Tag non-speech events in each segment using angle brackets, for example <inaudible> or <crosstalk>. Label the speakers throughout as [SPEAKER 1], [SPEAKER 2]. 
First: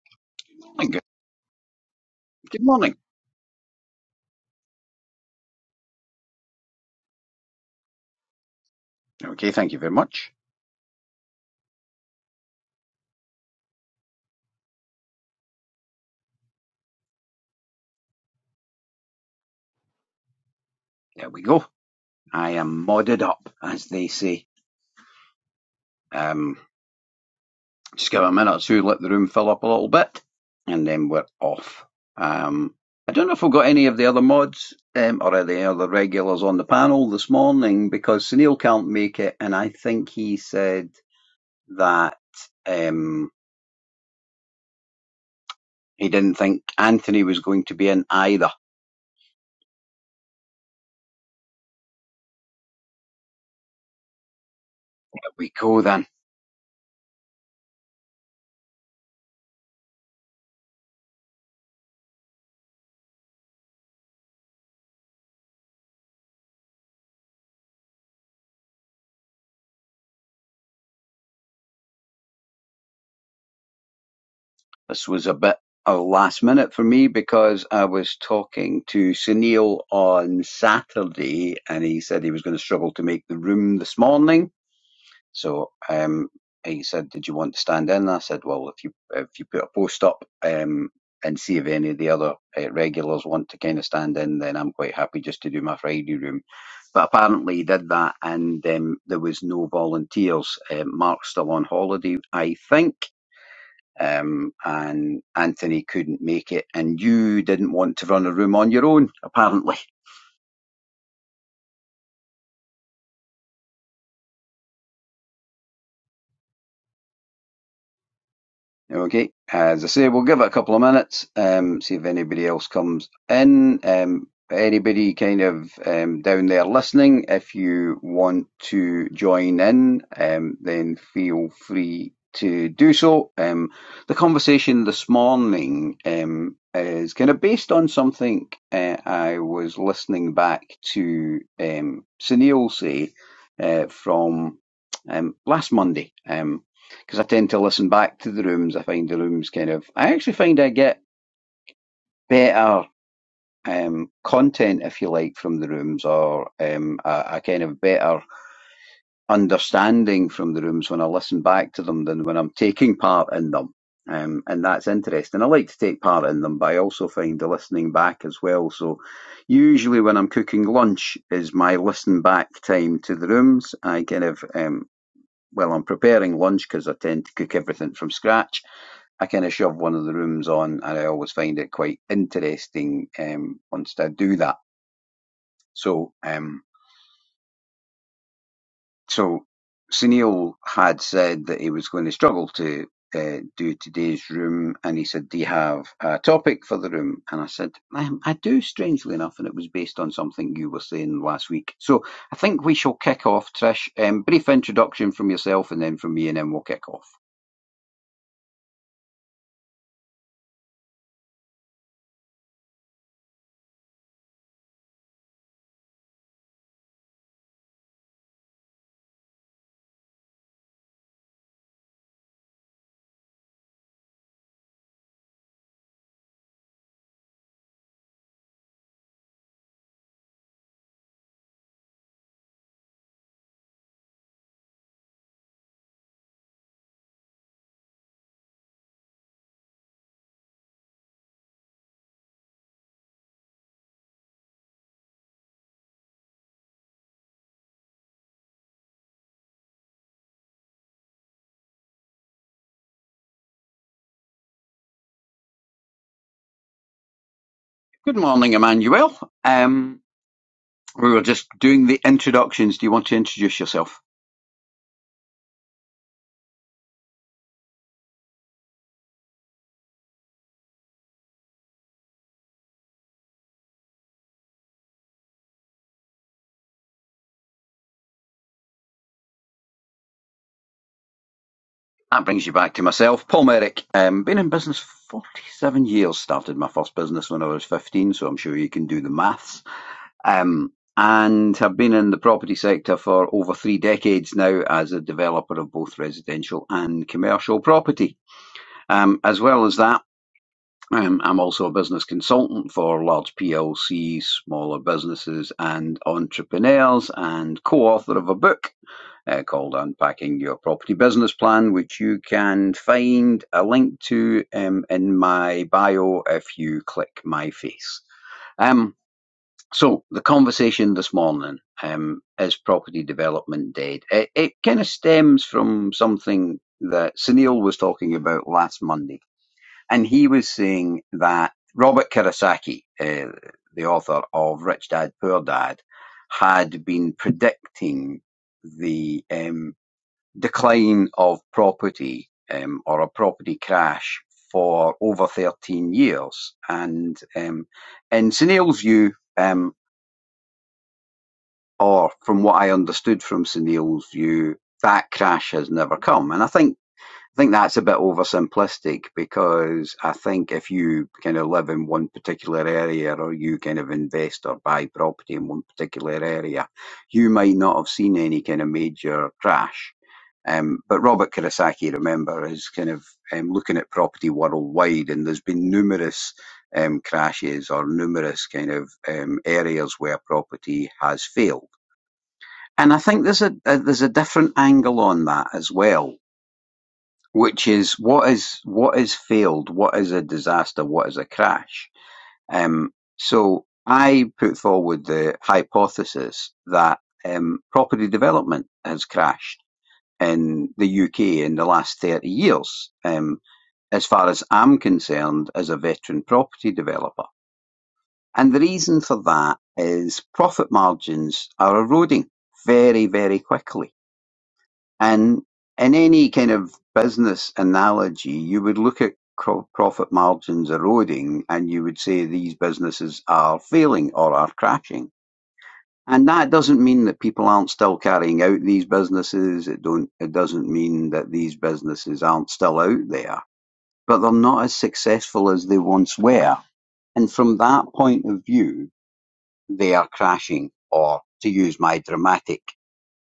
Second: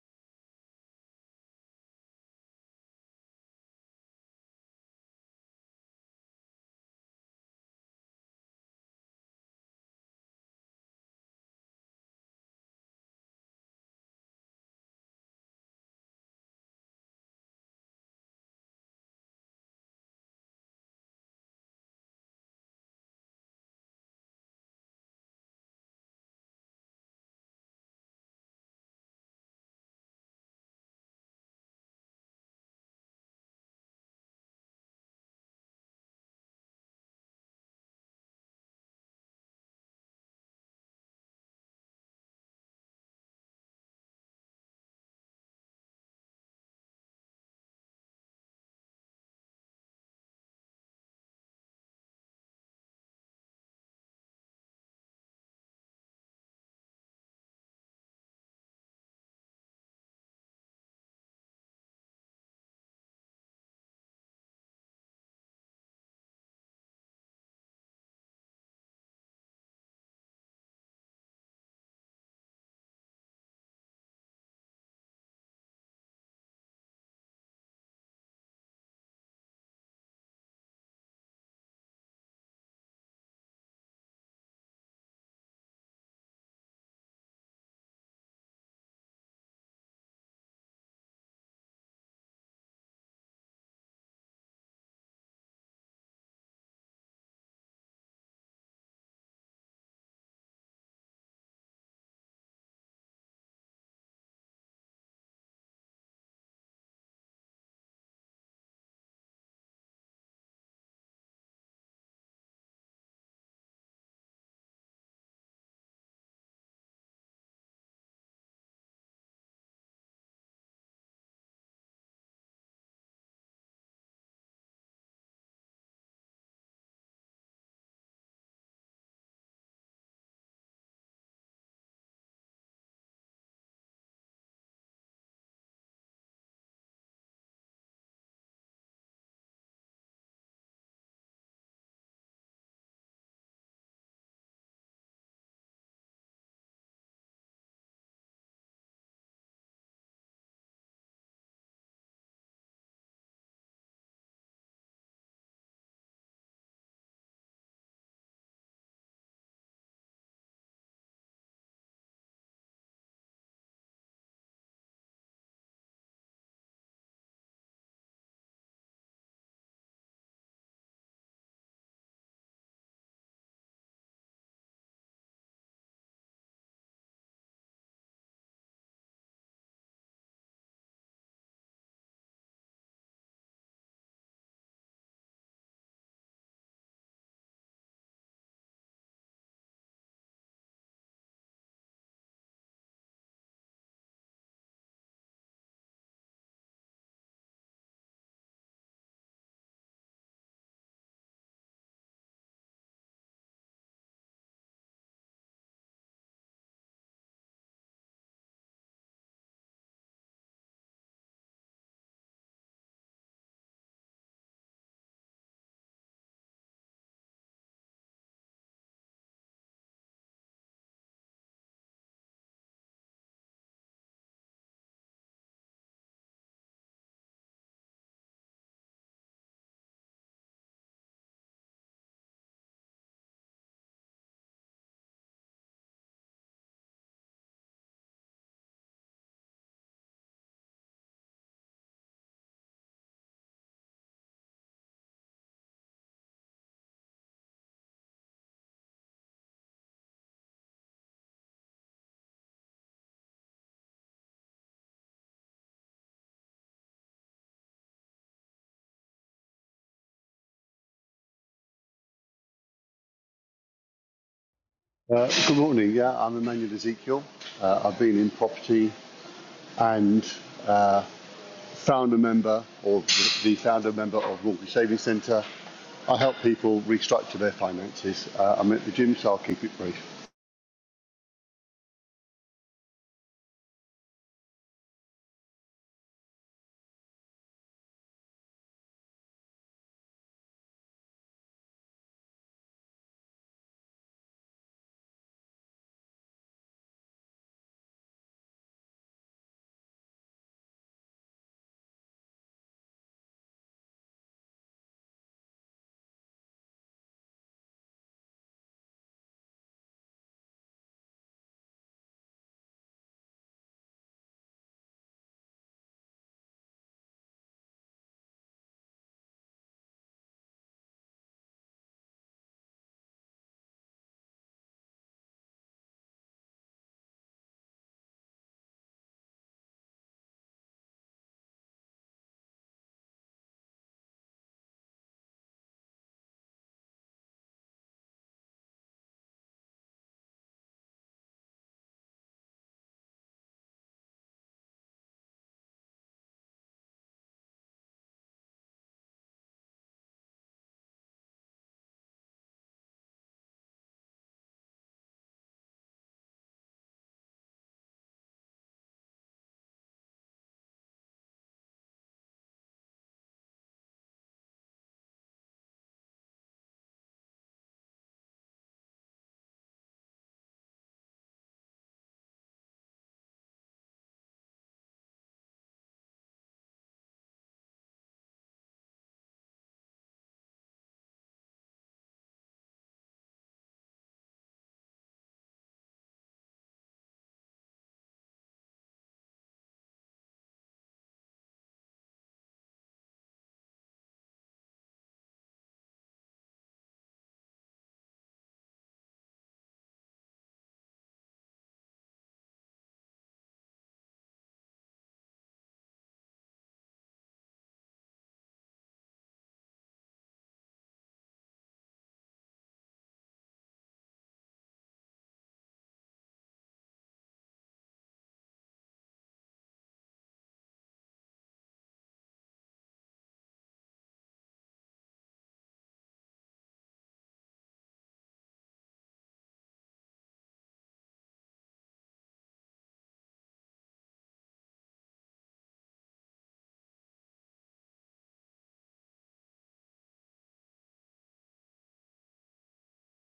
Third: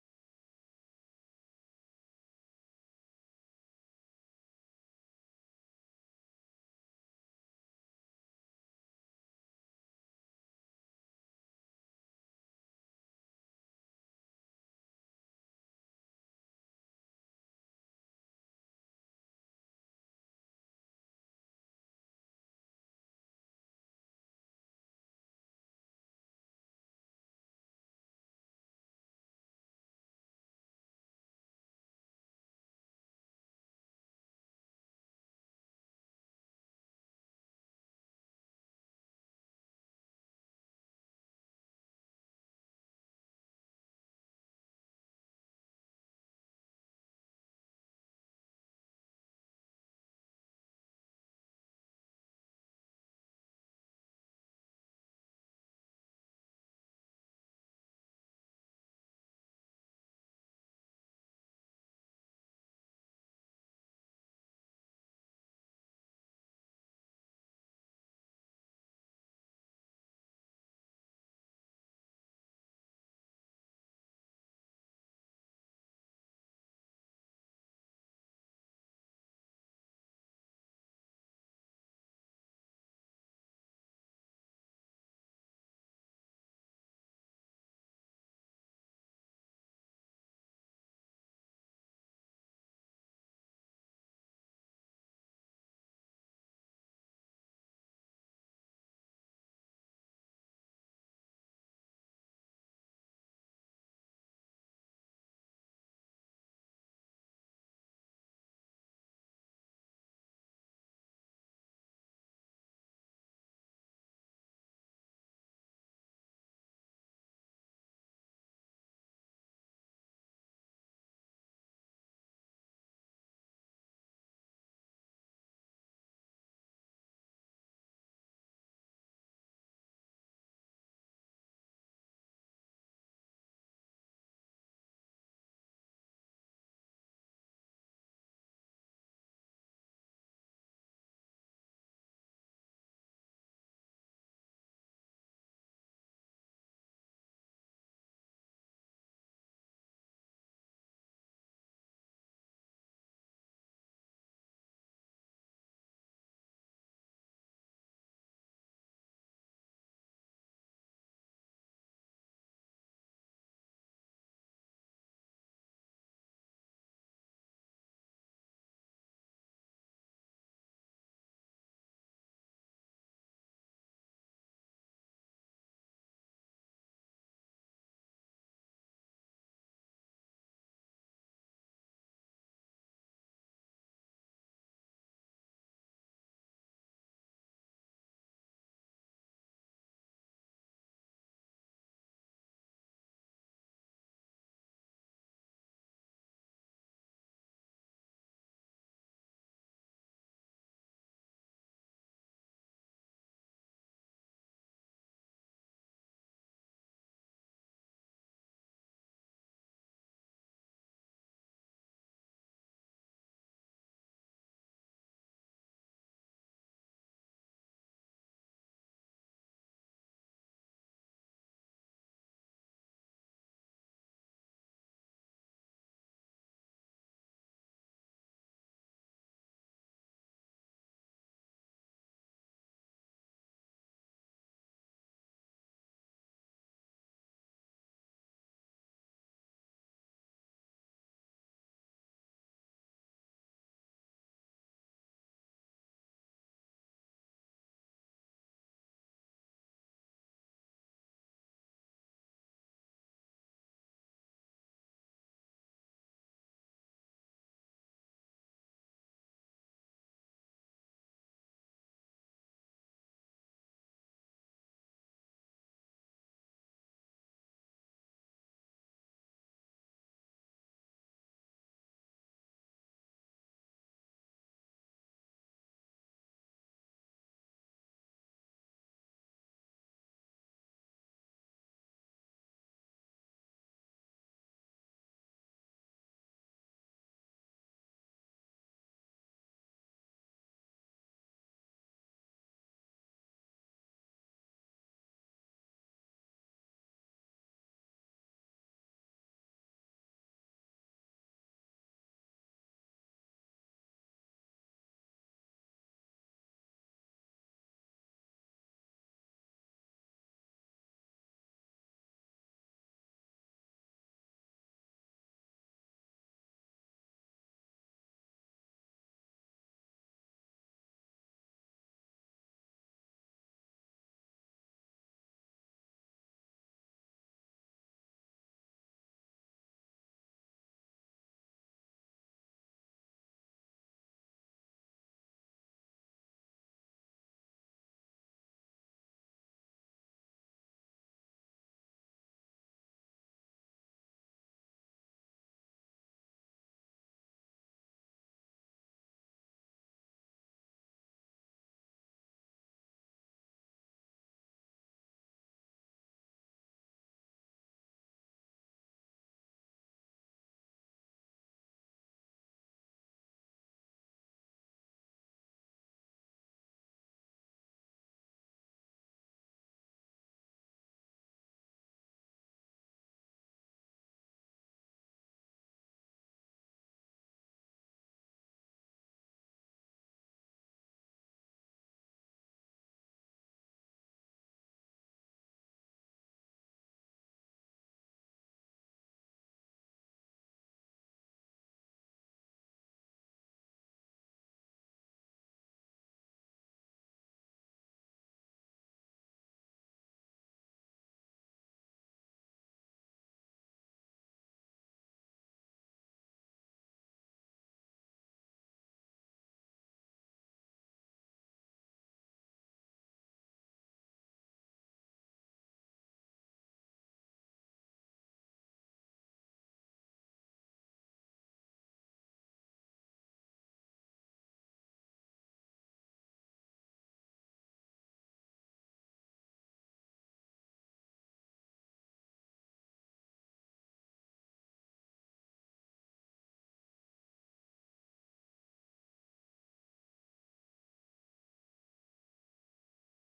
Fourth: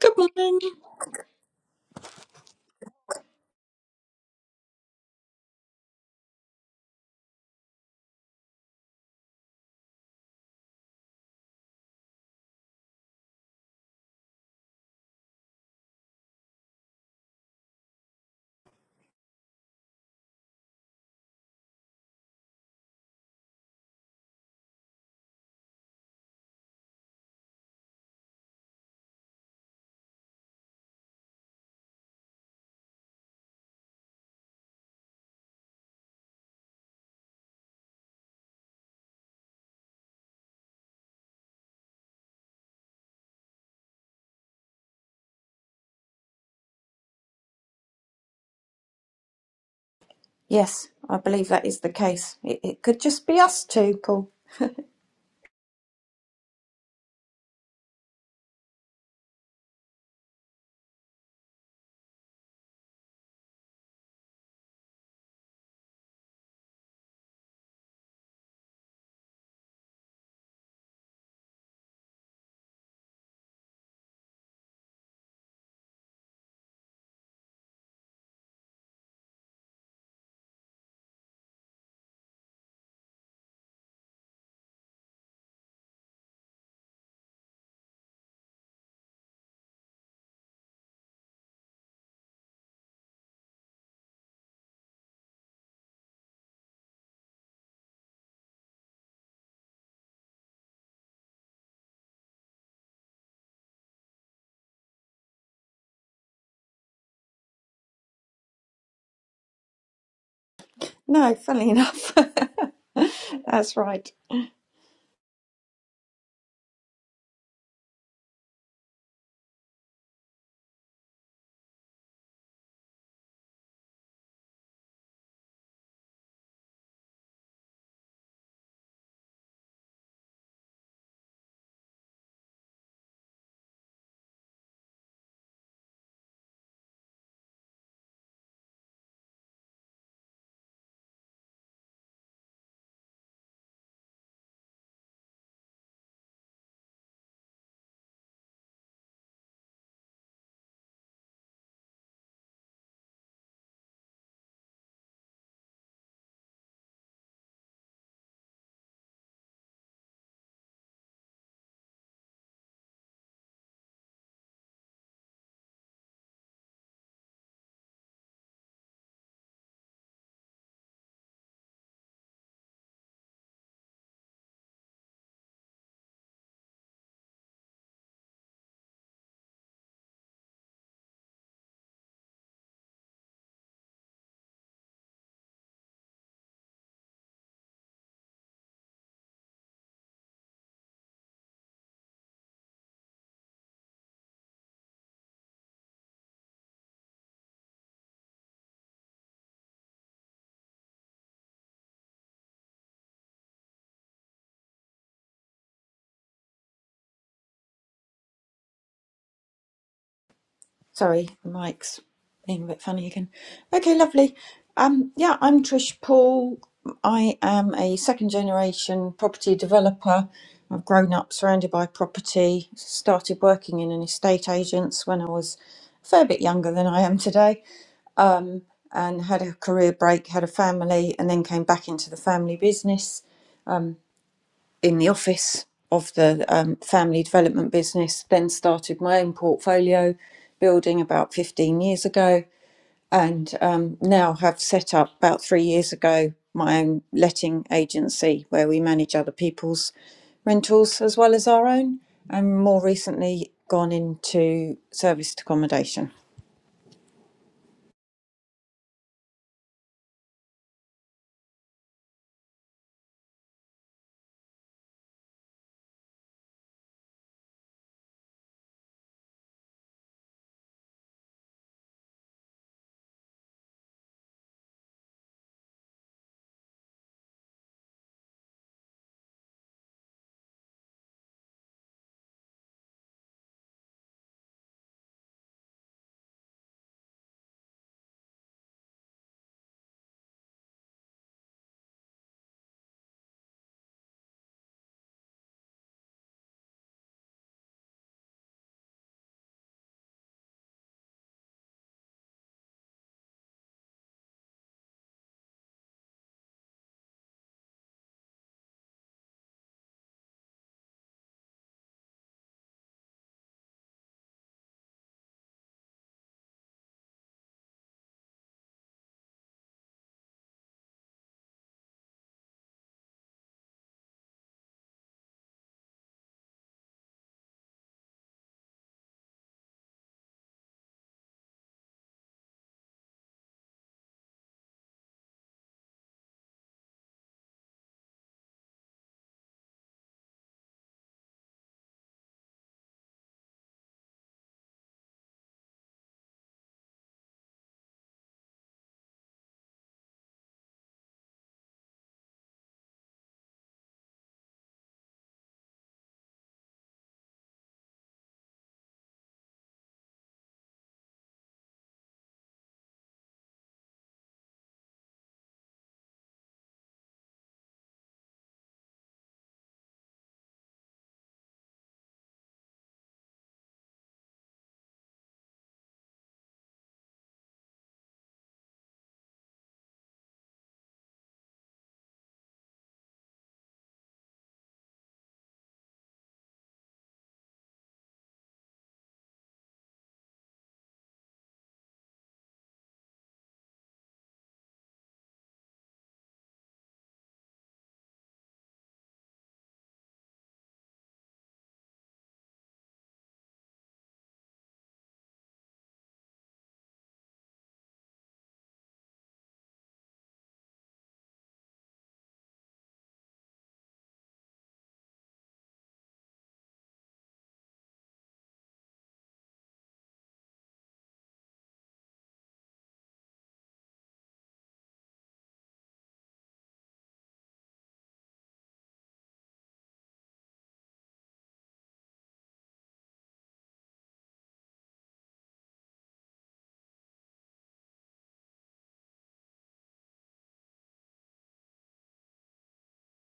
[SPEAKER 1] Good morning.
[SPEAKER 2] Good good morning. Okay, thank you very much. There we go. I am modded up, as they say. Um, just give it a minute or two, let the room fill up a little bit, and then we're off. Um, I don't know if we've got any of the other mods um, or any other regulars on the panel this morning because Sunil can't make it, and I think he said that. Um, He didn't think Anthony was going to be in either.
[SPEAKER 1] Yes, I believe that is the case. It, it could just be us two, Paul.
[SPEAKER 2] Here we go then. This was a bit of last minute for me because I was talking to Sunil on Saturday and he said he was going to struggle to make the room this morning. So um, he said, "Did you want to stand in?" And I said, "Well, if you if you put a post up um, and see if any of the other uh, regulars want to kind of stand in, then I'm quite happy just to do my Friday room." But apparently he did that, and um, there was no volunteers. Um, Mark's still on holiday, I think. Um, and Anthony couldn't make it, and you didn't want to run a room on your own, apparently.
[SPEAKER 1] No, funny enough. <laughs> That's right.
[SPEAKER 2] Okay. As I say, we'll give it a couple of minutes, um, see if anybody else comes in. Um, anybody kind of um, down there listening, if you want to join in, um, then feel free to do so. Um, the conversation this morning um, is kind of based on something uh, I was listening back to um, Sunil say uh, from um, last Monday. Um, because I tend to listen back to the rooms. I find the rooms kind of. I actually find I get better um, content, if you like, from the rooms, or um, a, a kind of better understanding from the rooms when I listen back to them than when I'm taking part in them. Um, and that's interesting. I like to take part in them, but I also find the listening back as well. So, usually when I'm cooking lunch, is my listen back time to the rooms. I kind of, um, well, I'm preparing lunch because I tend to cook everything from scratch I kind of shove one of the rooms on, and I always find it quite interesting um, once I do that. So, um, so Sunil had said that he was going to struggle to uh, do today's room, and he said, "Do you have a topic for the room?" And I said, I, "I do, strangely enough, and it was based on something you were saying last week." So, I think we shall kick off, Trish. Um, brief introduction from yourself, and then from me, and then we'll kick off.
[SPEAKER 1] Sorry, the mic's being a bit funny again. Okay, lovely. Um, yeah, I'm Trish Paul. I am a second generation property developer. I've grown up surrounded by property, started working in an estate agents when I was a fair bit younger than I am today, and had a career break, had a family, and then came back into the family business in the office of the um, family development business, then started my own portfolio building about 15 years ago, and um, now have set up about three years ago my own letting agency where we manage other people's rentals as well as our own, and more recently gone into serviced accommodation.
[SPEAKER 2] Good morning, Emmanuel. Um, We were just doing the introductions. Do you want to introduce yourself?
[SPEAKER 3] Uh, good morning. Yeah, I'm Emmanuel Ezekiel. Uh, I've been in property and uh, founder member or the founder member of Mortgage Savings Centre. I help people restructure their finances. Uh, I'm at the gym, so I'll keep it brief.
[SPEAKER 2] That brings you back to myself, Paul Merrick. Um, been in business 47 years. Started my first business when I was 15, so I'm sure you can do the maths. Um, and have been in the property sector for over three decades now as a developer of both residential and commercial property. Um, as well as that, um, I'm also a business consultant for large PLCs, smaller businesses, and entrepreneurs, and co author of a book uh, called Unpacking Your Property Business Plan, which you can find a link to um, in my bio if you click my face. Um, so, the conversation this morning um, is property development dead? It, it kind of stems from something that Sunil was talking about last Monday. And he was saying that Robert Kiyosaki, uh, the author of Rich Dad Poor Dad, had been predicting the um, decline of property um, or a property crash for over 13 years. And um, in Sunil's view, um, or from what I understood from Sunil's view, that crash has never come. And I think I think that's a bit oversimplistic because I think if you kind of live in one particular area or you kind of invest or buy property in one particular area, you might not have seen any kind of major crash um, but Robert Kurosaki, remember, is kind of um, looking at property worldwide, and there's been numerous um, crashes or numerous kind of um, areas where property has failed. And I think there's a, a there's a different angle on that as well, which is what is what is failed, what is a disaster, what is a crash. Um, so I put forward the hypothesis that um, property development has crashed in the UK in the last 30 years, um, as far as I'm concerned, as a veteran property developer. And the reason for that is profit margins are eroding very, very quickly. And in any kind of business analogy, you would look at profit margins eroding and you would say these businesses are failing or are crashing and that doesn't mean that people aren't still carrying out these businesses. It don't. It doesn't mean that these businesses aren't still out there, but they're not as successful as they once were. And from that point of view, they are crashing, or to use my dramatic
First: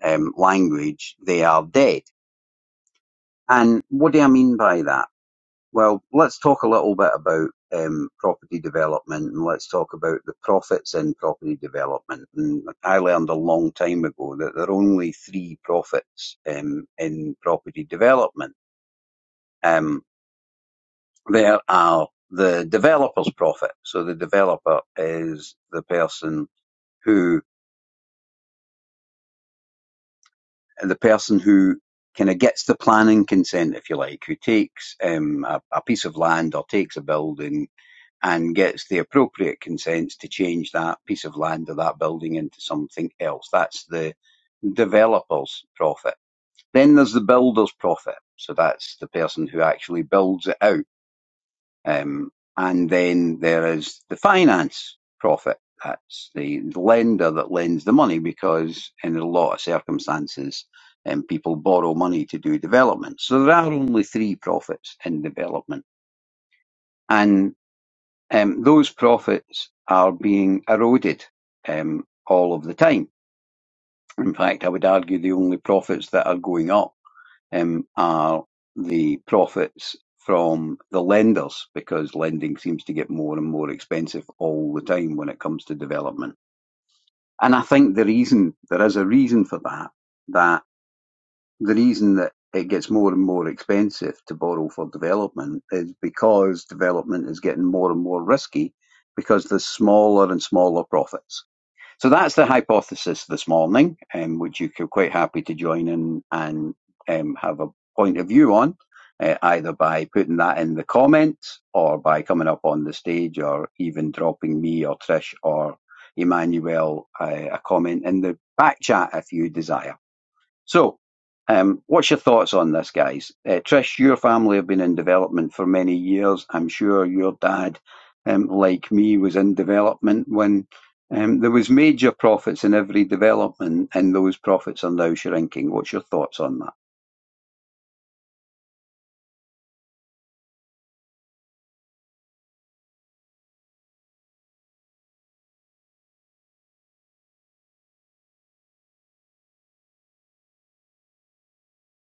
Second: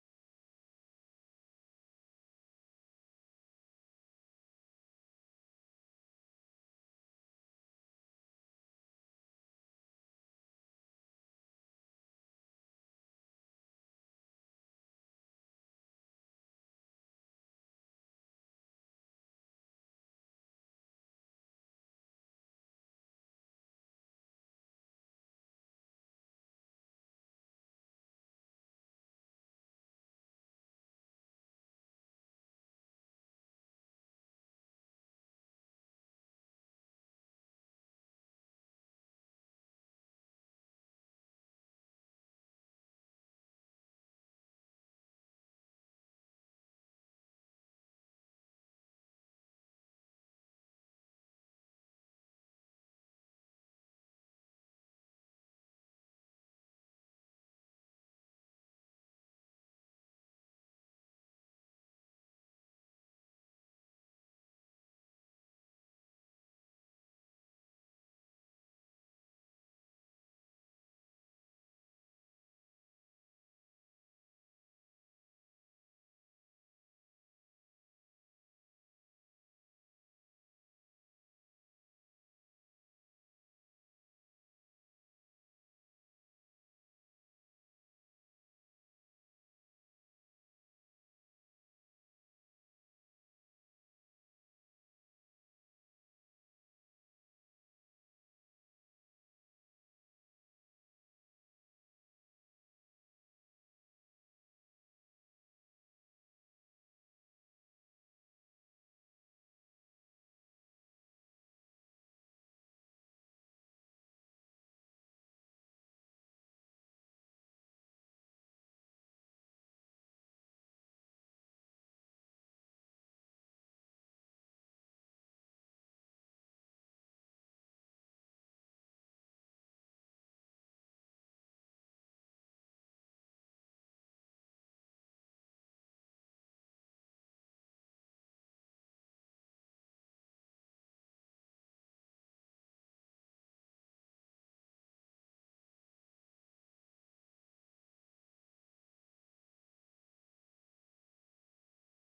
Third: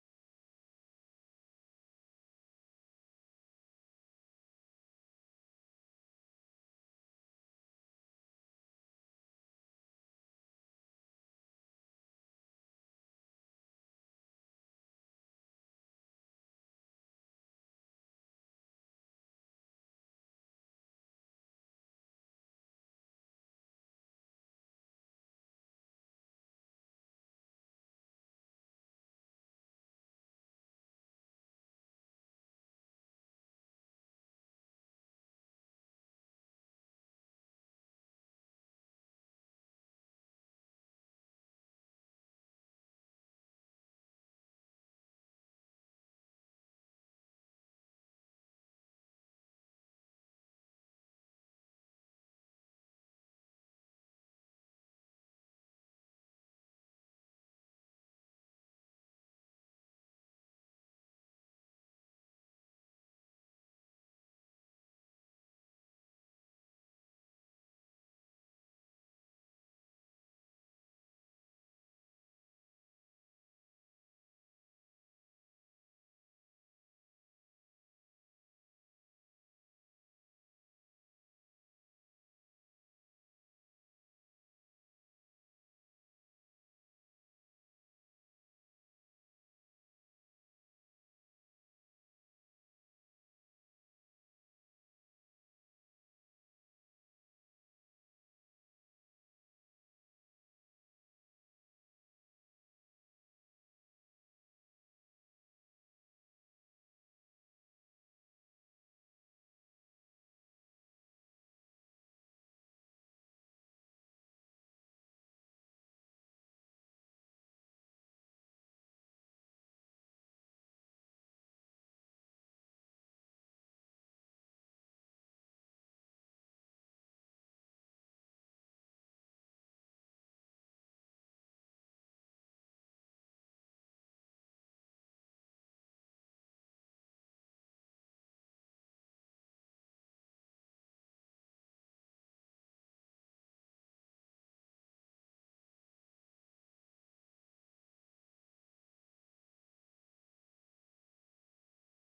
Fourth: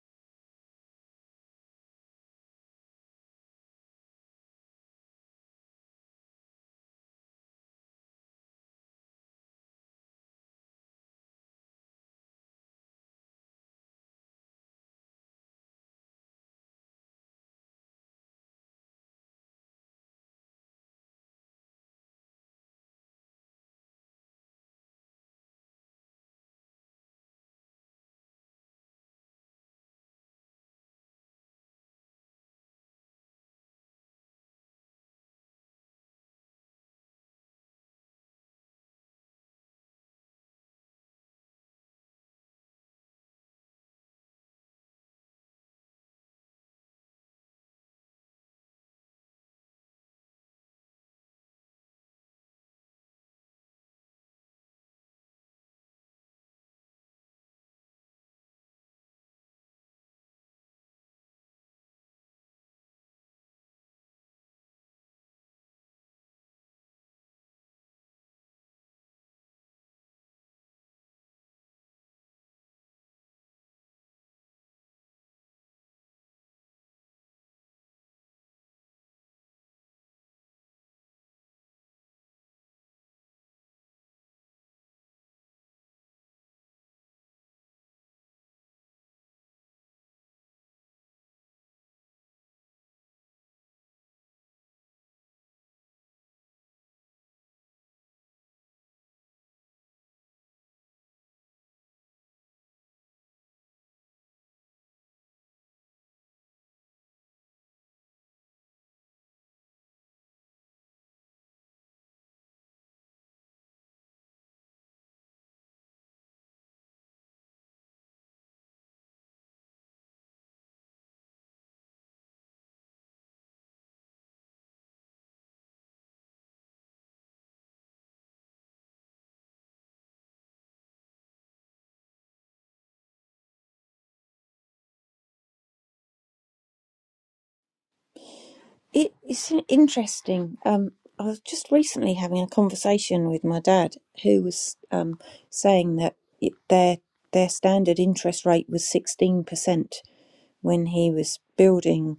[SPEAKER 2] um, language, they are dead. And what do I mean by that? Well, let's talk a little bit about um, property development and let's talk about the profits in property development. And I learned a long time ago that there are only three profits um, in property development. Um, there are the developer's profit. So the developer is the person who the person who kind of gets the planning consent, if you like, who takes um, a, a piece of land or takes a building and gets the appropriate consents to change that piece of land or that building into something else. That's the developer's profit. Then there's the builder's profit. So that's the person who actually builds it out. Um, and then there is the finance profit. That's the lender that lends the money because in a lot of circumstances, um, people borrow money to do development. So there are only three profits in development. And um, those profits are being eroded um, all of the time. In fact, I would argue the only profits that are going up um, are the profits from the lenders because lending seems to get more and more expensive all the time when it comes to development. And I think the reason, there is a reason for that, that the reason that it gets more and more expensive to borrow for development is because development is getting more and more risky because there's smaller and smaller profits. So that's the hypothesis this morning, um, which you could quite happy to join in and um, have a point of view on, uh, either by putting that in the comments or by coming up on the stage or even dropping me or Trish or Emmanuel uh, a comment in the back chat if you desire. So, um, what's your thoughts on this, guys? Uh, Trish, your family have been in development for many years. I'm sure your dad, um, like me, was in development when um, there was major profits in every development, and those profits are now shrinking. What's your thoughts on that?
[SPEAKER 1] It, it's in- interesting. Um, I was just recently having a conversation with my dad, who was um, saying that it, their their standard interest rate was sixteen percent when he was building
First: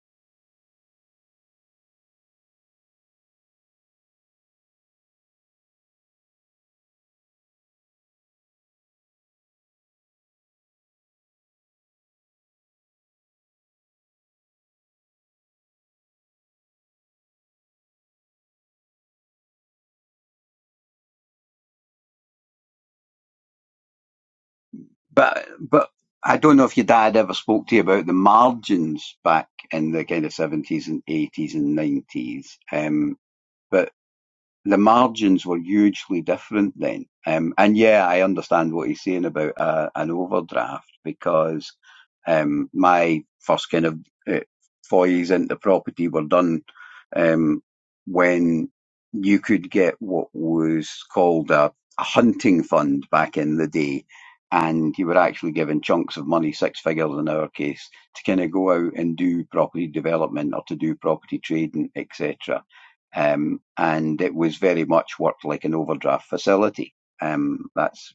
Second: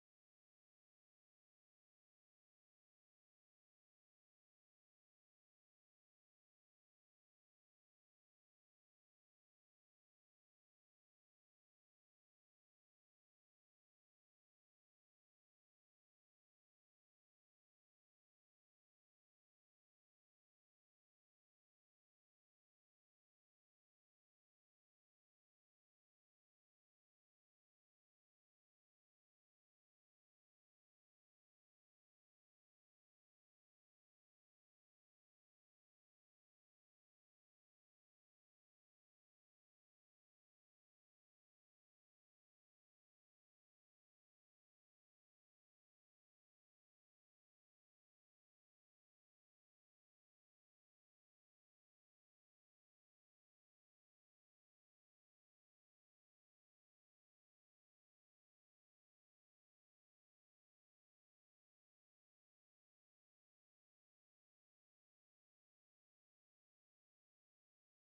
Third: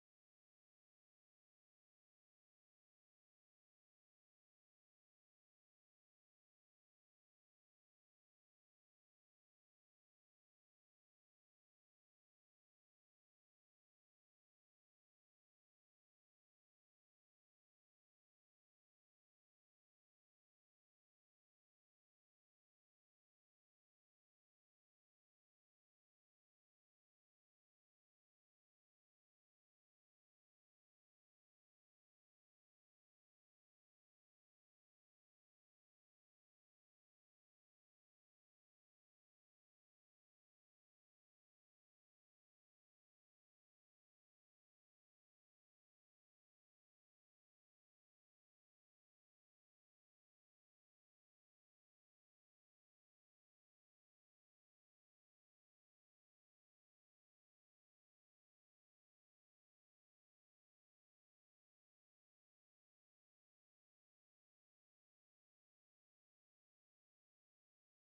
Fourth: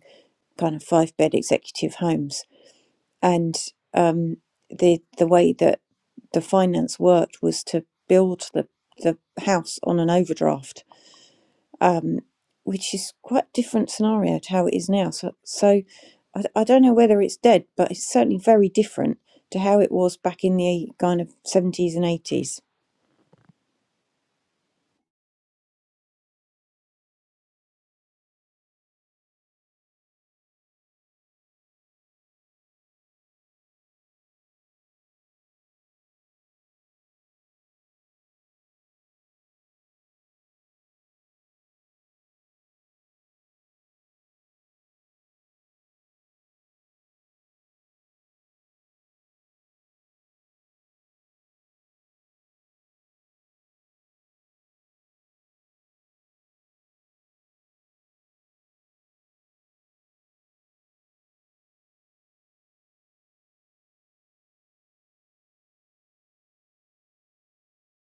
[SPEAKER 1] kind of five bed executive homes, and um, the the way that the finance worked was to build the the house on an overdraft which is quite a different scenario to how it is now. So, so I, I don't know whether it's dead, but it's certainly very different to how it was back in the kind of 70s and 80s.
[SPEAKER 2] But, but I don't know if your dad ever spoke to you about the margins back in the kind of 70s and 80s and 90s. Um, but the margins were hugely different then. Um, and yeah, I understand what he's saying about uh, an overdraft because um, my first kind of uh, forays into property were done um, when you could get what was called a, a hunting fund back in the day. And you were actually given chunks of money, six figures in our case, to kind of go out and do property development or to do property trading, etc um, and it was very much worked like an overdraft facility. Um, that's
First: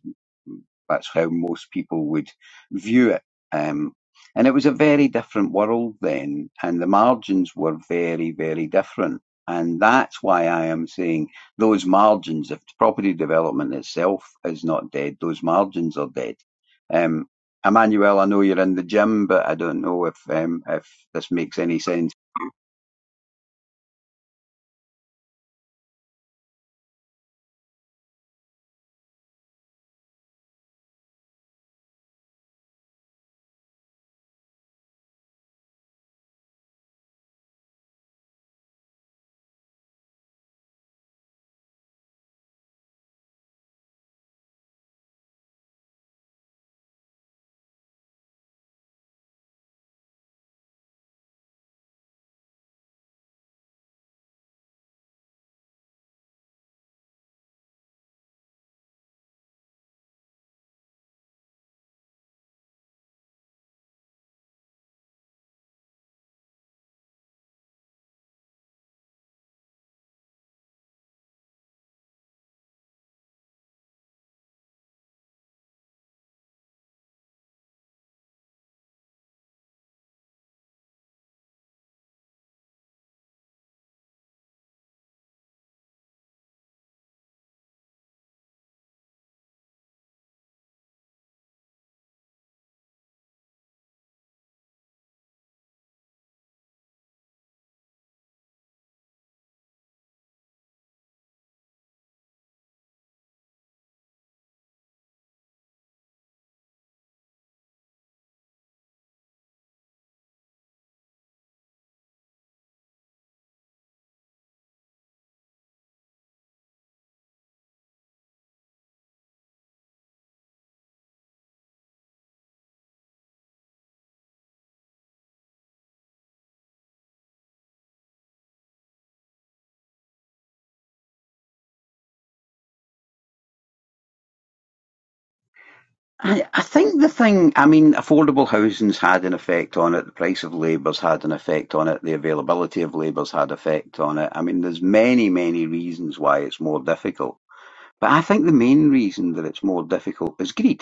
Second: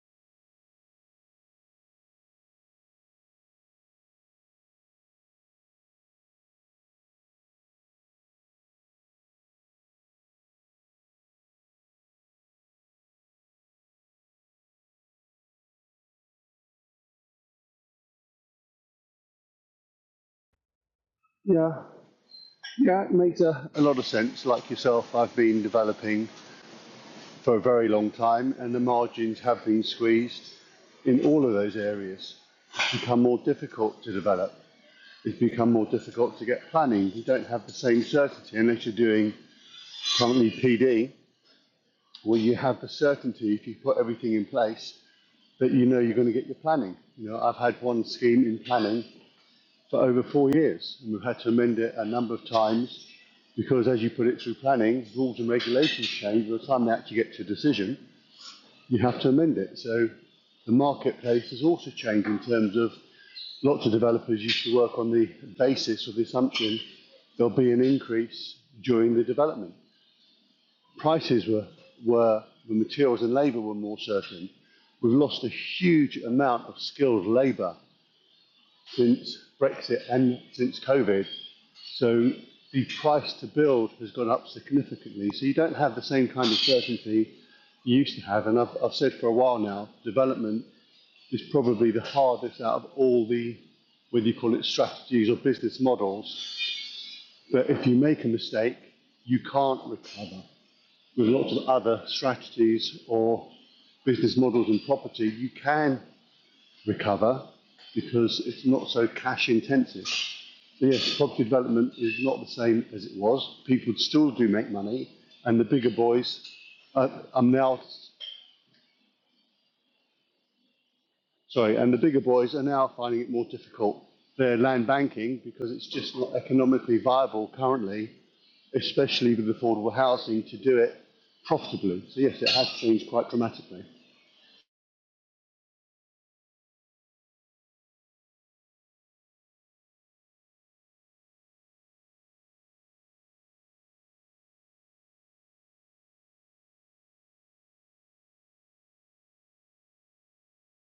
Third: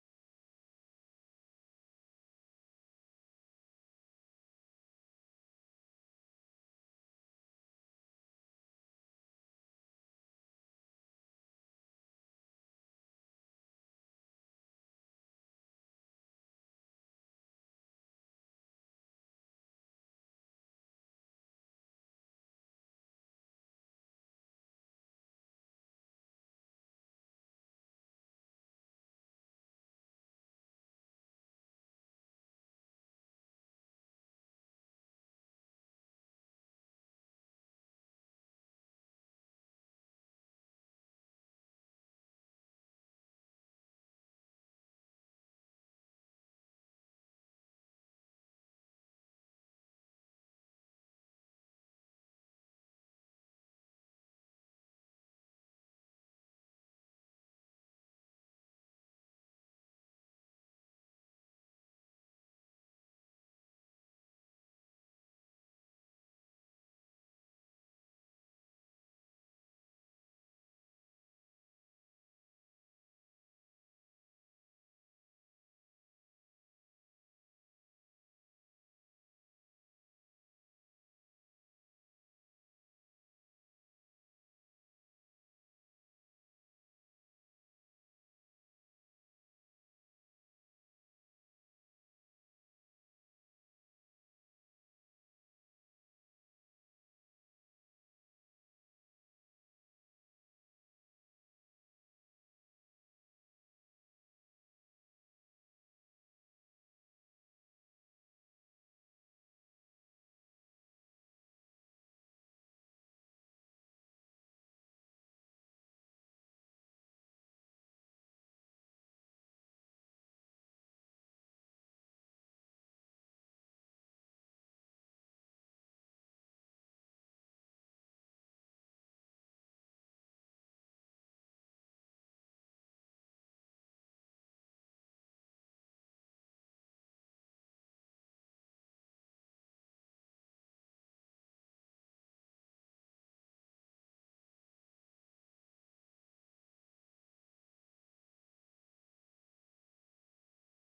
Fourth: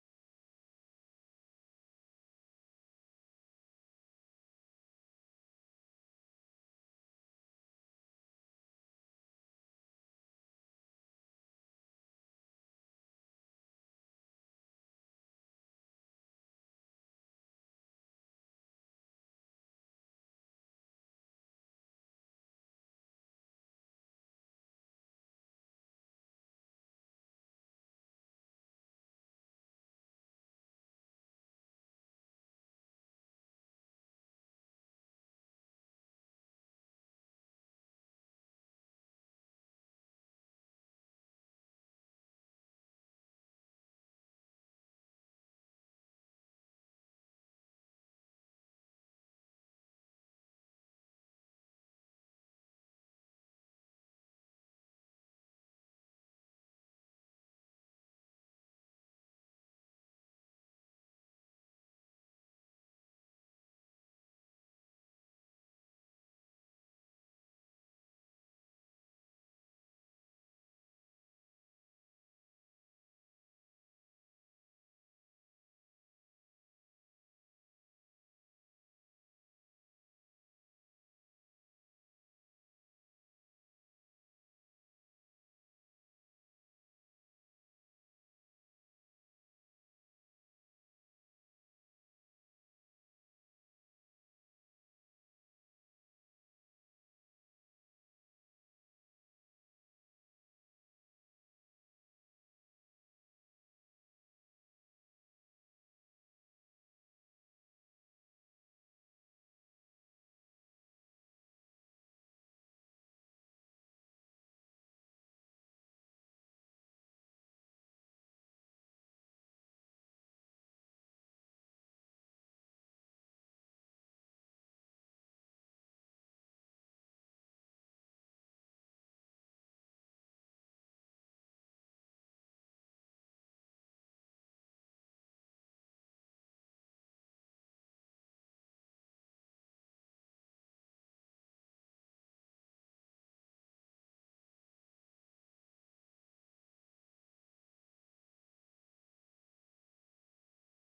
[SPEAKER 2] that's how most people would view it. Um, and it was a very different world then, and the margins were very, very different. And that's why I am saying those margins, if property development itself is not dead, those margins are dead. Um, Emmanuel, I know you're in the gym, but I don't know if um, if this makes any
[SPEAKER 3] Yeah,
[SPEAKER 2] sense
[SPEAKER 3] yeah, it makes a, a lot of sense. Like yourself, I've been developing for a very long time, and the margins have been squeezed in all of those areas. It's become more difficult to develop. It's become more difficult to get planning. You don't have the same certainty unless you're doing currently PD, where you have the certainty if you put everything in place that you know you're going to get your planning. You know, I've had one scheme in planning for over four years, and we've had to amend it a number of times because, as you put it through planning, rules and regulations change. By the time they actually get to a decision, you have to amend it. So the marketplace has also changed in terms of lots of developers used to work on the basis or the assumption there'll be an increase during the development. prices were, were the materials and labour were more certain. We've lost a huge amount of skilled labour since Brexit and since COVID. So the price to build has gone up significantly. So you don't have the same kind of certainty you used to have. And I've, I've said for a while now, development is probably the hardest out of all the, whether you call it strategies or business models. But if you make a mistake, you can't recover. With lots of other strategies or business models and property, you can recover because it's not so cash intensive. So yes, property development is not the same as it was. People still do make money, and the bigger boys are, are now sorry, and the bigger boys are now finding it more difficult. They're land banking because it's just not economically viable currently, especially with affordable housing, to do it profitably. So yes, it has changed quite dramatically.
[SPEAKER 2] I, I think the thing, I mean, affordable housing's had an effect on it. The price of labour's had an effect on it. The availability of labour's had effect on it. I mean, there's many, many reasons why it's more difficult. But I think the main reason that it's more difficult is greed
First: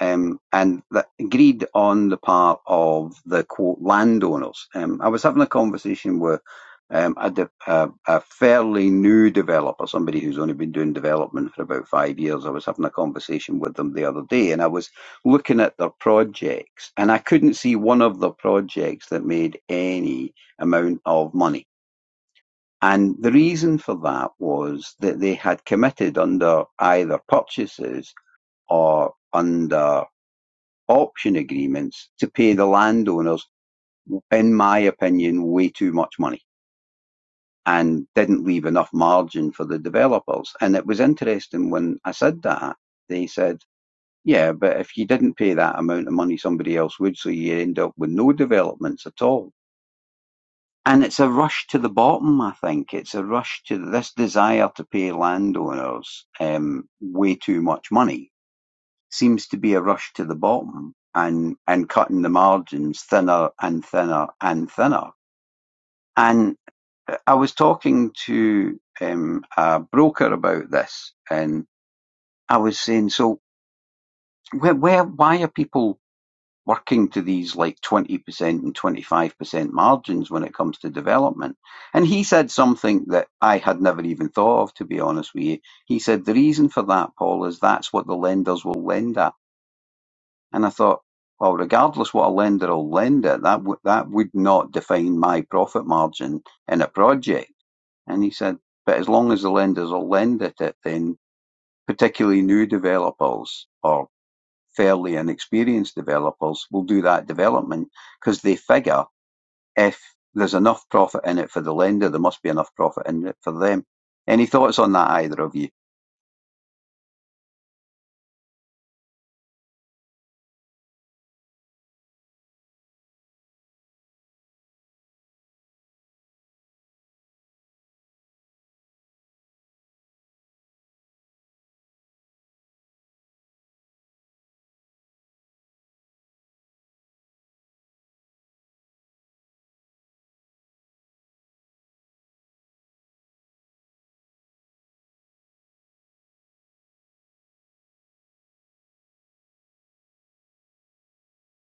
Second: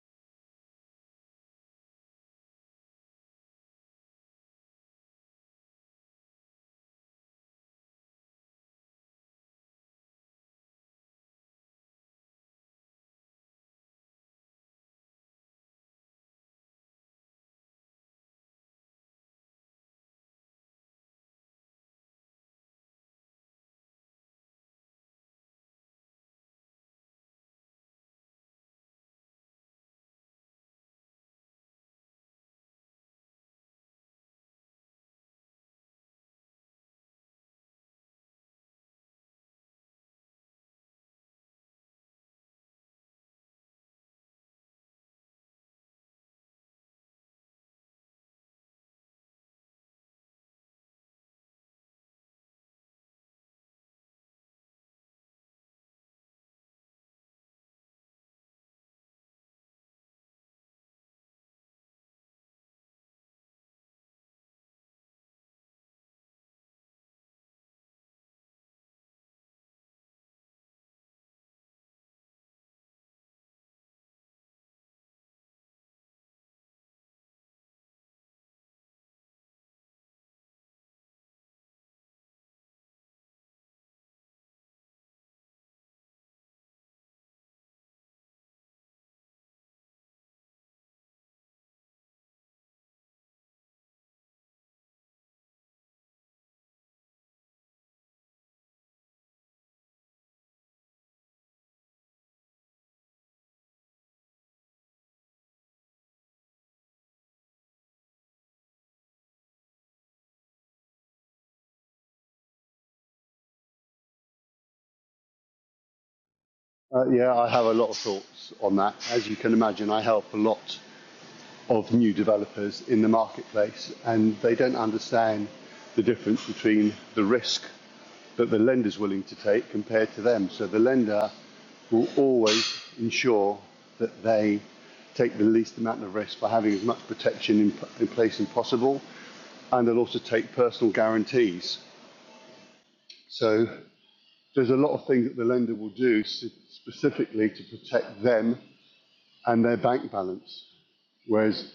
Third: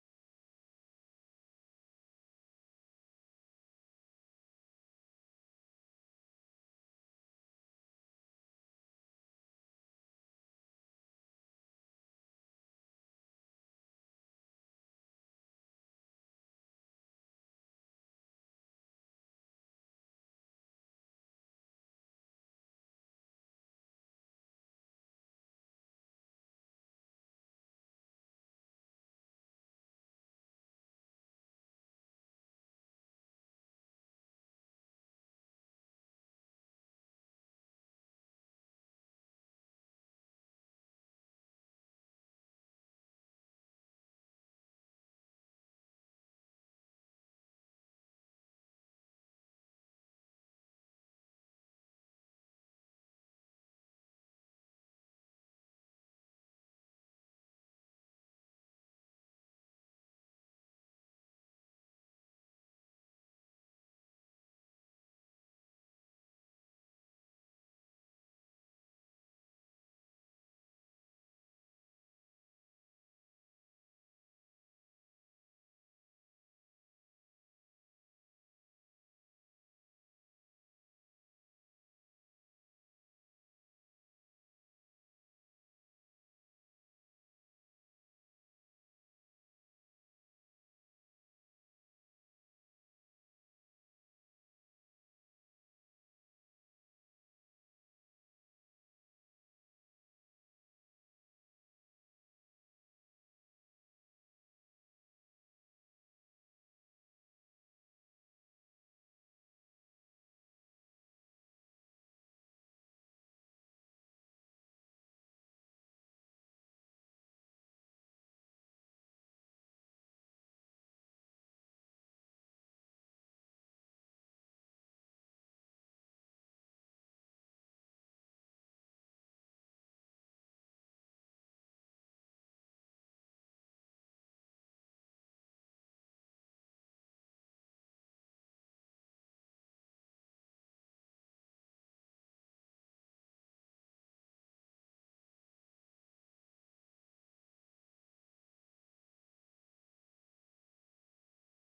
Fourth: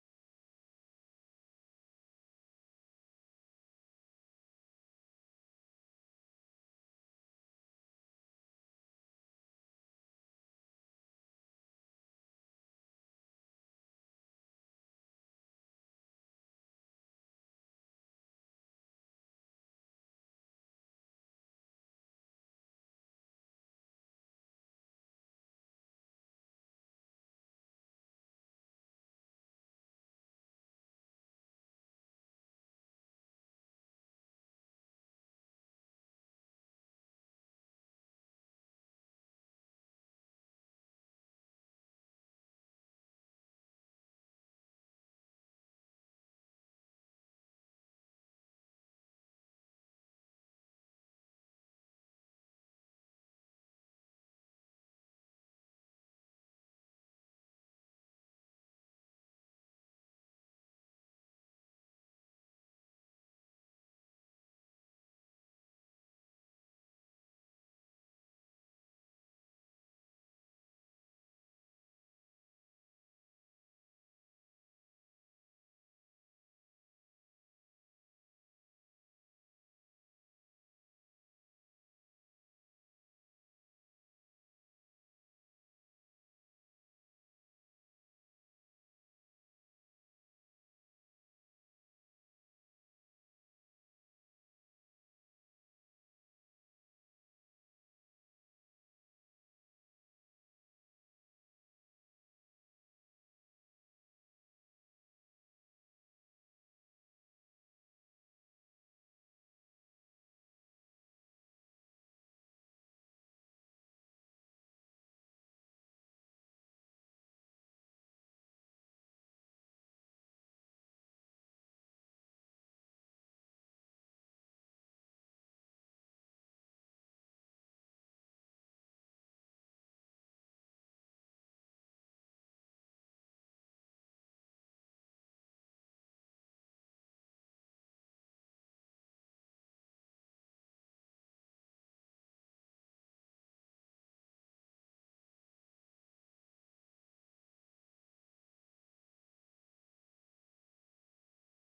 [SPEAKER 2] um, and that greed on the part of the quote landowners. Um, I was having a conversation with um, a, de- a, a fairly new developer, somebody who's only been doing development for about five years. I was having a conversation with them the other day, and I was looking at their projects, and I couldn't see one of the projects that made any amount of money. And the reason for that was that they had committed under either purchases or under option agreements to pay the landowners, in my opinion, way too much money and didn't leave enough margin for the developers. And it was interesting when I said that, they said, yeah, but if you didn't pay that amount of money, somebody else would. So you end up with no developments at all. And it's a rush to the bottom, I think. It's a rush to this desire to pay landowners um, way too much money Seems to be a rush to the bottom and and cutting the margins thinner and thinner and thinner. And I was talking to um, a broker about this, and I was saying, so where, where why are people working to these like twenty percent and twenty five percent margins when it comes to development? And he said something that I had never even thought of, to be honest with you. He said the reason for that, Paul, is that's what the lenders will lend at. And I thought, well, regardless what a lender will lend it, that w- that would not define my profit margin in a project. And he said, but as long as the lenders will lend at it, then particularly new developers or fairly inexperienced developers will do that development because they figure if there's enough profit in it for the lender, there must be enough profit in it for them. Any thoughts on that, either of you?
[SPEAKER 3] Uh, yeah, I have a lot of thoughts on that. As you can imagine, I help a lot of new developers in the marketplace, and they don't understand the difference between the risk that the lender's willing to take compared to them. So the lender will always ensure that they take the least amount of risk by having as much protection in, in place as possible, and they'll also take personal guarantees. So there's a lot of things that the lender will do specifically to protect them and their bank balance. Whereas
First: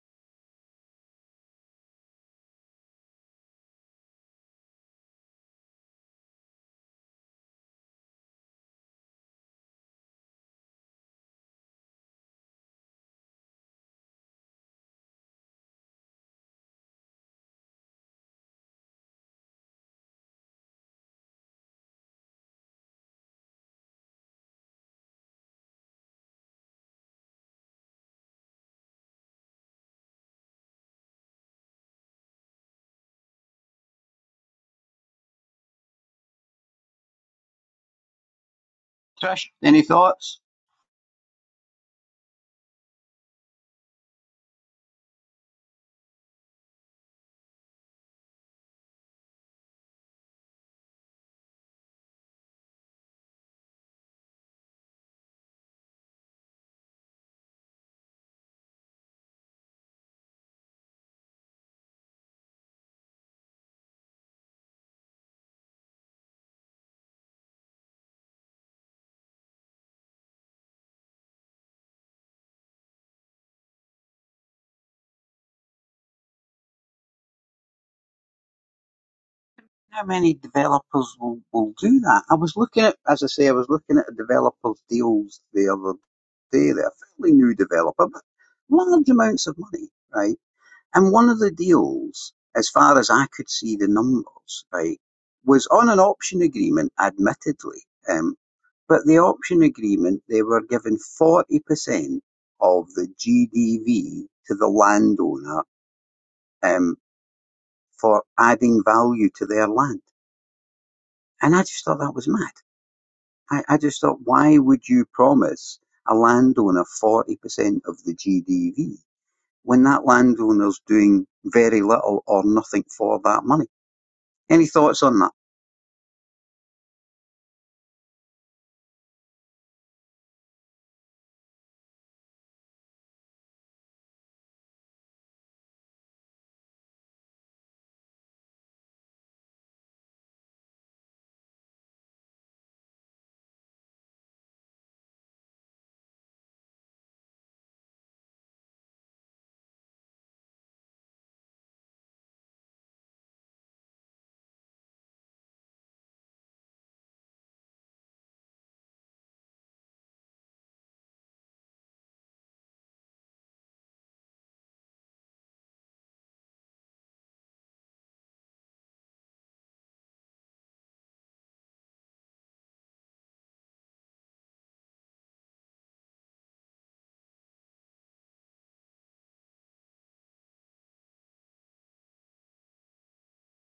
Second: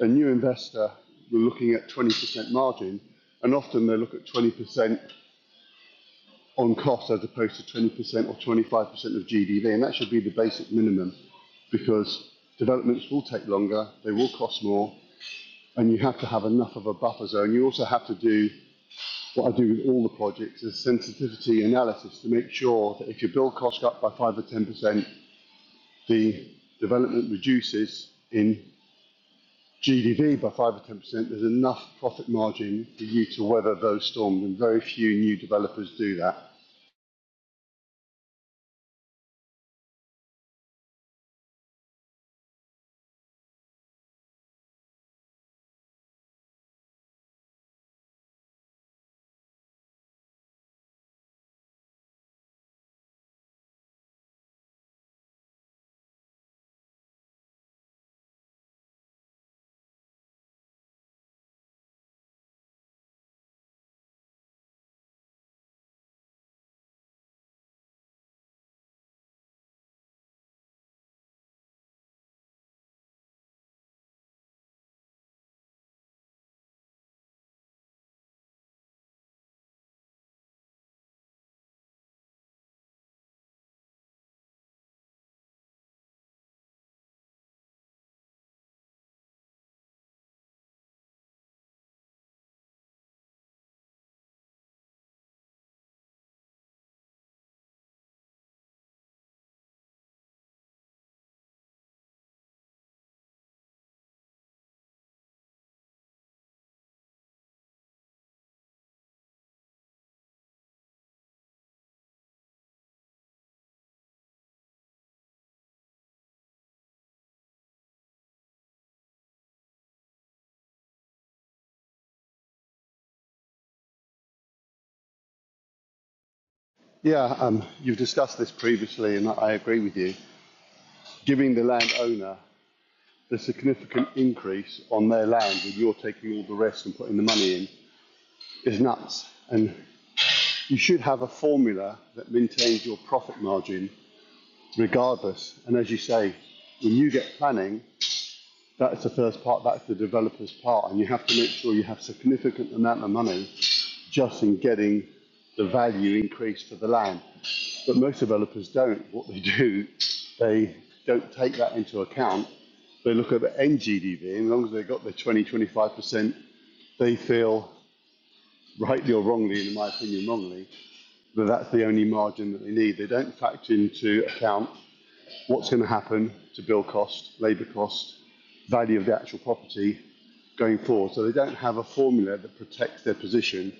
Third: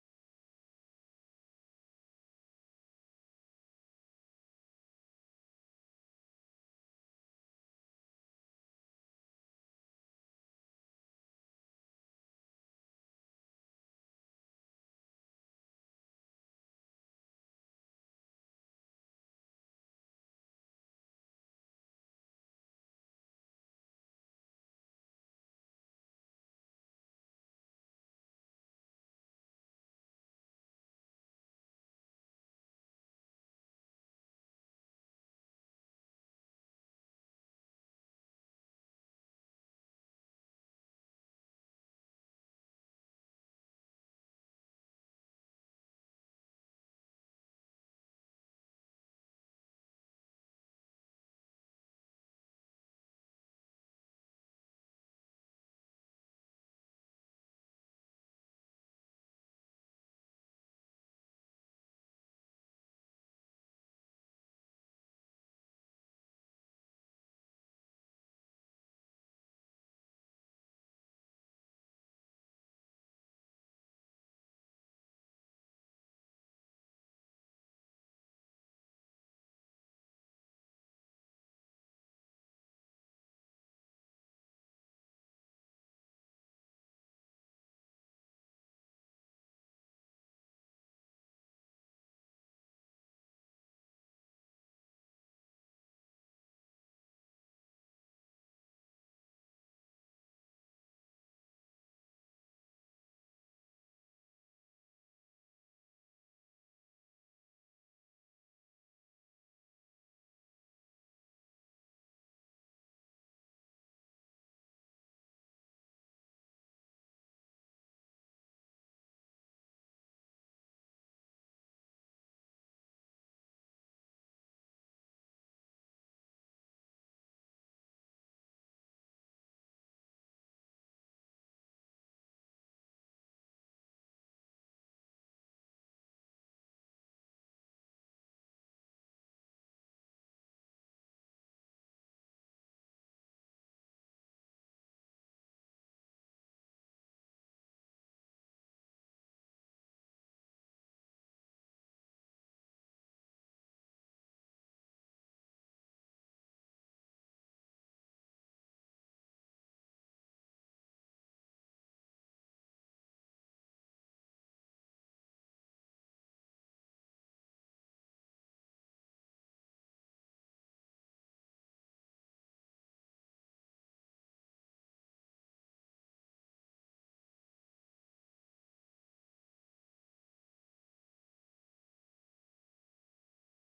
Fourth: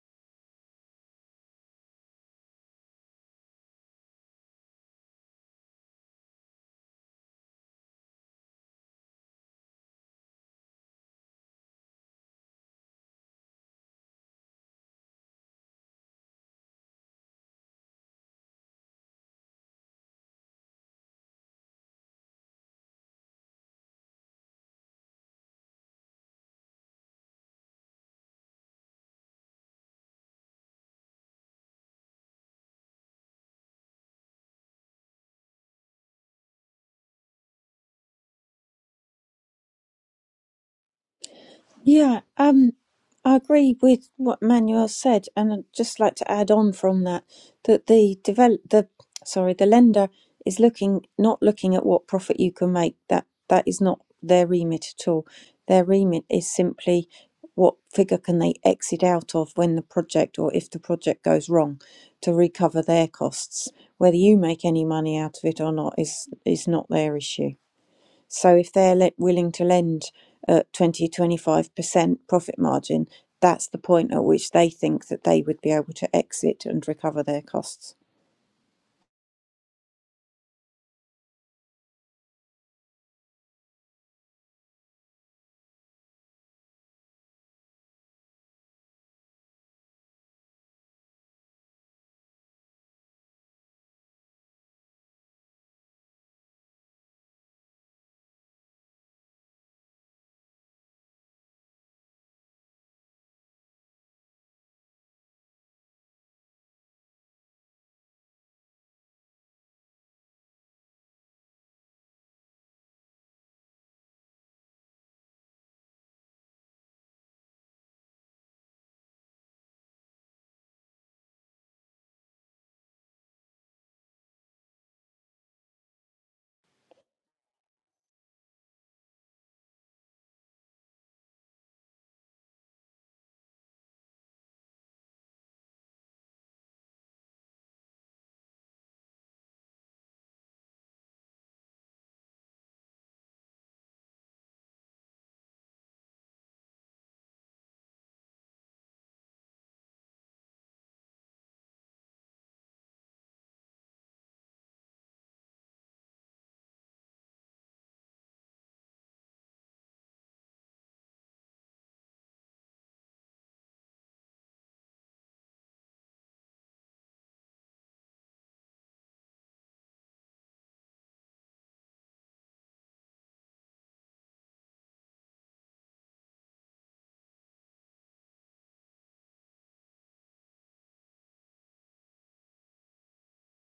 [SPEAKER 3] a new investor will looking at 20% margin, and often they look at 20% on cost as opposed to 20% or 25% of GDV, and that should be the basic minimum because developments will take longer, they will cost more, and you have to have enough of a buffer zone. You also have to do what I do with all the projects is sensitivity analysis to make sure that if your build cost up by 5 or 10%, the development reduces in GDV by 5 or 10%, there's enough profit margin for you to weather those storms, and very few new developers do that.
[SPEAKER 2] Trish, any thoughts?
[SPEAKER 1] Yeah, um, I agree with what Manuel said, and I'd just like to add on from that that the develop the sorry the lender is looking not looking at what profit you can make. That that is not their remit at all. Their remit is simply what figure can they exit out of when the project or if the project goes wrong to recover their costs. Whether you make any money out of it or not is is not their issue. So if they're le- willing to lend at twenty twenty five percent profit margin, that's the point at which they think that they would be able to exit and recover their costs.
[SPEAKER 2] How many developers will, will do that? I was looking at, as I say, I was looking at a developer's deals the other day. They're a fairly new developer, but large amounts of money, right? And one of the deals, as far as I could see the numbers, right, was on an option agreement, admittedly. Um, but the option agreement, they were given 40% of the GDV to the landowner um, for adding value to their land and I just thought that was mad. I, I just thought, why would you promise a landowner 40% of the GDV when that landowner's doing very little or nothing for that money? Any thoughts on that?
[SPEAKER 3] Yeah, um, you've discussed this previously, and I agree with you. Giving the landowner the significant increase on their land, and you're taking all the rest and putting the money in, is nuts. And you should have a formula that maintains your profit margin regardless. And as you say, when you get planning, That's the first part. That's the developer's part, and you have to make sure you have a significant amount of money just in getting the value increase for the land. But most developers don't. What they do, they don't take that into account. They look at the NGDV, and as long as they've got the 20, 25%, they feel, rightly or wrongly, and in my opinion, wrongly, that that's the only margin that they need. They don't factor into account what's going to happen to build cost, labour cost, value of the actual property, going forward. So they don't have a formula that protects their position.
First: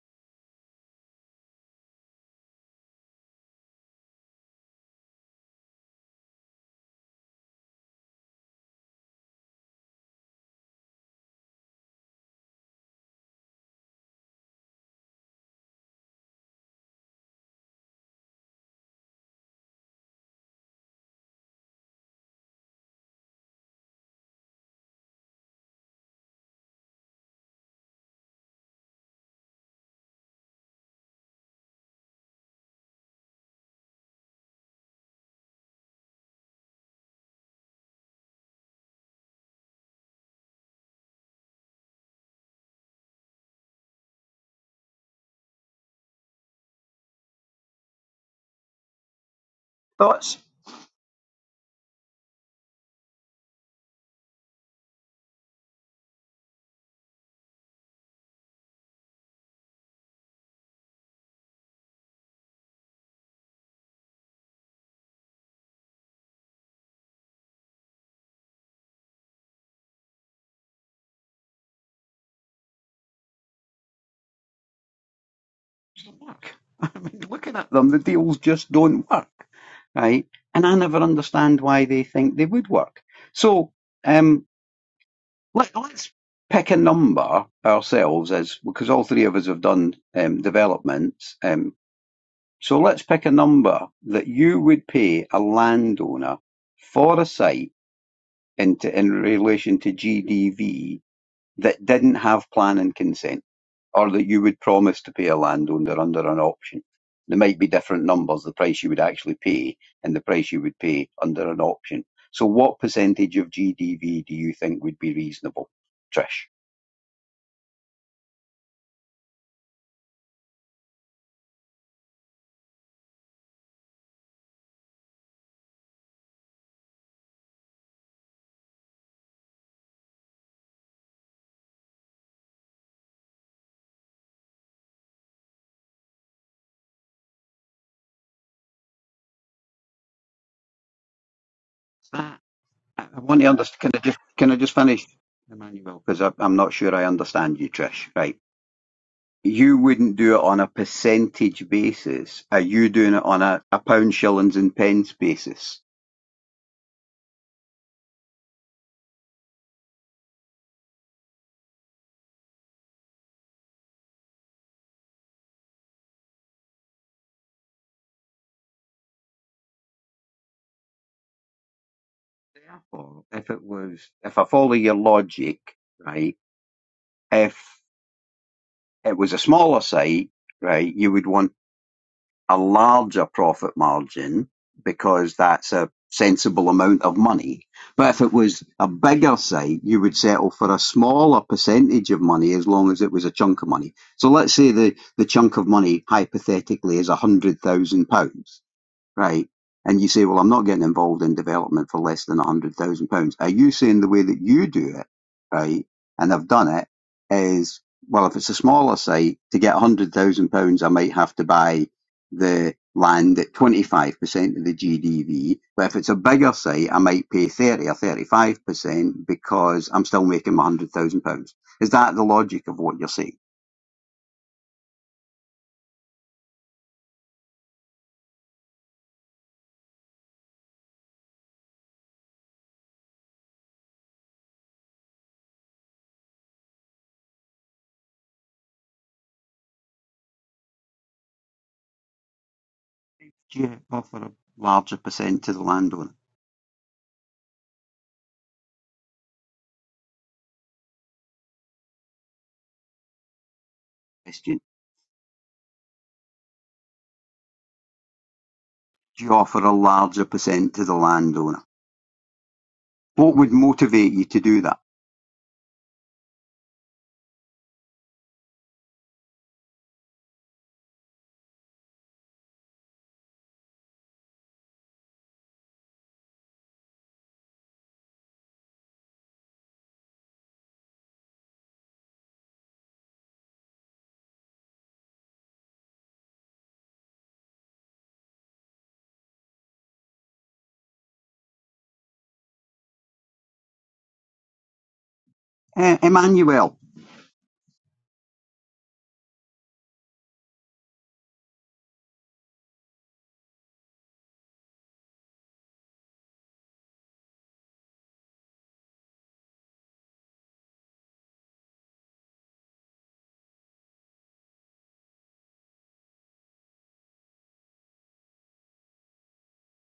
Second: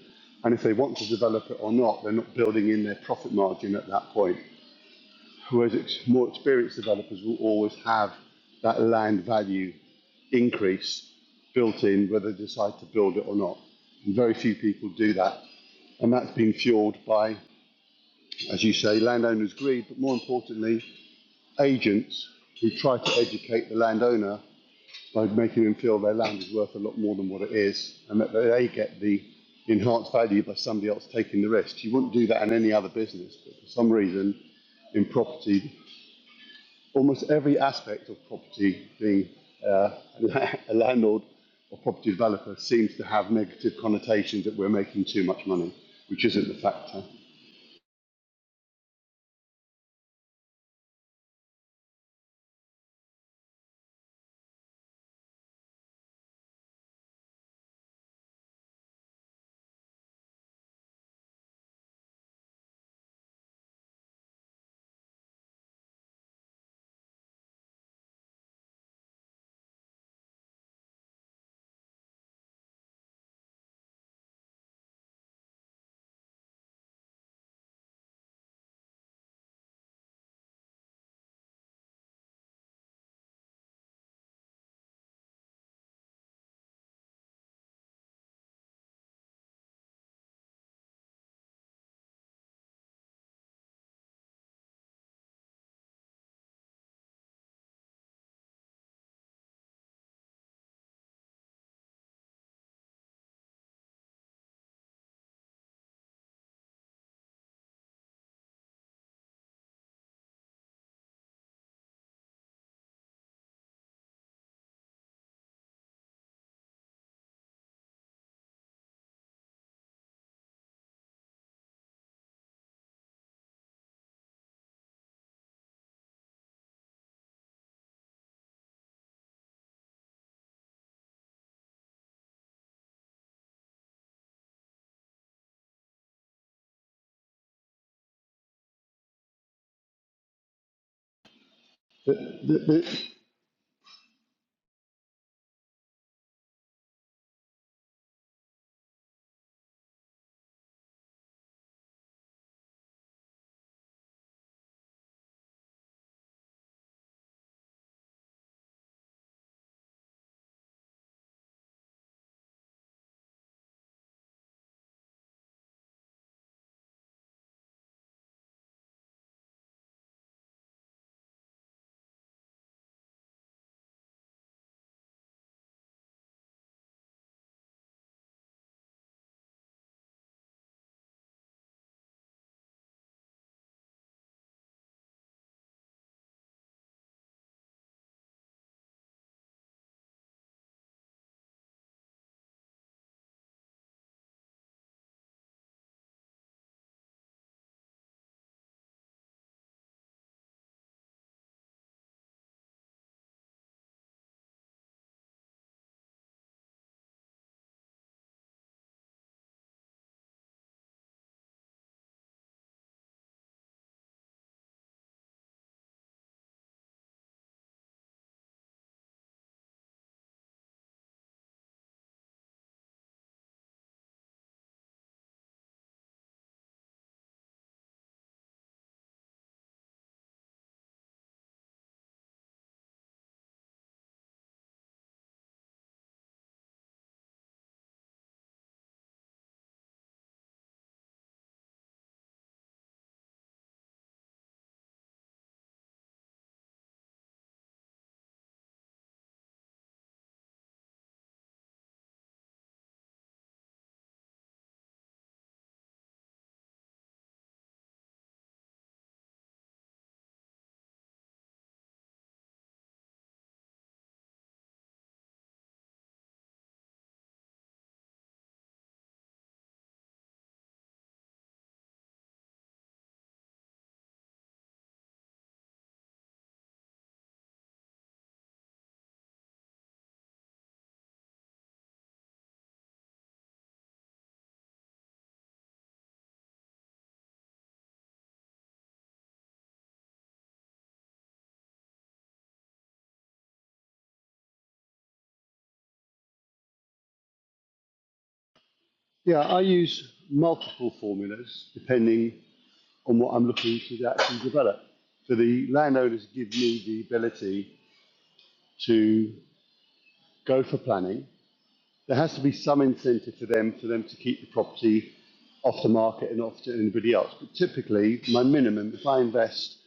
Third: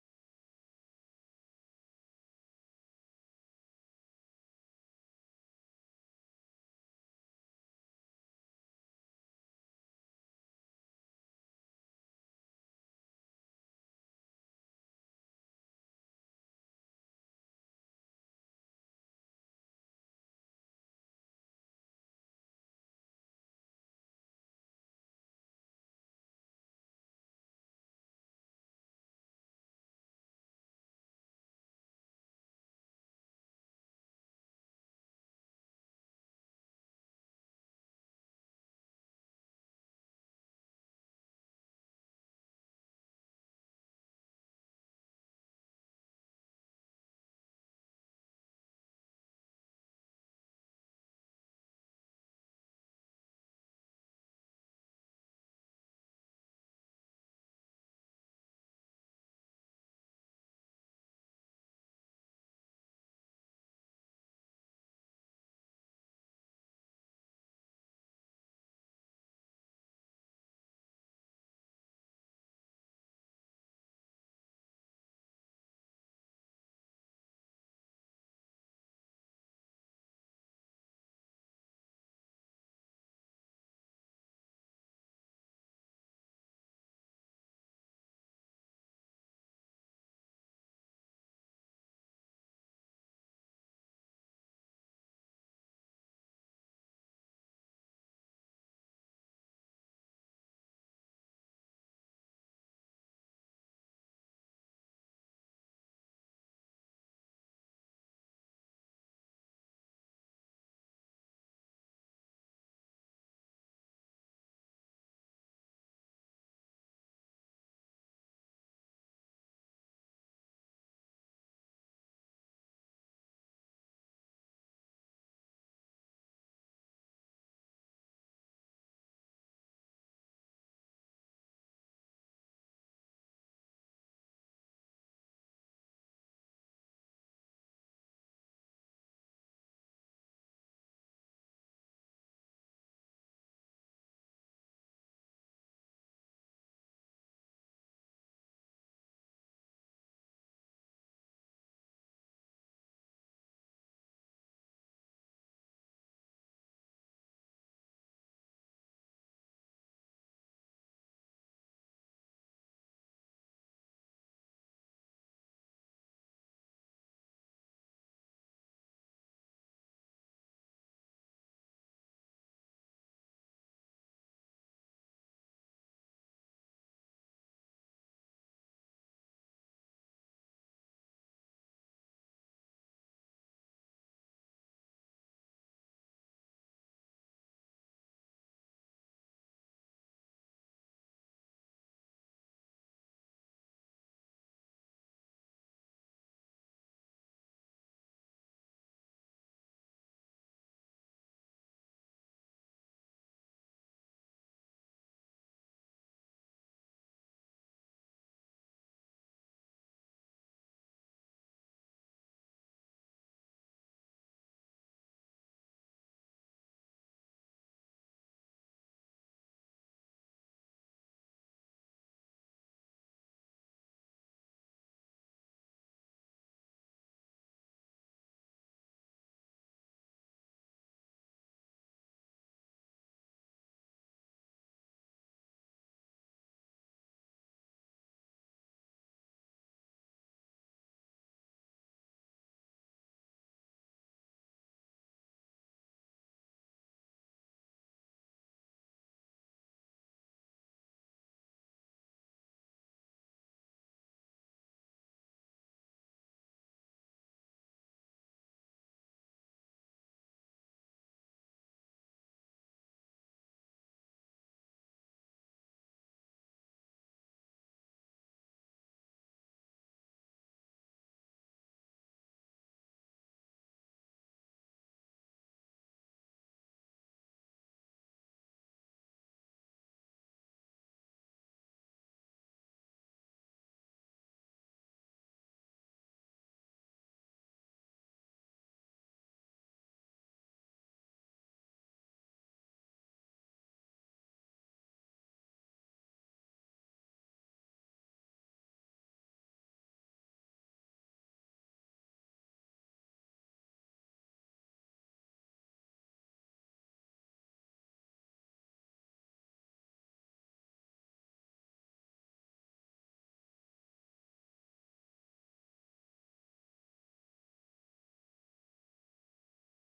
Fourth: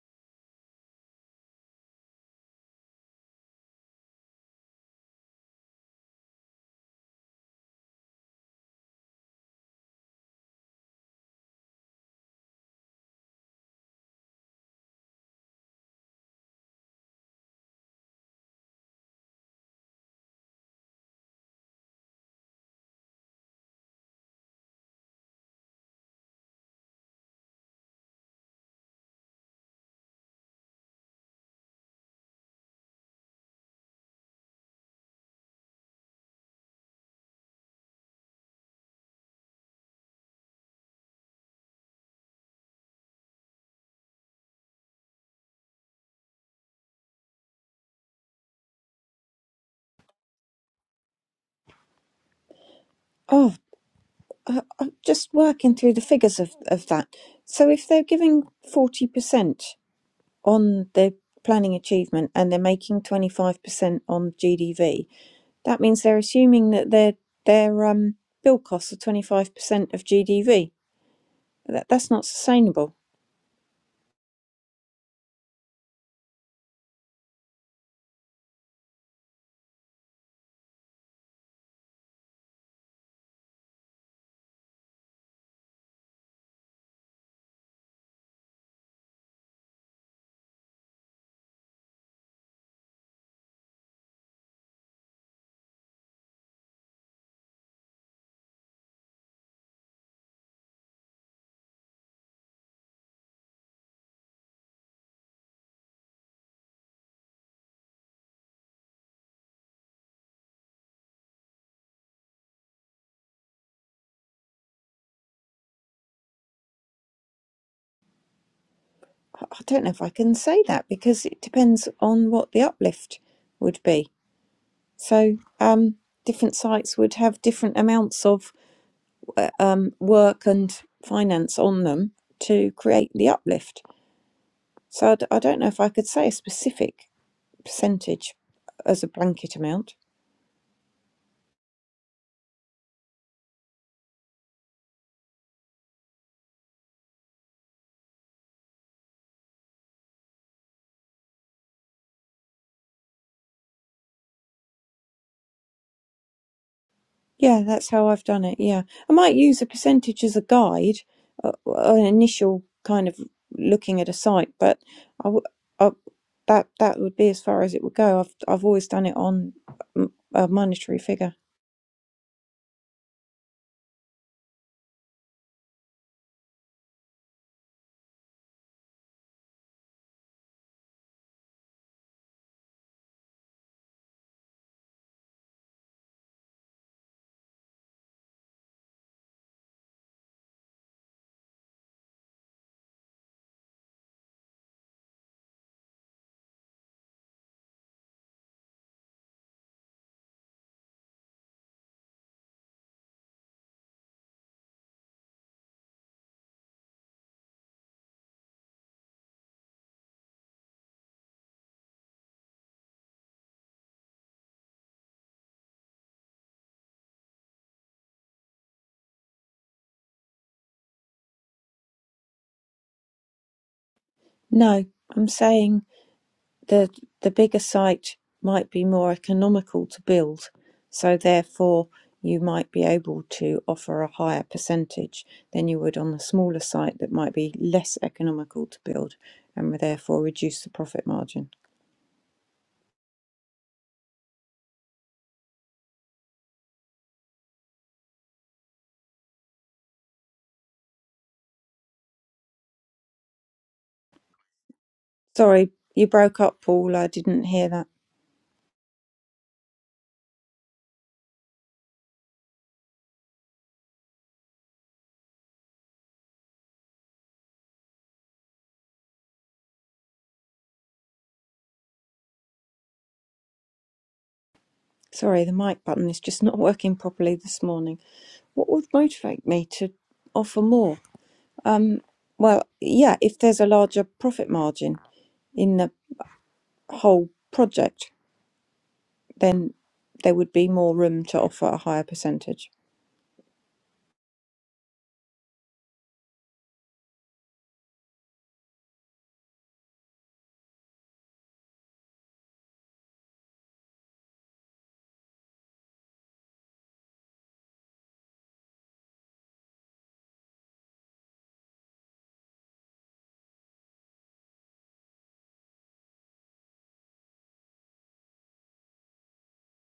[SPEAKER 3] And if they want to develop it or not, they're not building in their profit margin at that point. Whereas more experienced developers will always have that land value increase built in, whether they decide to build it or not. And very few people do that. And that's been fueled by, as you say, landowners' greed, but more importantly, agents who try to educate the landowner by making them feel their land is worth a lot more than what it is and that they get the enhanced value by somebody else taking the risk. You wouldn't do that in any other business, but for some reason in property, almost every aspect of property being uh, <laughs> a landlord or property developer seems to have negative connotations that we're making too much money, which isn't the factor.
[SPEAKER 2] Thoughts?
[SPEAKER 1] Oh, I, I'm just working through the figures of, of that. So if they're giving 40% on their planning achievement and they're making 25% on GDV, that means they're assuming that their, their um, bill costs are 25% of GDV. That, that's not sustainable.
[SPEAKER 2] Doesn't work. <laughs> I mean, looking at them, the deals just don't work, right? And I never understand why they think they would work. So um, let, let's pick a number ourselves, as because all three of us have done um, developments. um, So let's pick a number that you would pay a landowner for a site into in relation to GDV that didn't have planning consent, or that you would promise to pay a landowner under an option. There might be different numbers, the price you would actually pay and the price you would pay under an option. So what percentage of GDV do you think would be reasonable, Trish?
[SPEAKER 1] I I don't know if I can say that because it depends on what the uplift would be. So, um, different sites would have different amounts of uh, um, work and finance on them to create the uplift. So, I, d- I don't know if I could say a specific percentage as a blanket amount.
[SPEAKER 3] The,
[SPEAKER 2] I
[SPEAKER 3] the, the,
[SPEAKER 2] I want to understand. Can I just can I just finish, Emmanuel? Because I'm not sure I understand you, Trish. Right. you wouldn't do it on a percentage basis. Are you doing it on a, a pound, shillings, and pence basis?
[SPEAKER 1] Yeah, that's how I've done it. Yeah, I might use a percentage as a guide, uh, uh, an initial kind of looking at a site, but I, w- I that that would be as far as it would go. I've I've always done it on mm, a monetary figure.
[SPEAKER 2] Therefore, if it was, if I follow your logic, right, if it was a smaller site, right, you would want a larger profit margin because that's a sensible amount of money. But if it was a bigger site, you would settle for a smaller percentage of money as long as it was a chunk of money. So let's say the, the chunk of money hypothetically is £100,000 right? And you say, well, I'm not getting involved in development for less than £100,000. Are you saying the way that you do it, right? And I've done it is, well, if it's a smaller site, to get £100,000, I might have to buy the land at 25% of the GDV. But if it's a bigger site, I might pay 30 or 35% because I'm still making my £100,000. Is that the logic of what you're saying?
[SPEAKER 1] No, I'm saying the the bigger site might be more economical to build, so therefore you might be able to offer a higher percentage than you would on the smaller site that might be less economical to build and therefore reduce the profit margin.
[SPEAKER 2] Do you offer a larger percent to the landowner? Question.
[SPEAKER 1] Sorry, you broke up, Paul. I didn't hear that.
[SPEAKER 2] you offer a larger percent to the landowner? What would motivate you to do that?
[SPEAKER 1] Sorry, the mic button is just not working properly this morning. What would motivate me to offer more? Um, well, yeah, if there's a larger profit margin in the whole project, then there would be more room to offer a higher percentage.
[SPEAKER 2] Uh, Emmanuel,
[SPEAKER 3] yeah, I use multiple formulas depending on what I'm looking to actually develop. So the landowners give me the ability to go for planning. There has to be some incentive for them for them to keep the property off the market and off to anybody else. But typically, my minimum, if I invest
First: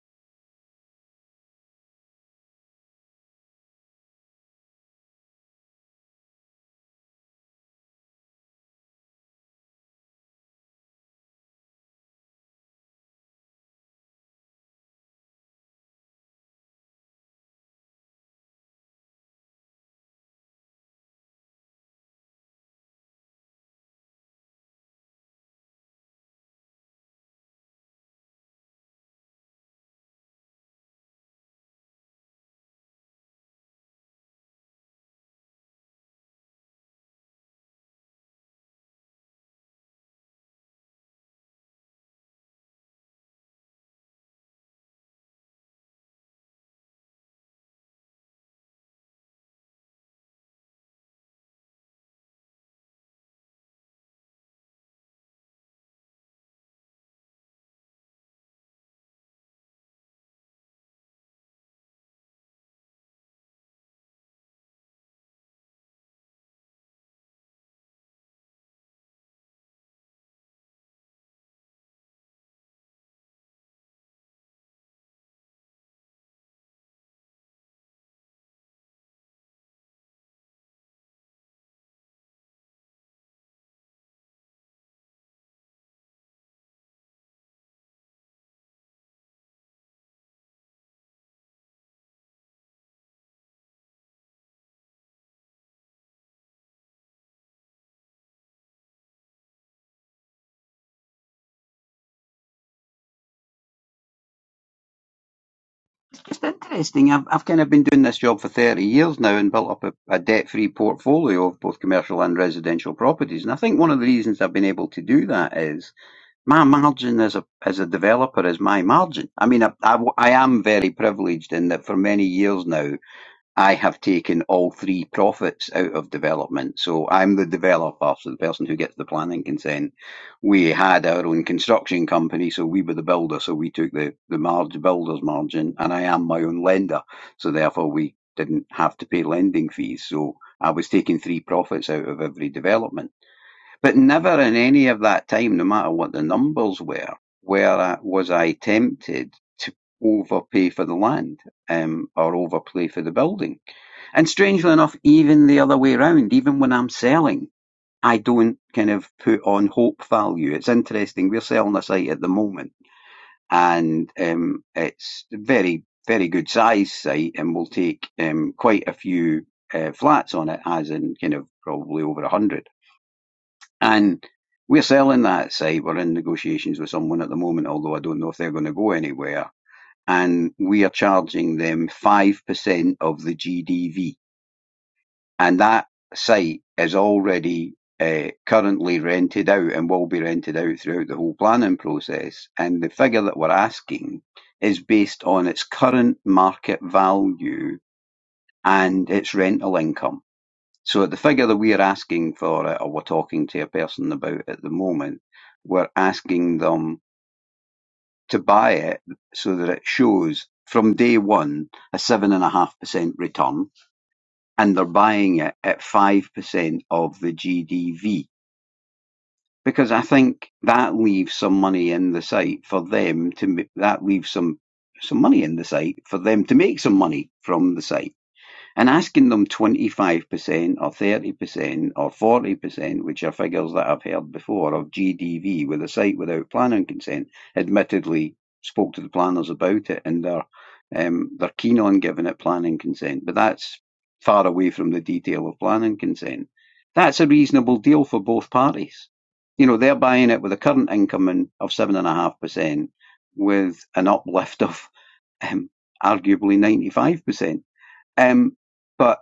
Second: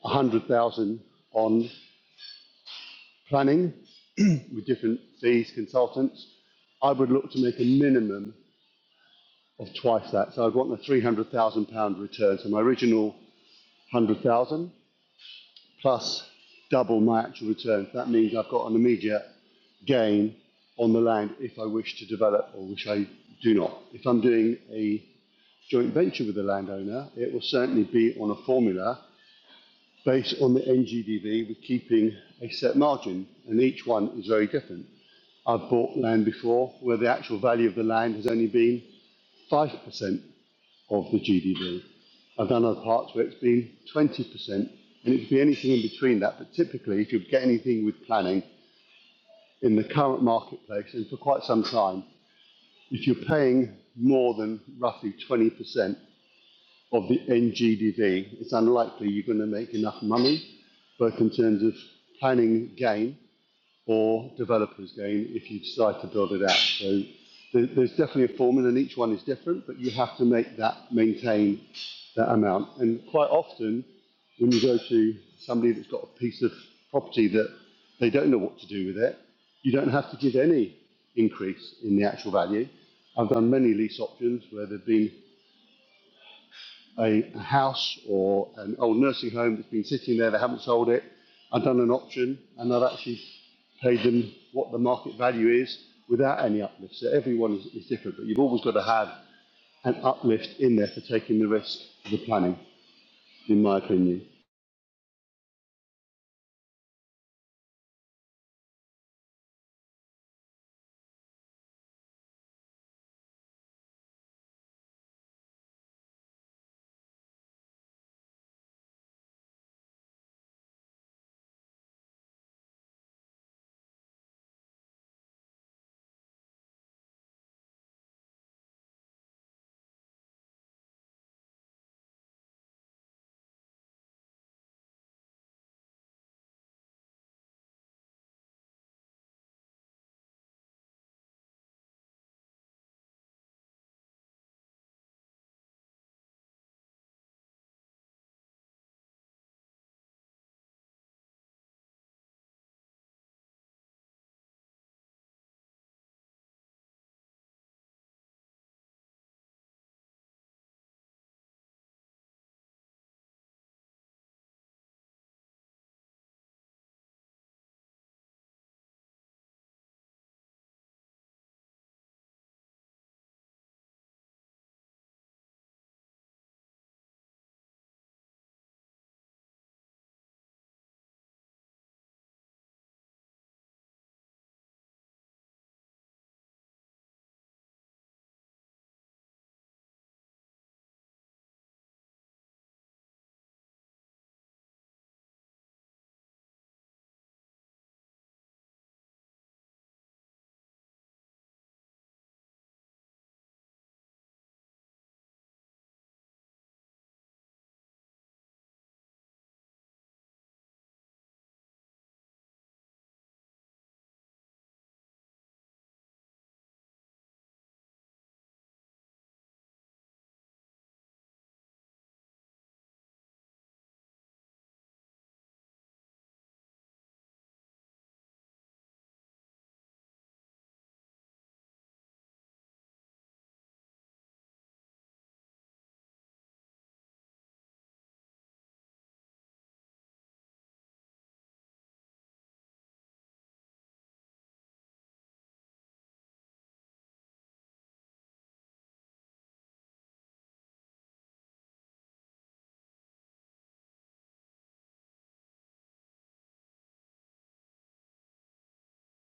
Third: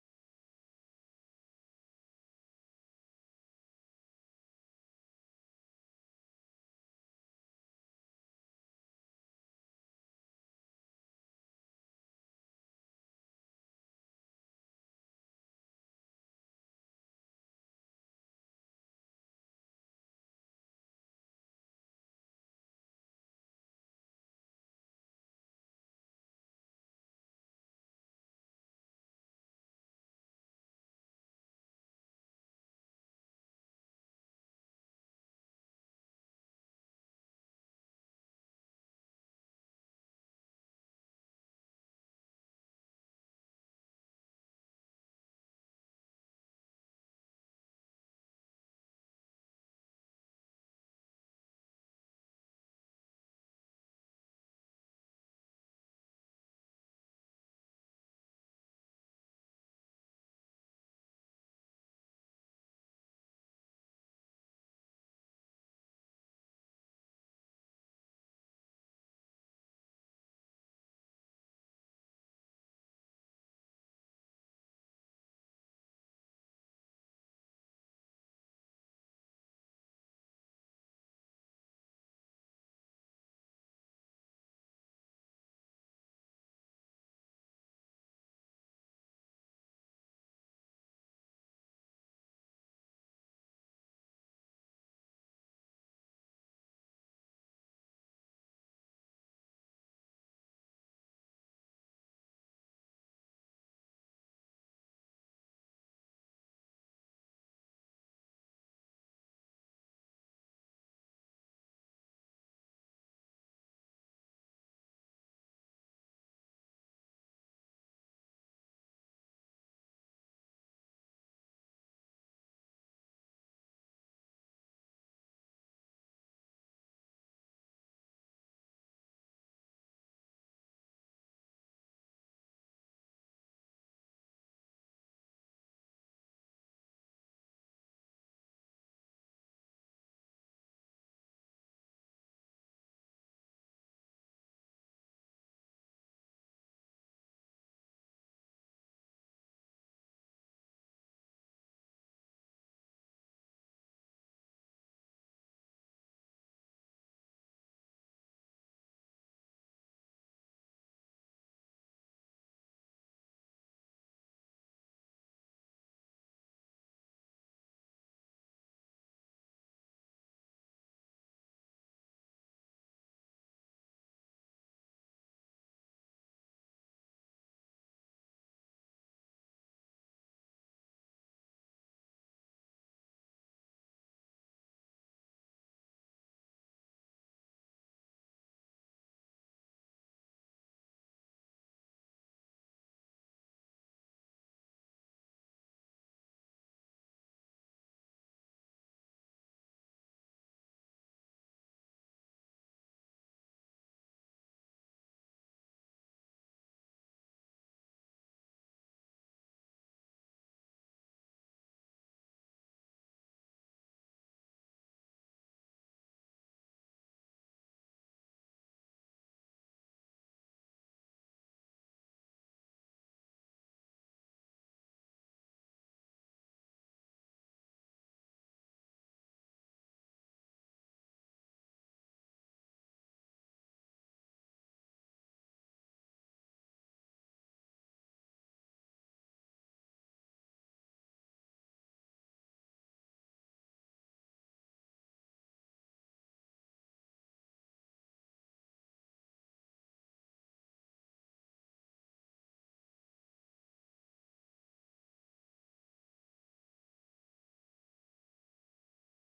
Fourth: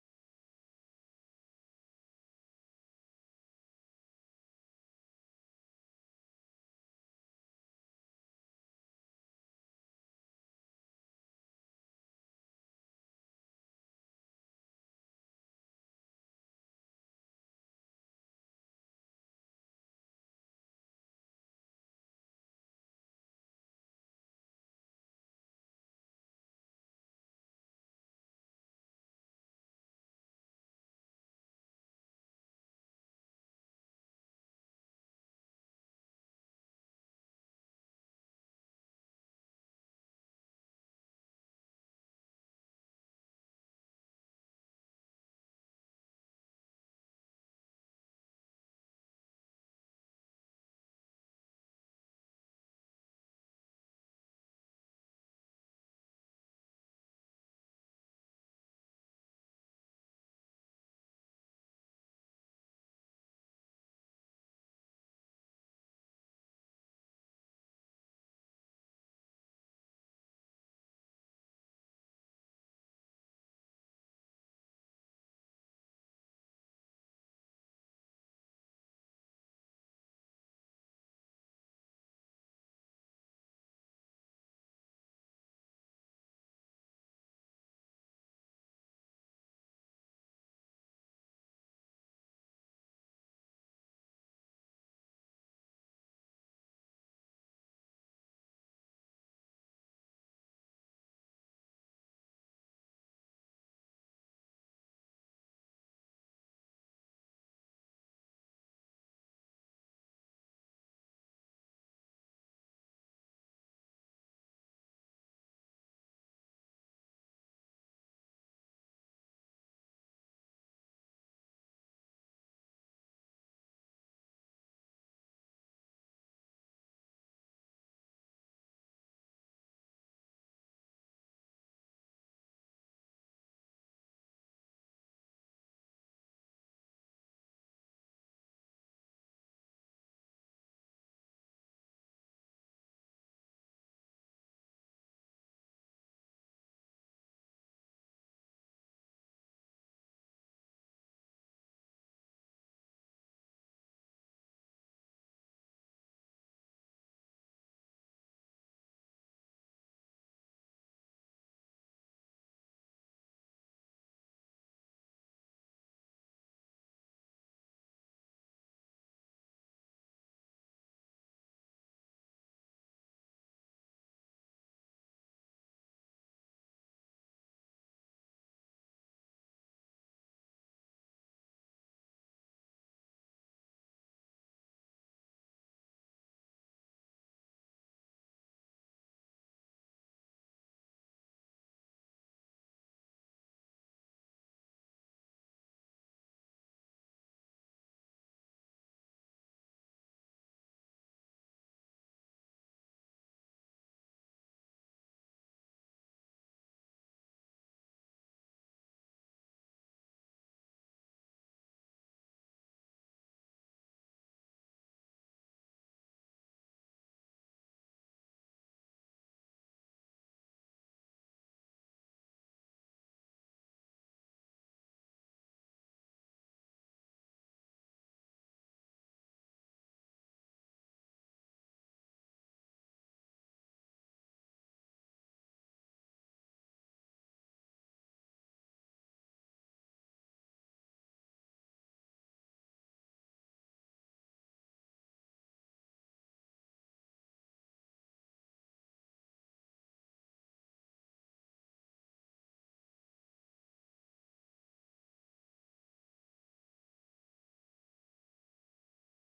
[SPEAKER 3] 100,000 on planning with different fees, consultants, I would look to make a minimum of twice that. So I'd want a 300,000 pound return. So my original 100,000 plus double my actual return. That means I've got an immediate gain on the land if I wish to develop or which I do not. If I'm doing a joint venture with the landowner, it will certainly be on a formula based on the NGDV with keeping a set margin, and each one is very different. I've bought land before where the actual value of the land has only been 5% of the GDV. I've done other parts where it's been 20%, and it could be anything in between that. But typically, if you get anything with planning in the current marketplace and for quite some time, if you're paying more than roughly 20% of the NGDV, it's unlikely you're going to make enough money, both in terms of planning gain or developers gain if you decide to build it out. So there's definitely a formula and each one is different, but you have to make that maintain that amount. And quite often, when you go to somebody that's got a piece of property that they don't know what to do with it, you don't have to give any increase in the actual value. I've done many lease options where there've been a, a house or an old nursing home that's been sitting there, they haven't sold it. I've done an option and I've actually paid them what the market value is without any uplift. So everyone is, is different, but you've always got to have an uplift in there for taking the risk of the planning, in my opinion.
[SPEAKER 2] just interesting. I've, I've kind of been doing this job for 30 years now and built up a, a debt free portfolio of both commercial and residential properties. And I think one of the reasons I've been able to do that is my margin as a, as a developer is my margin. I mean, I I I am very privileged in that for many years now, I have taken all three profits out of development. So I'm the developer, so the person who gets the planning consent. We had our own construction company, so we were the builder, so we took the, the marge, builder's margin, and I am my own lender. So therefore, we didn't have to pay lending fees. So I was taking three profits out of every development. But never in any of that time, no matter what the numbers were, where I, was I tempted to overpay for the land um, or overpay for the building and strangely enough, even the other way around, even when I'm selling, I don't kind of put on hope value. It's interesting. We're selling a site at the moment and um, it's a very, very good size site and we'll take um, quite a few uh, flats on it, as in kind of probably over 100. And we're selling that site. We're in negotiations with someone at the moment, although I don't know if they're going to go anywhere. And we are charging them 5% of the GDV and that site is already uh, currently rented out and will be rented out throughout the whole planning process. And the figure that we're asking is based on its current market value and its rental income. So the figure that we're asking for it, or we're talking to a person about at the moment, we're asking them to buy it so that it shows from day one a seven and a half percent return and they're buying it at 5% of the GDV because I think that leaves some money in the site for them to that leaves some some money in the site for them to make some money from the site and asking them 25% or 30% or 40%, which are figures that I've heard before, of GDV with a site without planning consent, admittedly spoke to the planners about it and they're, um, they're keen on giving it planning consent, but that's far away from the detail of planning consent. That's a reasonable deal for both parties. You know, they're buying it with a current income of 7.5% with an uplift of <laughs> um, arguably 95%. Um, but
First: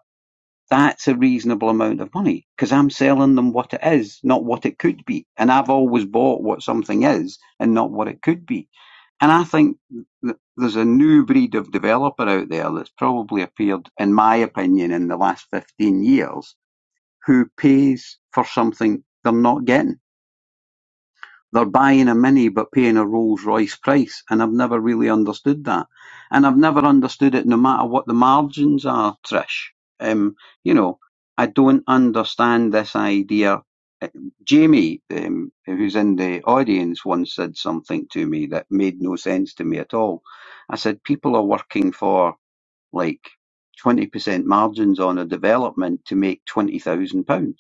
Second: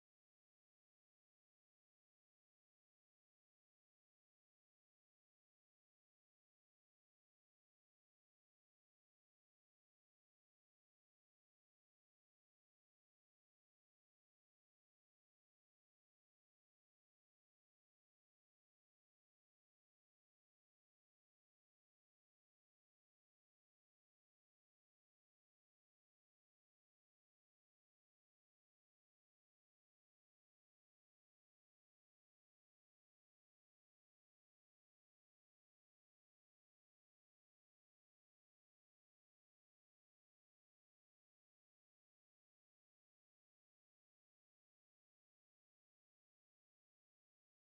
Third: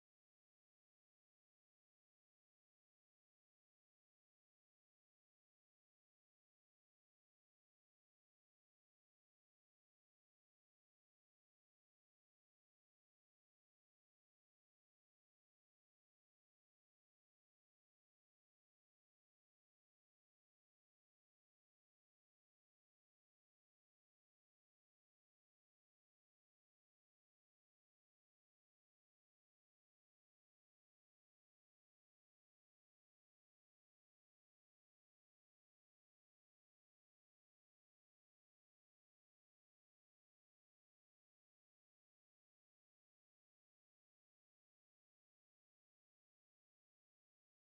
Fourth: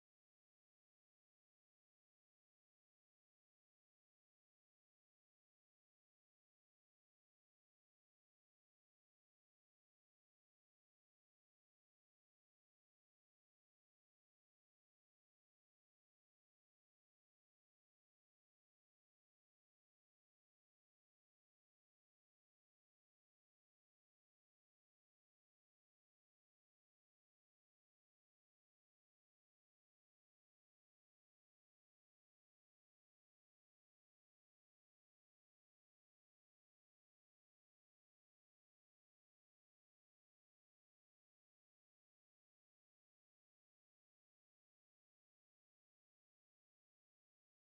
[SPEAKER 2] that's a reasonable amount of money because I'm selling them what it is, not what it could be. And I've always bought what something is and not what it could be. And I think that there's a new breed of developer out there that's probably appeared, in my opinion, in the last 15 years who pays for something they're not getting. They're buying a Mini but paying a Rolls-Royce price, and I've never really understood that. And I've never understood it no matter what the margins are, Trish. Um, you know, I don't understand this idea. Uh, Jamie, um, who's in the audience, once said something to me that made no sense to me at all. I said, people are working for like 20% margins on a development to make £20,000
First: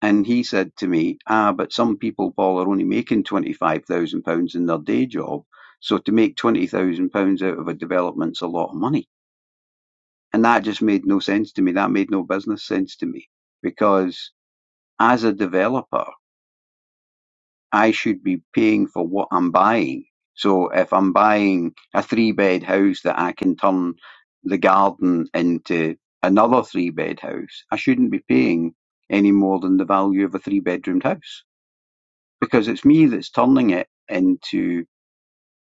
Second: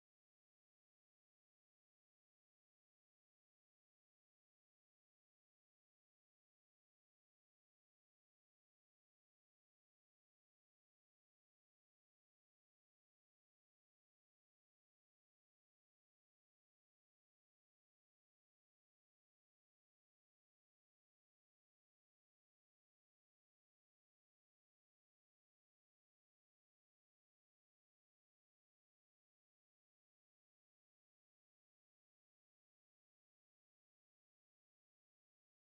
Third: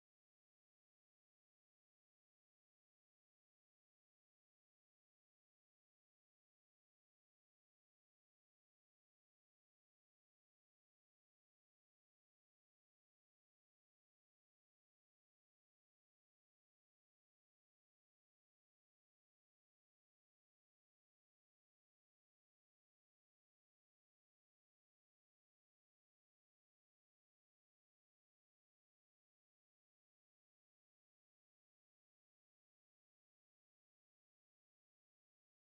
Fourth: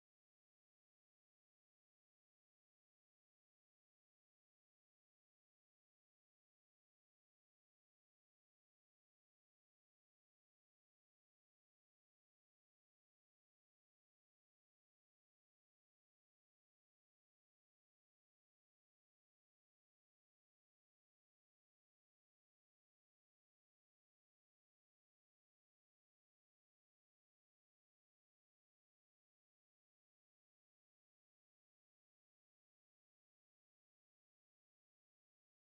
[SPEAKER 2] and he said to me, Ah, but some people, Paul, are only making £25,000 in their day job. So to make £20,000 out of a development's a lot of money. And that just made no sense to me. That made no business sense to me because as a developer, I should be paying for what I'm buying. So if I'm buying a three bed house that I can turn the garden into another three bed house, I shouldn't be paying any more than the value of a three bedroomed house because it's me that's turning it into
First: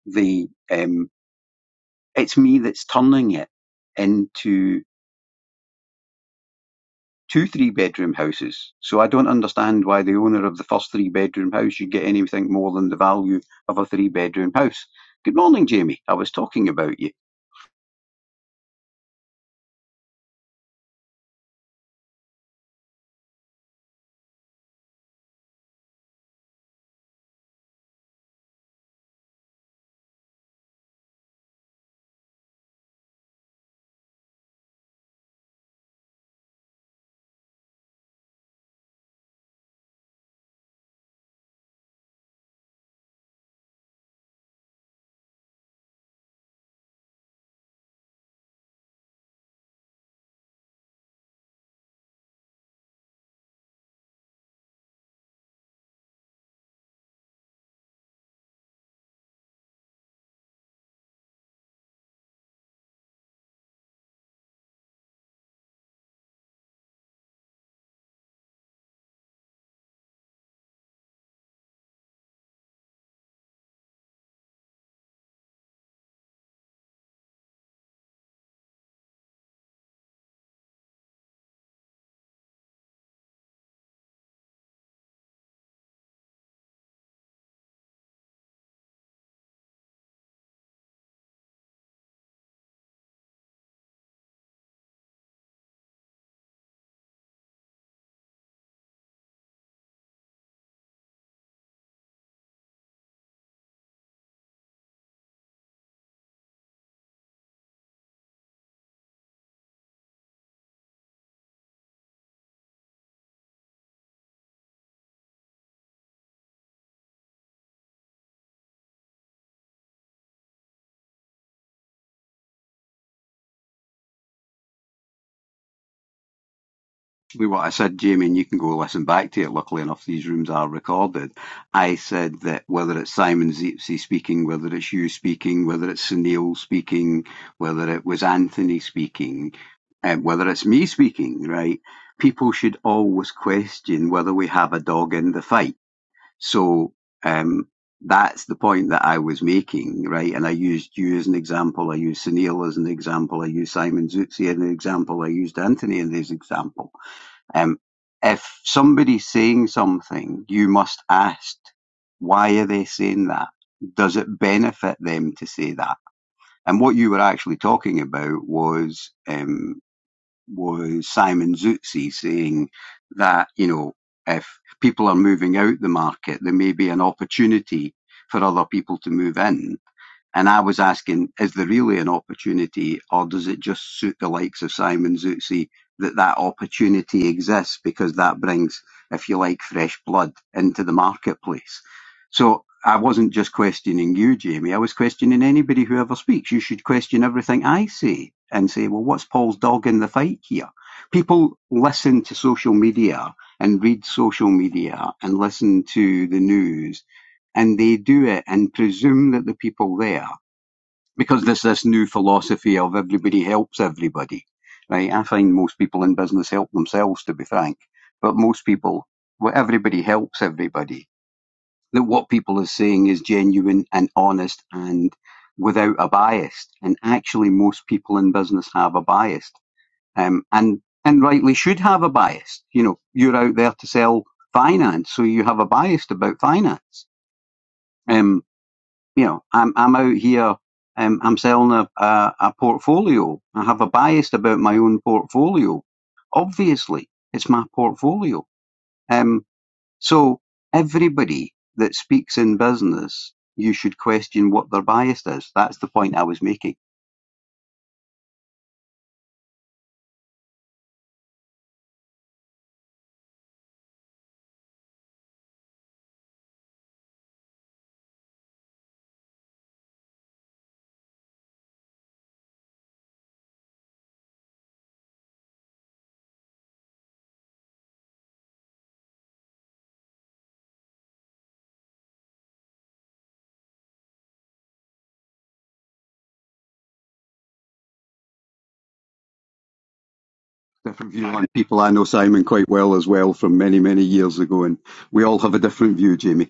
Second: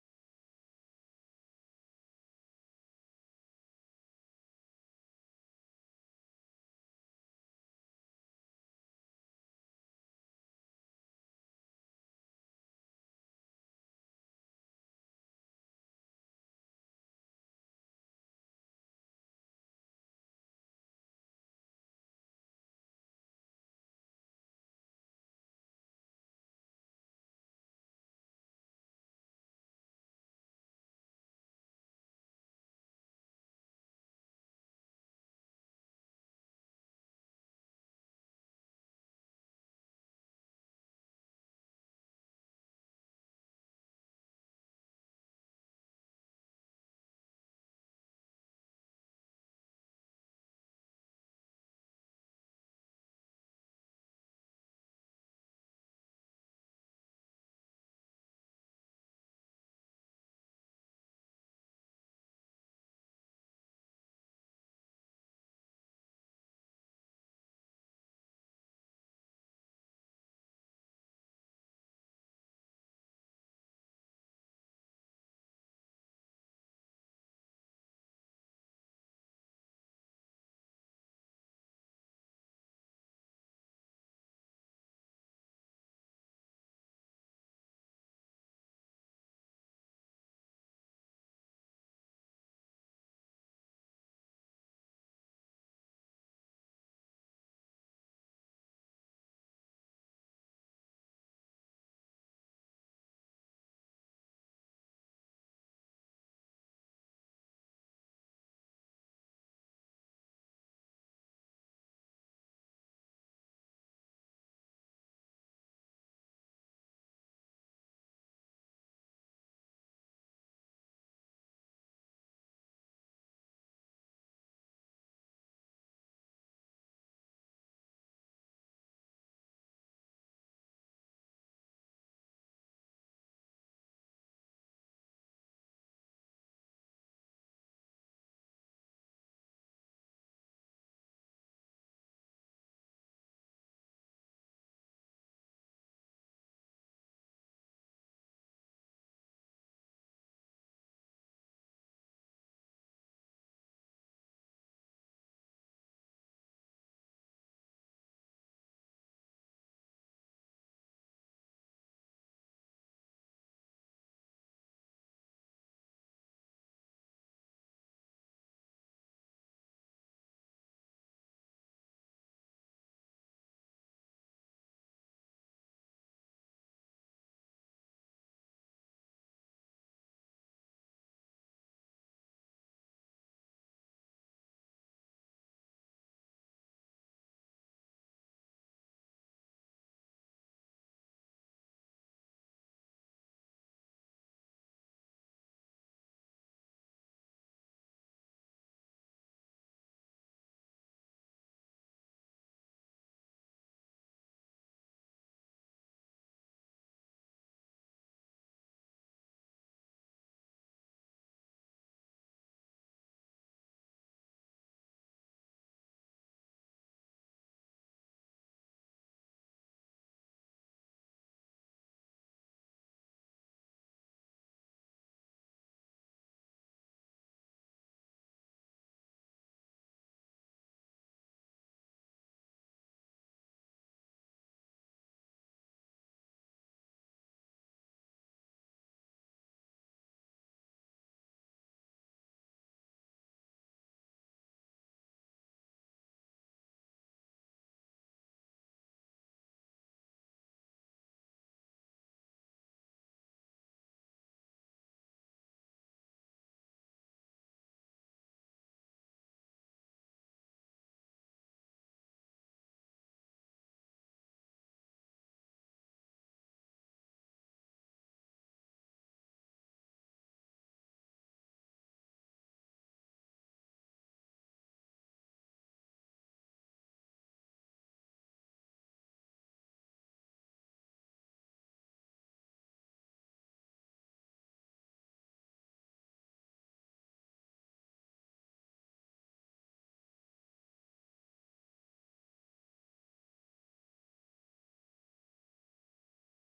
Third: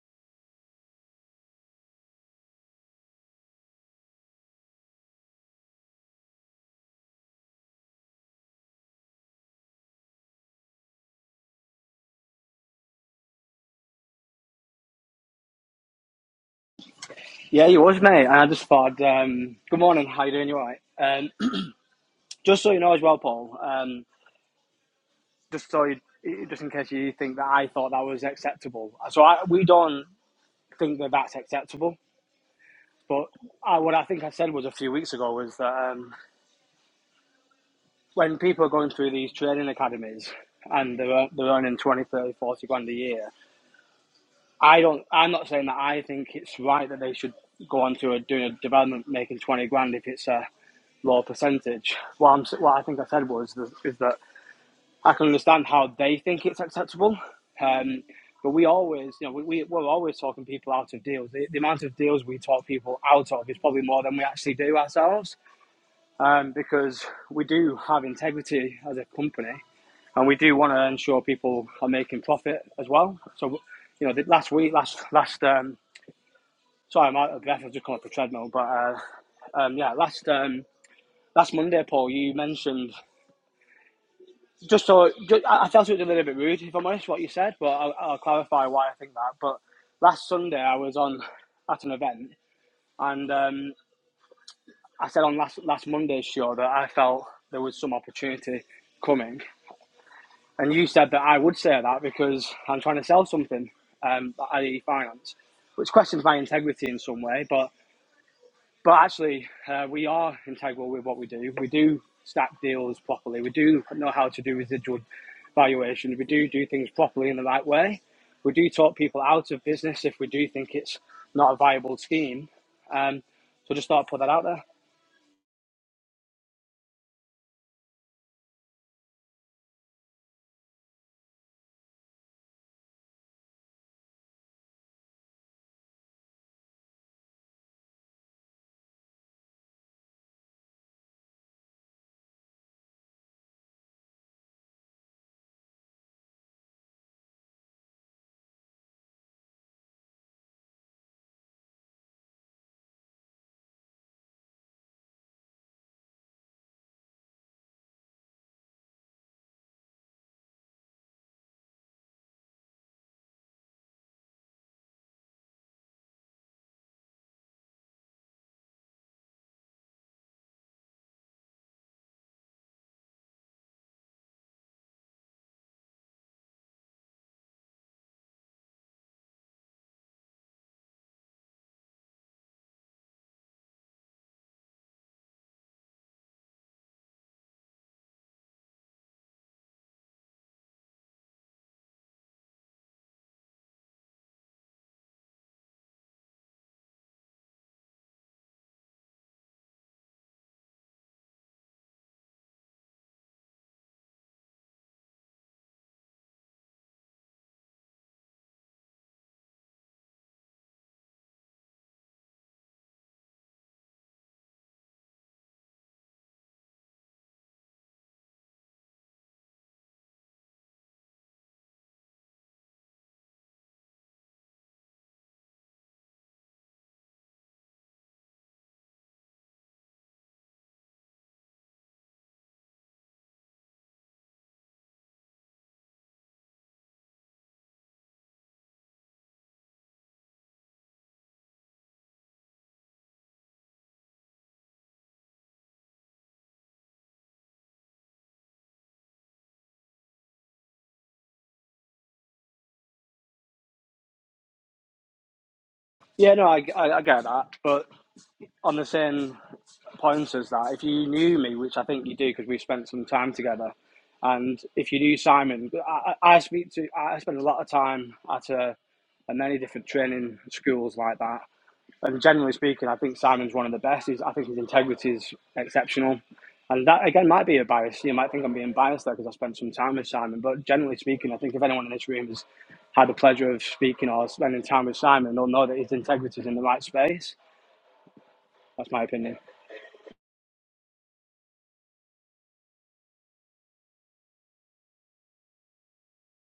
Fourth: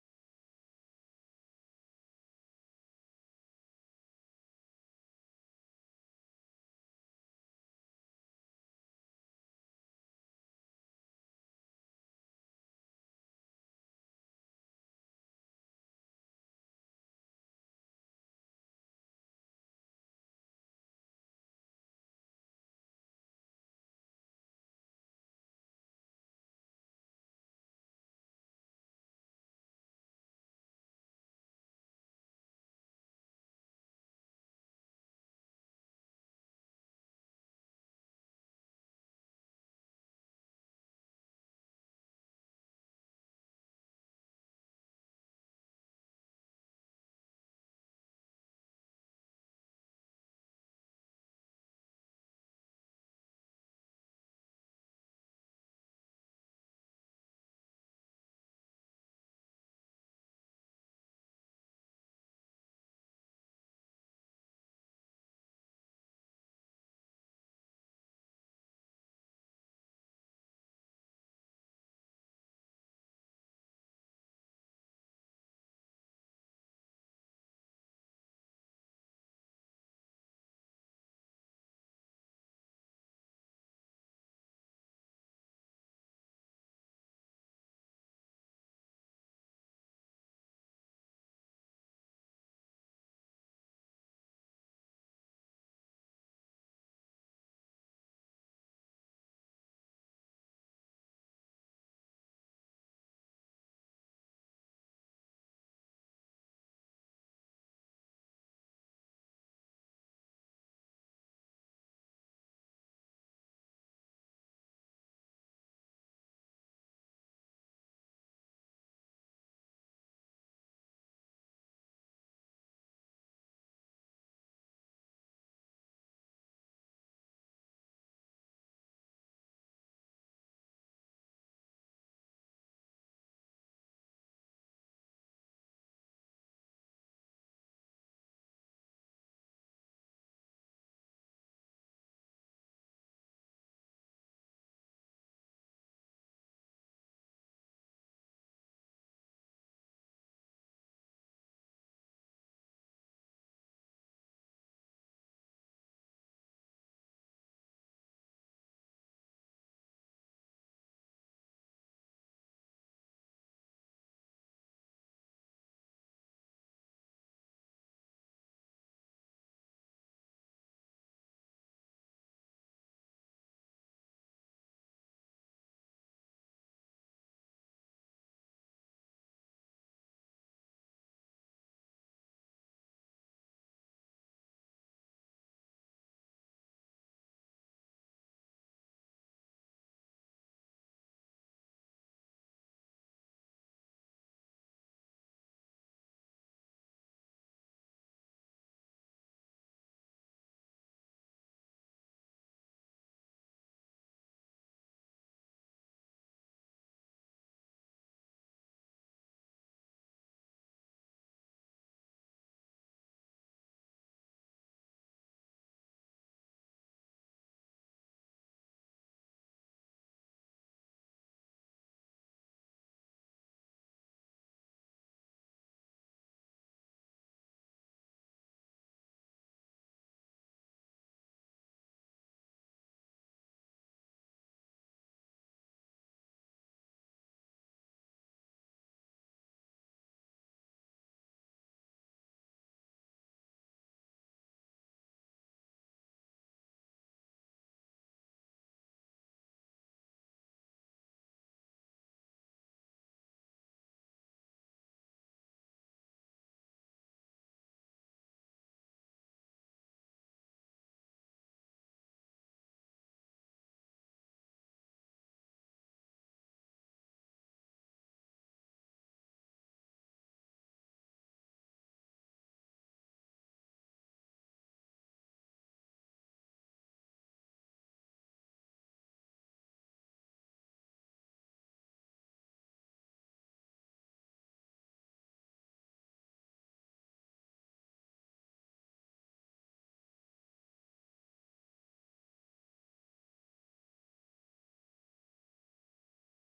[SPEAKER 2] the um, it's me that's turning it into two three bedroom houses. So I don't understand why the owner of the first three bedroom house should get anything more than the value of a three bedroom house. Good morning, Jamie. I was talking about you.
[SPEAKER 4] Yeah, you was, mate. And I just thought, um, good morning, how you doing? You alright? Um, <clears throat> just so you know as well, Paul, um, just so you, just in case you think that I thought that was acceptable. So I, we don't think that that's acceptable. But I, what I think I said was a few weeks ago was that um, when people are going through these training academies and they're, they're earning 20, 30, 40 grand a year, I don't, I'm not saying that I think it's right that they should go on to a, doing a development making 20 grand if it's a lower percentage. What I'm what I think I said was th- is that I can understand how they think it's acceptable, um, but we always you know we, we we're always talking people out of deals. The, the amount of deals we talk people out of is probably more than we actually do ourselves, um, because we do have integrity as a company and we do want to ensure people are making profit as well. So you know the, last week last last um, sorry I'm out of breath I've just come up a treadmill, but. Uh, um, yeah, last um, last Monday, Paul, you mentioned Just so ju- I, felt it was a little bit rude, if I'm honest, what you said, but I'll, I'll clarify why I think that. But last Sunday, I was on at an event, and um, I said on last last Monday's show that I felt there was some opportunity coming, and you said that I would say that because I'm trying to sell something, um, i.e., finance, which questions my integrity in some way, but. But actually, uh, we are integral with what we do. We do stack deals properly. We do know how to do residual valuations. We do do things properly in the right way. We do talk people out of business if we do think it's not a viable scheme. Um, so just thought I'd put that out there.
[SPEAKER 2] Well, what I said, Jamie, and you can go listen back to it. Luckily enough, these rooms are recorded. I said that whether it's Simon Zipsy speaking, whether it's you speaking, whether it's Sunil speaking, whether it was Anthony speaking, and whether it's me speaking, right? People should always question whether we have a dog in the fight. So um, that's the point that I was making, right? And I used you as an example. I used Sunil as an example. I used Simon Zutzi as an example. I used Anthony as an example um, if somebody's saying something, you must ask, why are they saying that? Does it benefit them to say that? And what you were actually talking about was um, was Simon Zutzi saying that you know if people are moving out the market, there may be an opportunity for other people to move in and I was asking, is there really an opportunity, or does it just suit the likes of Simon Zutzi that that opportunity exists because that brings, if you like, fresh blood into the marketplace? So I wasn't just questioning you, Jamie. I was questioning anybody who ever speaks. You should question everything I say and say, well, what's Paul's dog in the fight here? People listen to social media and read social media and listen to the news and they do it and presume that the people there because there's this new philosophy of everybody helps everybody, right? I find most people in business help themselves, to be frank. But most people, well, everybody helps everybody. That what people are saying is genuine and honest and without a bias. And actually, most people in business have a bias, um, and and rightly should have a bias. You know, you're out there to sell finance, so you have a bias about finance. Um you know, I'm I'm out here. Um, I'm selling a, a a portfolio. I have a bias about my own portfolio. Obviously, it's my portfolio. Um, so everybody that speaks in business, you should question what their bias is. That's the point I
[SPEAKER 4] Yeah,
[SPEAKER 2] was
[SPEAKER 4] no, I,
[SPEAKER 2] making.
[SPEAKER 4] I, I get that. But on the same pointers that if you knew me, which I think you do because we've spent some time together, and if you knew Simon, I, I speak to, I spend a lot of time at uh at many different training schools like that, and generally speaking, I think Simon's one of the best. He's, I think his integrity is exceptional. And that again might be a bias. You might think I'm being biased there because I spent some time with Simon. But generally speaking, I think if anyone in this room has had the pleasure of speaking or spending time with Simon, they'll know that his integrity is in the right space. That's my opinion.
[SPEAKER 2] Different view on people. I know Simon quite well as well from many many years ago, and we all have a different view, Jamie.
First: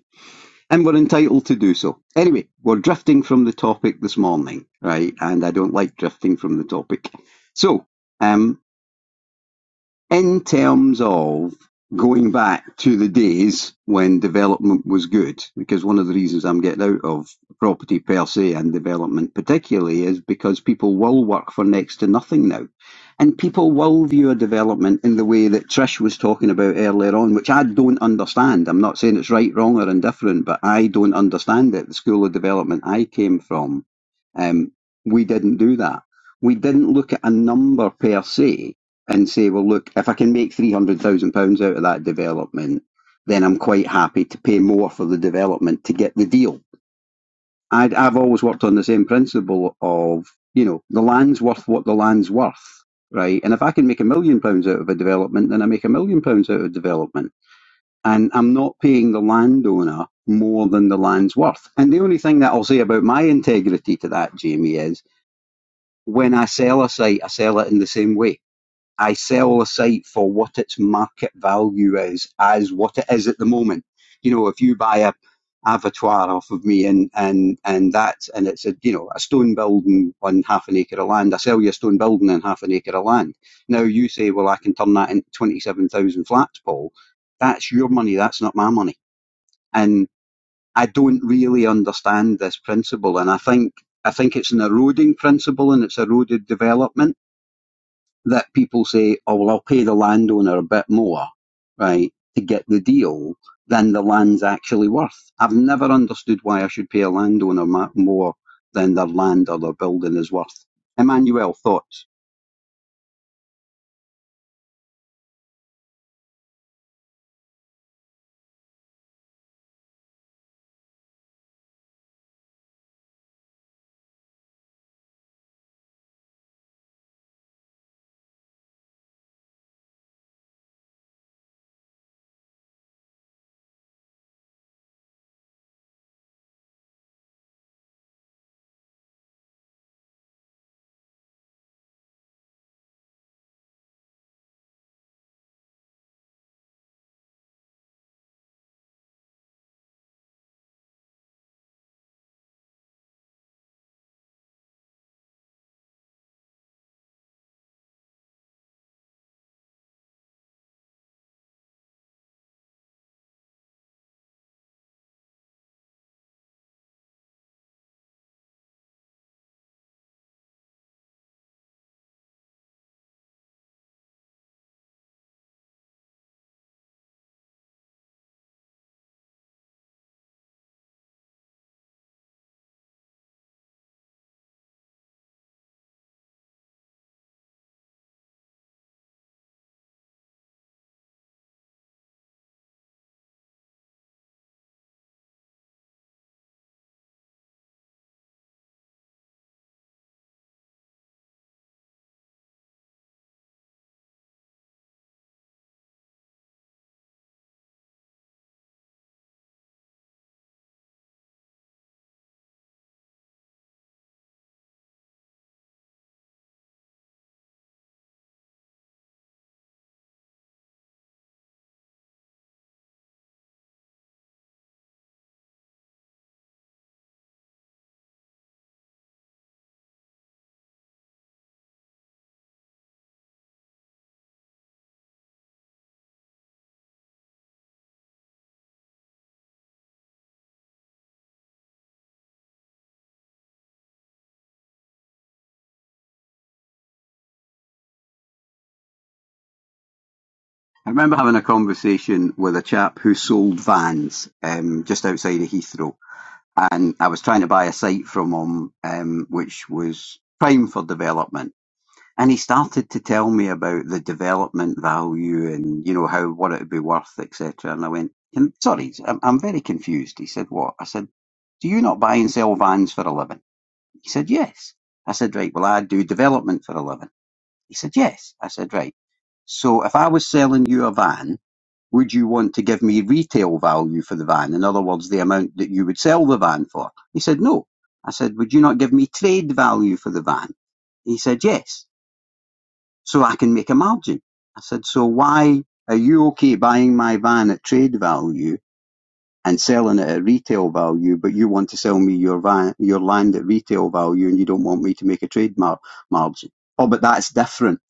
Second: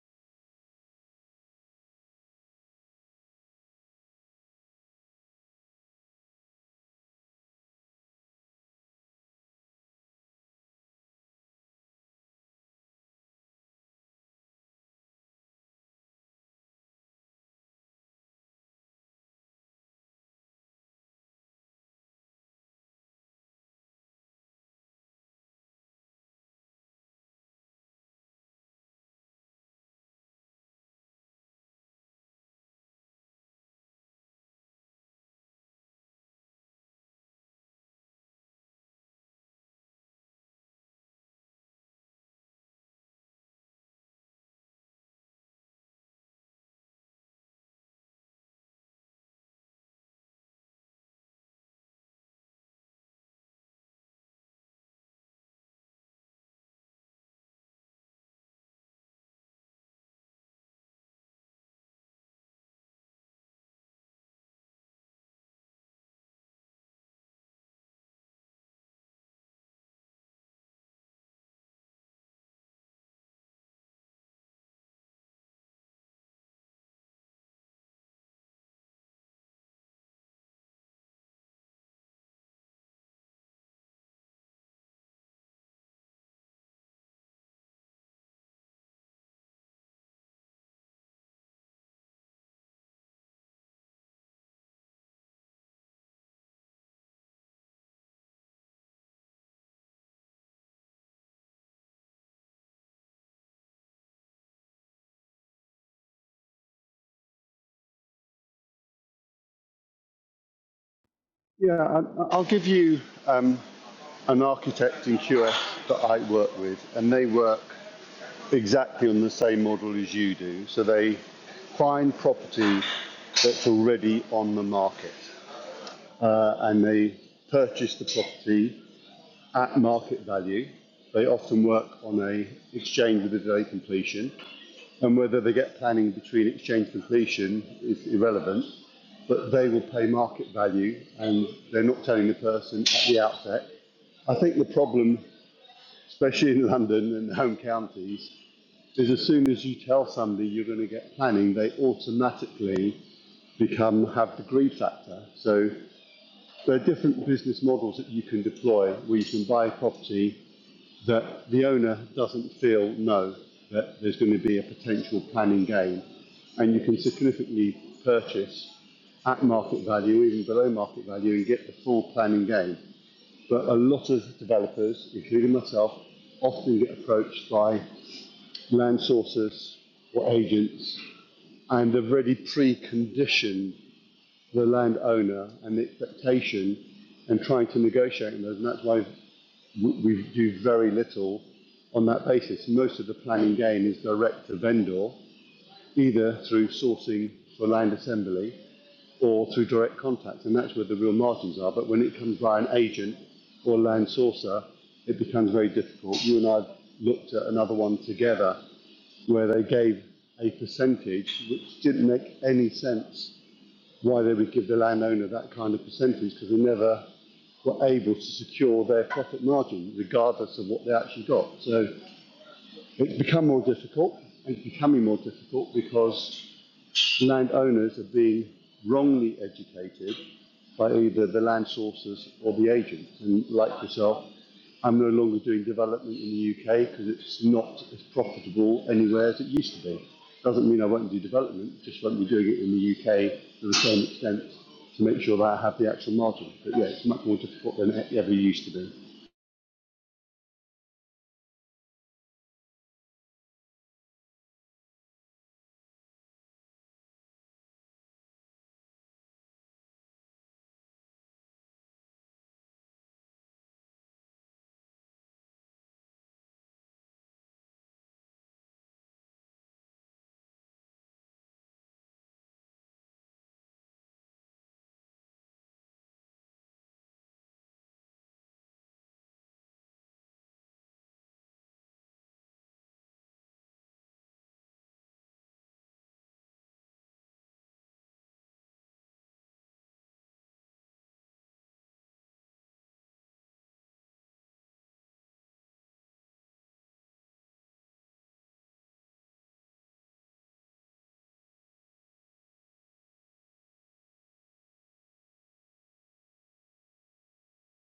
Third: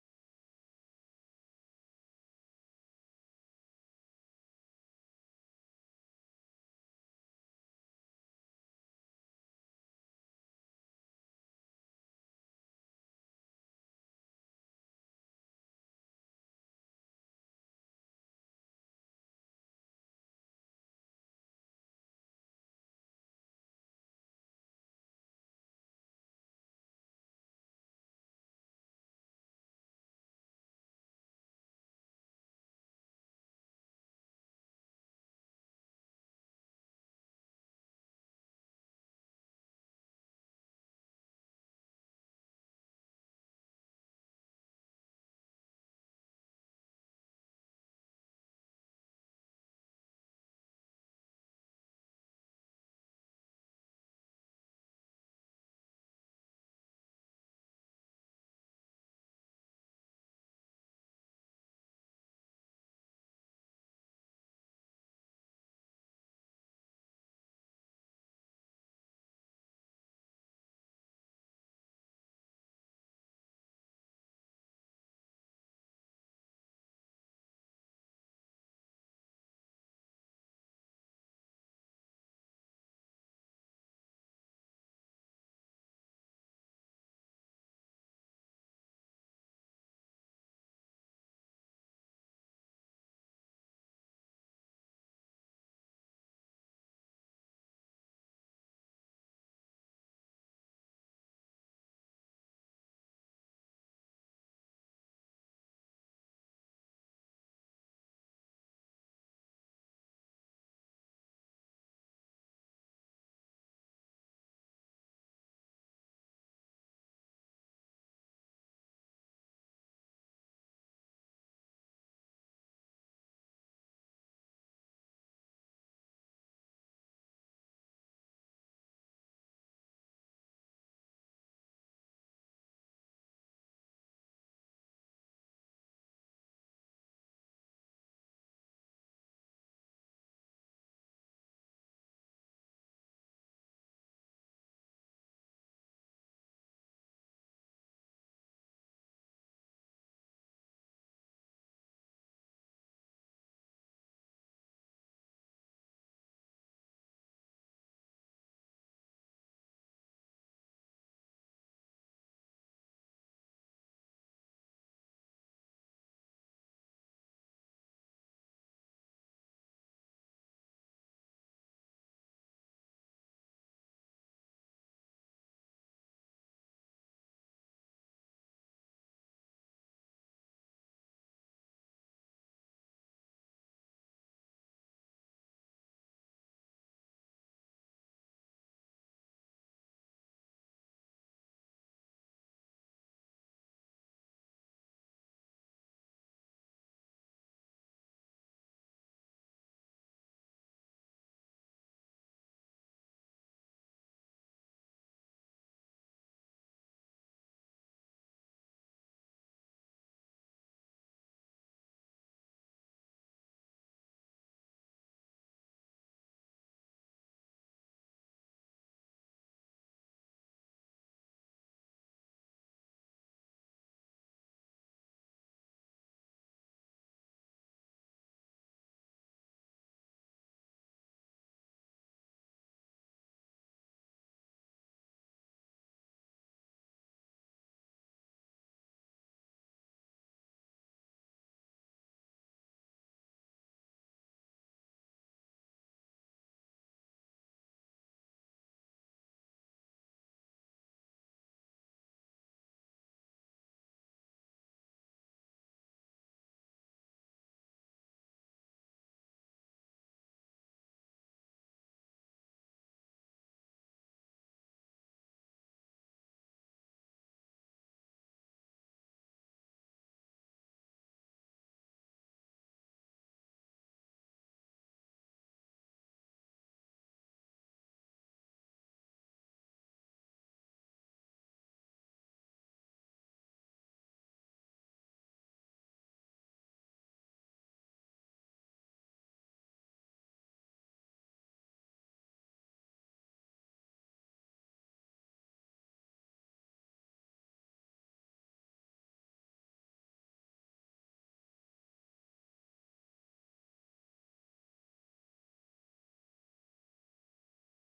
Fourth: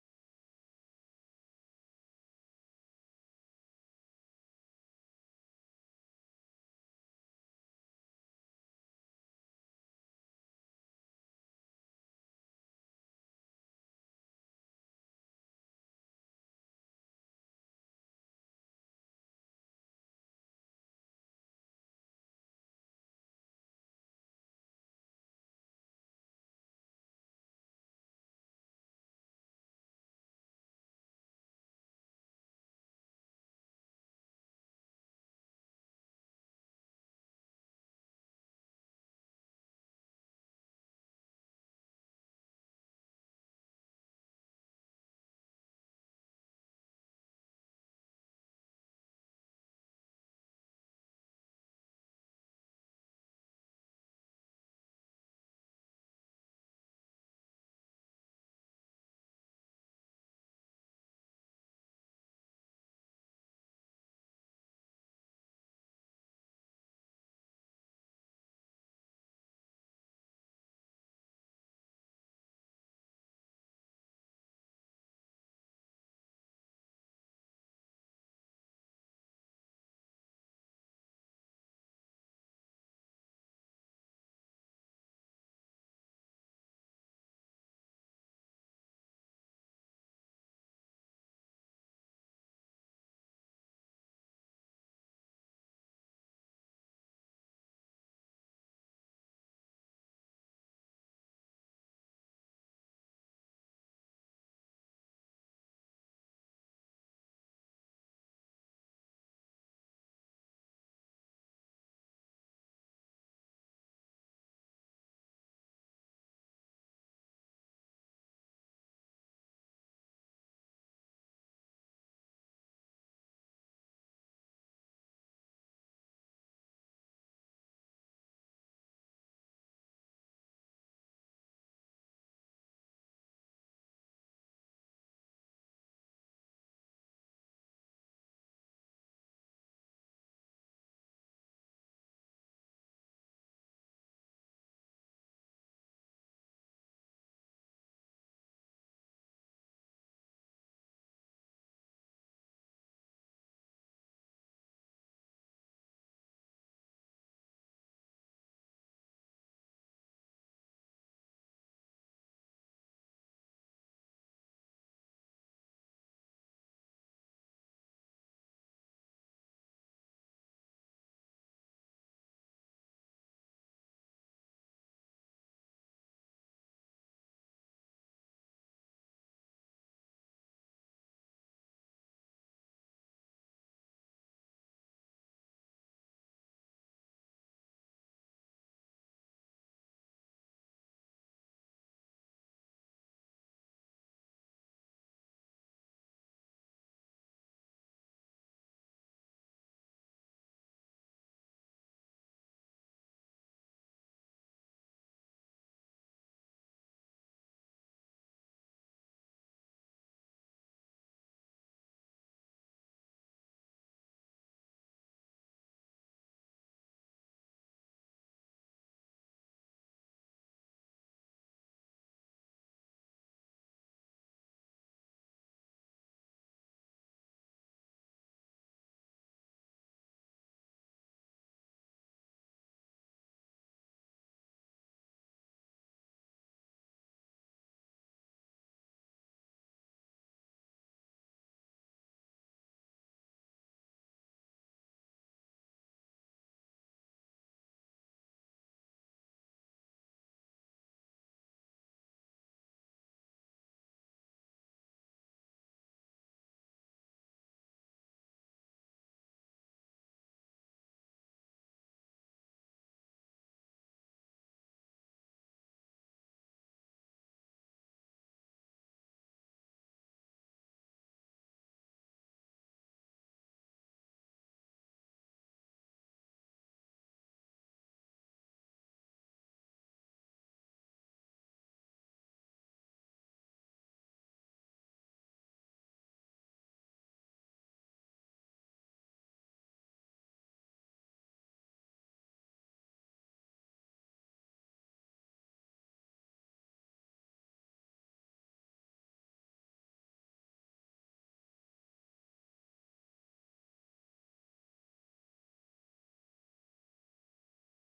[SPEAKER 2] and we're entitled to do so. Anyway, we're drifting from the topic this morning, right? And I don't like drifting from the topic. So, um, in terms of going back to the days when development was good, because one of the reasons I'm getting out of property per se and development particularly is because people will work for next to nothing now. And people will view a development in the way that Trish was talking about earlier on, which I don't understand. I'm not saying it's right, wrong, or indifferent, but I don't understand it. The school of development I came from, um, we didn't do that. We didn't look at a number per se and say, well, look, if I can make £300,000 out of that development, then I'm quite happy to pay more for the development to get the deal. I'd, I've always worked on the same principle of, you know, the land's worth what the land's worth, right? And if I can make a million pounds out of a development, then I make a million pounds out of development. And I'm not paying the landowner more than the land's worth. And the only thing that I'll say about my integrity to that, Jamie, is when I sell a site, I sell it in the same way I sell a site for what its market value is, as what it is at the moment. You know, if you buy a abattoir off of me and and and that's and it's a you know a stone building on half an acre of land, I sell you a stone building on half an acre of land. Now you say, well, I can turn that into twenty seven thousand flats, Paul. That's your money. That's not my money. And I don't really understand this principle. And I think I think it's an eroding principle, and it's eroded development that people say, oh, well, I'll pay the landowner a bit more, right, to get the deal than the land's actually worth. I've never understood why I should pay a landowner more than their land or their building is worth. Emmanuel,
[SPEAKER 3] Yeah,
[SPEAKER 2] thoughts?
[SPEAKER 3] I- will give you um, an architect in QS that I work with, and they work exactly on the same model as you do. So they find property that's already on the market, uh, and they purchase the property at market value. They often work on a exchange with a delay completion, and whether they get planning between exchange completion is irrelevant but they will pay market value and they're not telling the person at the outset. I think the problem, especially in <laughs> London and the home counties, is as soon as you tell somebody you're going to get planning, they automatically become have the greed factor. So there are different business models that you can deploy where you can buy property that the owner doesn't feel no that there's going to be a potential planning gain, and you can significantly purchase at market value, even below market value, and get the full planning gain. But a lot of developers, including myself, often get approached by land sources or agents, and they've already preconditioned the landowner and the expectation and trying to negotiate on those. And that's why we do very little on that basis. Most of the planning gain is direct to vendor, either through sourcing for land assembly or through direct contact, and that's where the real margins are. But when it comes by an agent or land sourcer, it becomes very difficult. You and I looked at another one together where they gave a percentage which didn't make any sense why they would give the landowner that kind of percentage because they never were able to secure their profit margin regardless of what they actually got. So it's become more difficult. and It's becoming more difficult because landowners are being wrongly educated by either the land sources or the agents. And like yourself, I'm no longer doing development in the UK because it's not as profitable anywhere as it used to be. Doesn't mean I won't do development, just won't be doing it in the UK to the same extent to make sure that I have the actual margin. But yeah, it's much more difficult than it ever used to be.
[SPEAKER 2] I remember having a conversation with a chap who sold vans um, just outside of Heathrow, and I was trying to buy a site from him, um, which was prime for development And he started to tell me about the development value and, you know, how, what it would be worth, etc. And I went, "Can- sorry, I'm, I'm very confused. He said, what? I said, do you not buy and sell vans for a living? He said, yes. I said, right, well, I do development for a living. He said, yes. I said, right. So if I was selling you a van, would you want to give me retail value for the van? In other words, the amount that you would sell the van for? He said, no. I said, would you not give me trade value for the van? He said, yes so I can make a margin. I said, so why are you okay buying my van at trade value and selling it at retail value, but you want to sell me your van, your land at retail value and you don't want me to make a trade mar- margin? Oh, but that's different.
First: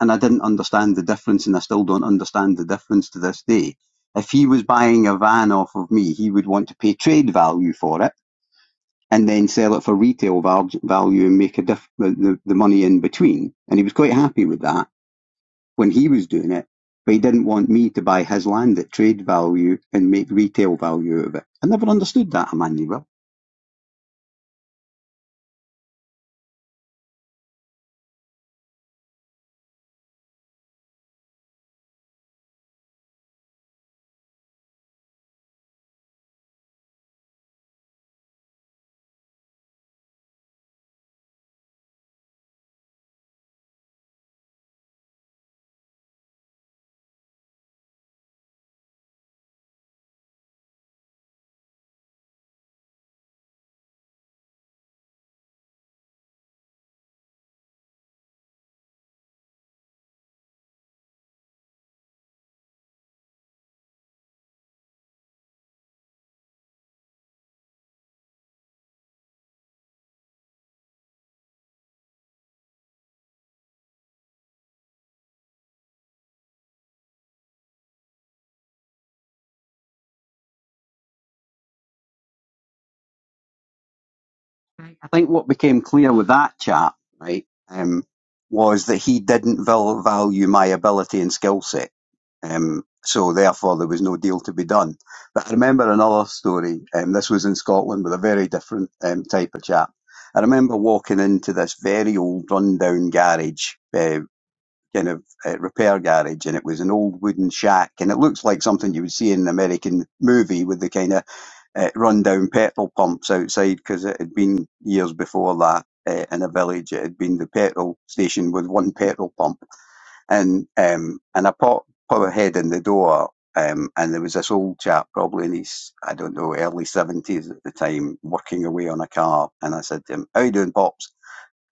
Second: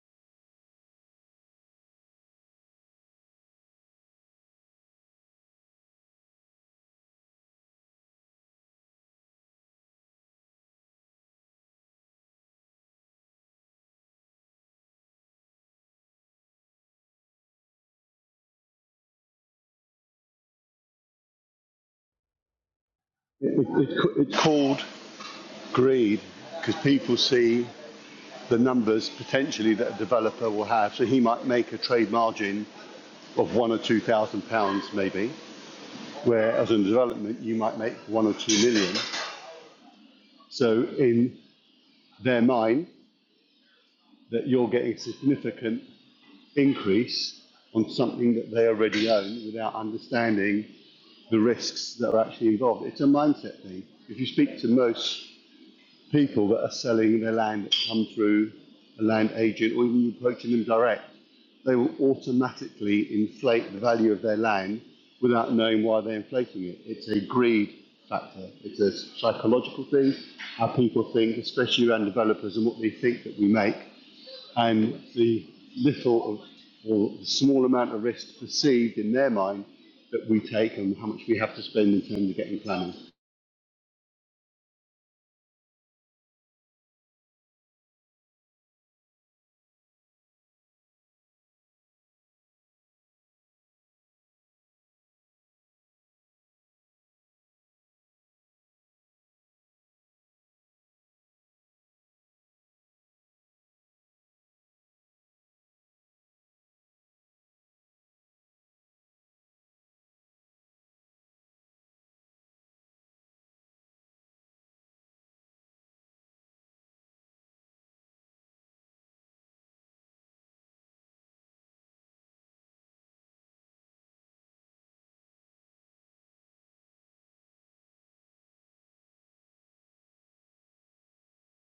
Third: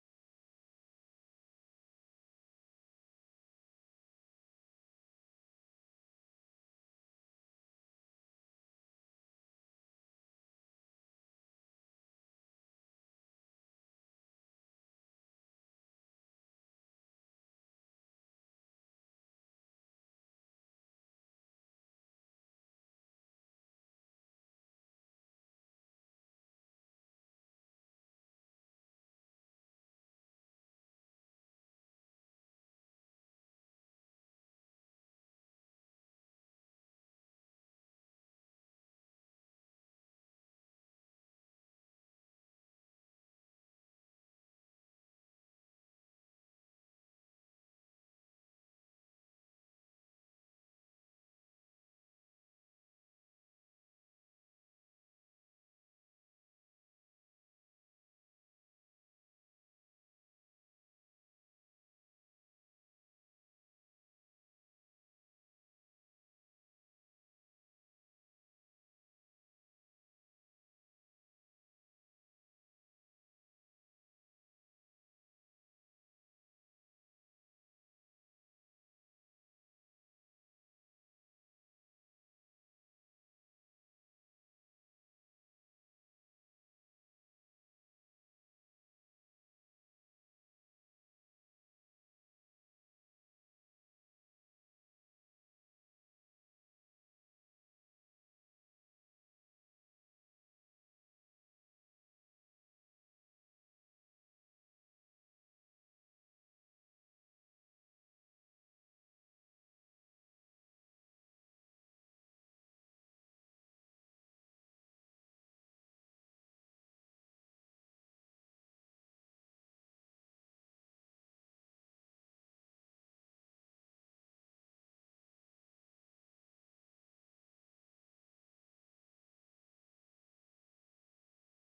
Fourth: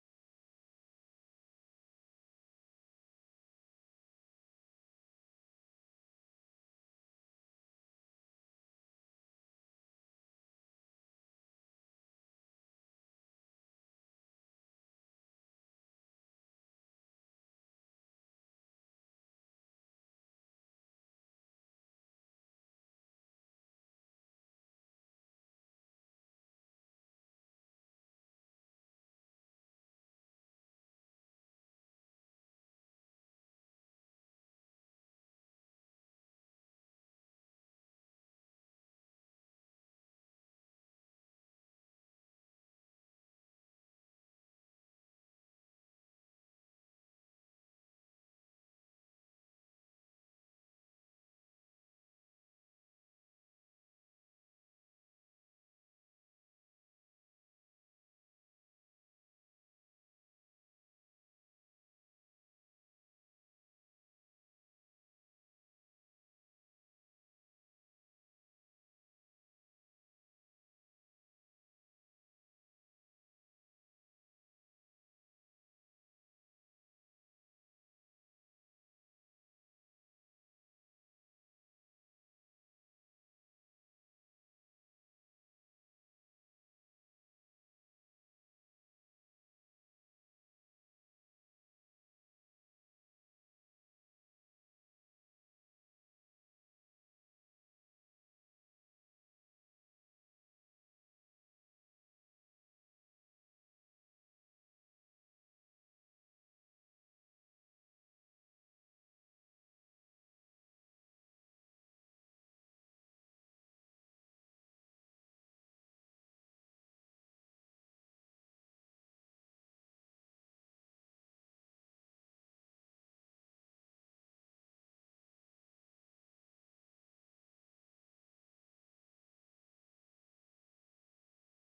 [SPEAKER 2] And I didn't understand the difference and I still don't understand the difference to this day. If he was buying a van off of me, he would want to pay trade value for it and then sell it for retail val- value and make a diff- the, the the money in between. And he was quite happy with that when he was doing it, but he didn't want me to buy his land at trade value and make retail value out of it. I never understood that, Emmanuel.
[SPEAKER 3] It's called greed because people see the numbers potentially that a developer will have. So he might make a trade margin of one or two thousand pounds maybe, where as a development you might make one or two million. So in their mind, that you're getting a significant increase on something that they already own without understanding the risks that are actually involved. It's a mindset thing. If you speak to most people that are selling their land that come through a land agent or even you approaching them direct, they will automatically inflate the value of their land without knowing why they're inflating it. It's a greed factor. It's a psychological thing, how people think, especially around developers and what they think that we make, and the little of, or the small amount of risk perceived in their mind that we take and how much we have to spend in terms of getting planning.
[SPEAKER 2] Right. I think what became clear with that chap, right, um, was that he didn't val- value my ability and skill set. Um, so therefore, there was no deal to be done. But I remember another story. Um, this was in Scotland with a very different um, type of chap. I remember walking into this very old, rundown garage. uh, kind of uh, repair garage, and it was an old wooden shack, and it looks like something you would see in an American movie with the kind of uh, rundown petrol pumps outside, because it had been years before that. Uh, in a village, it had been the petrol station with one petrol pump, and um, and I popped put a head in the door, um, and there was this old chap, probably in his, I don't know, early 70s at the time, working away on a car. And I said to him, How you doing, Pops?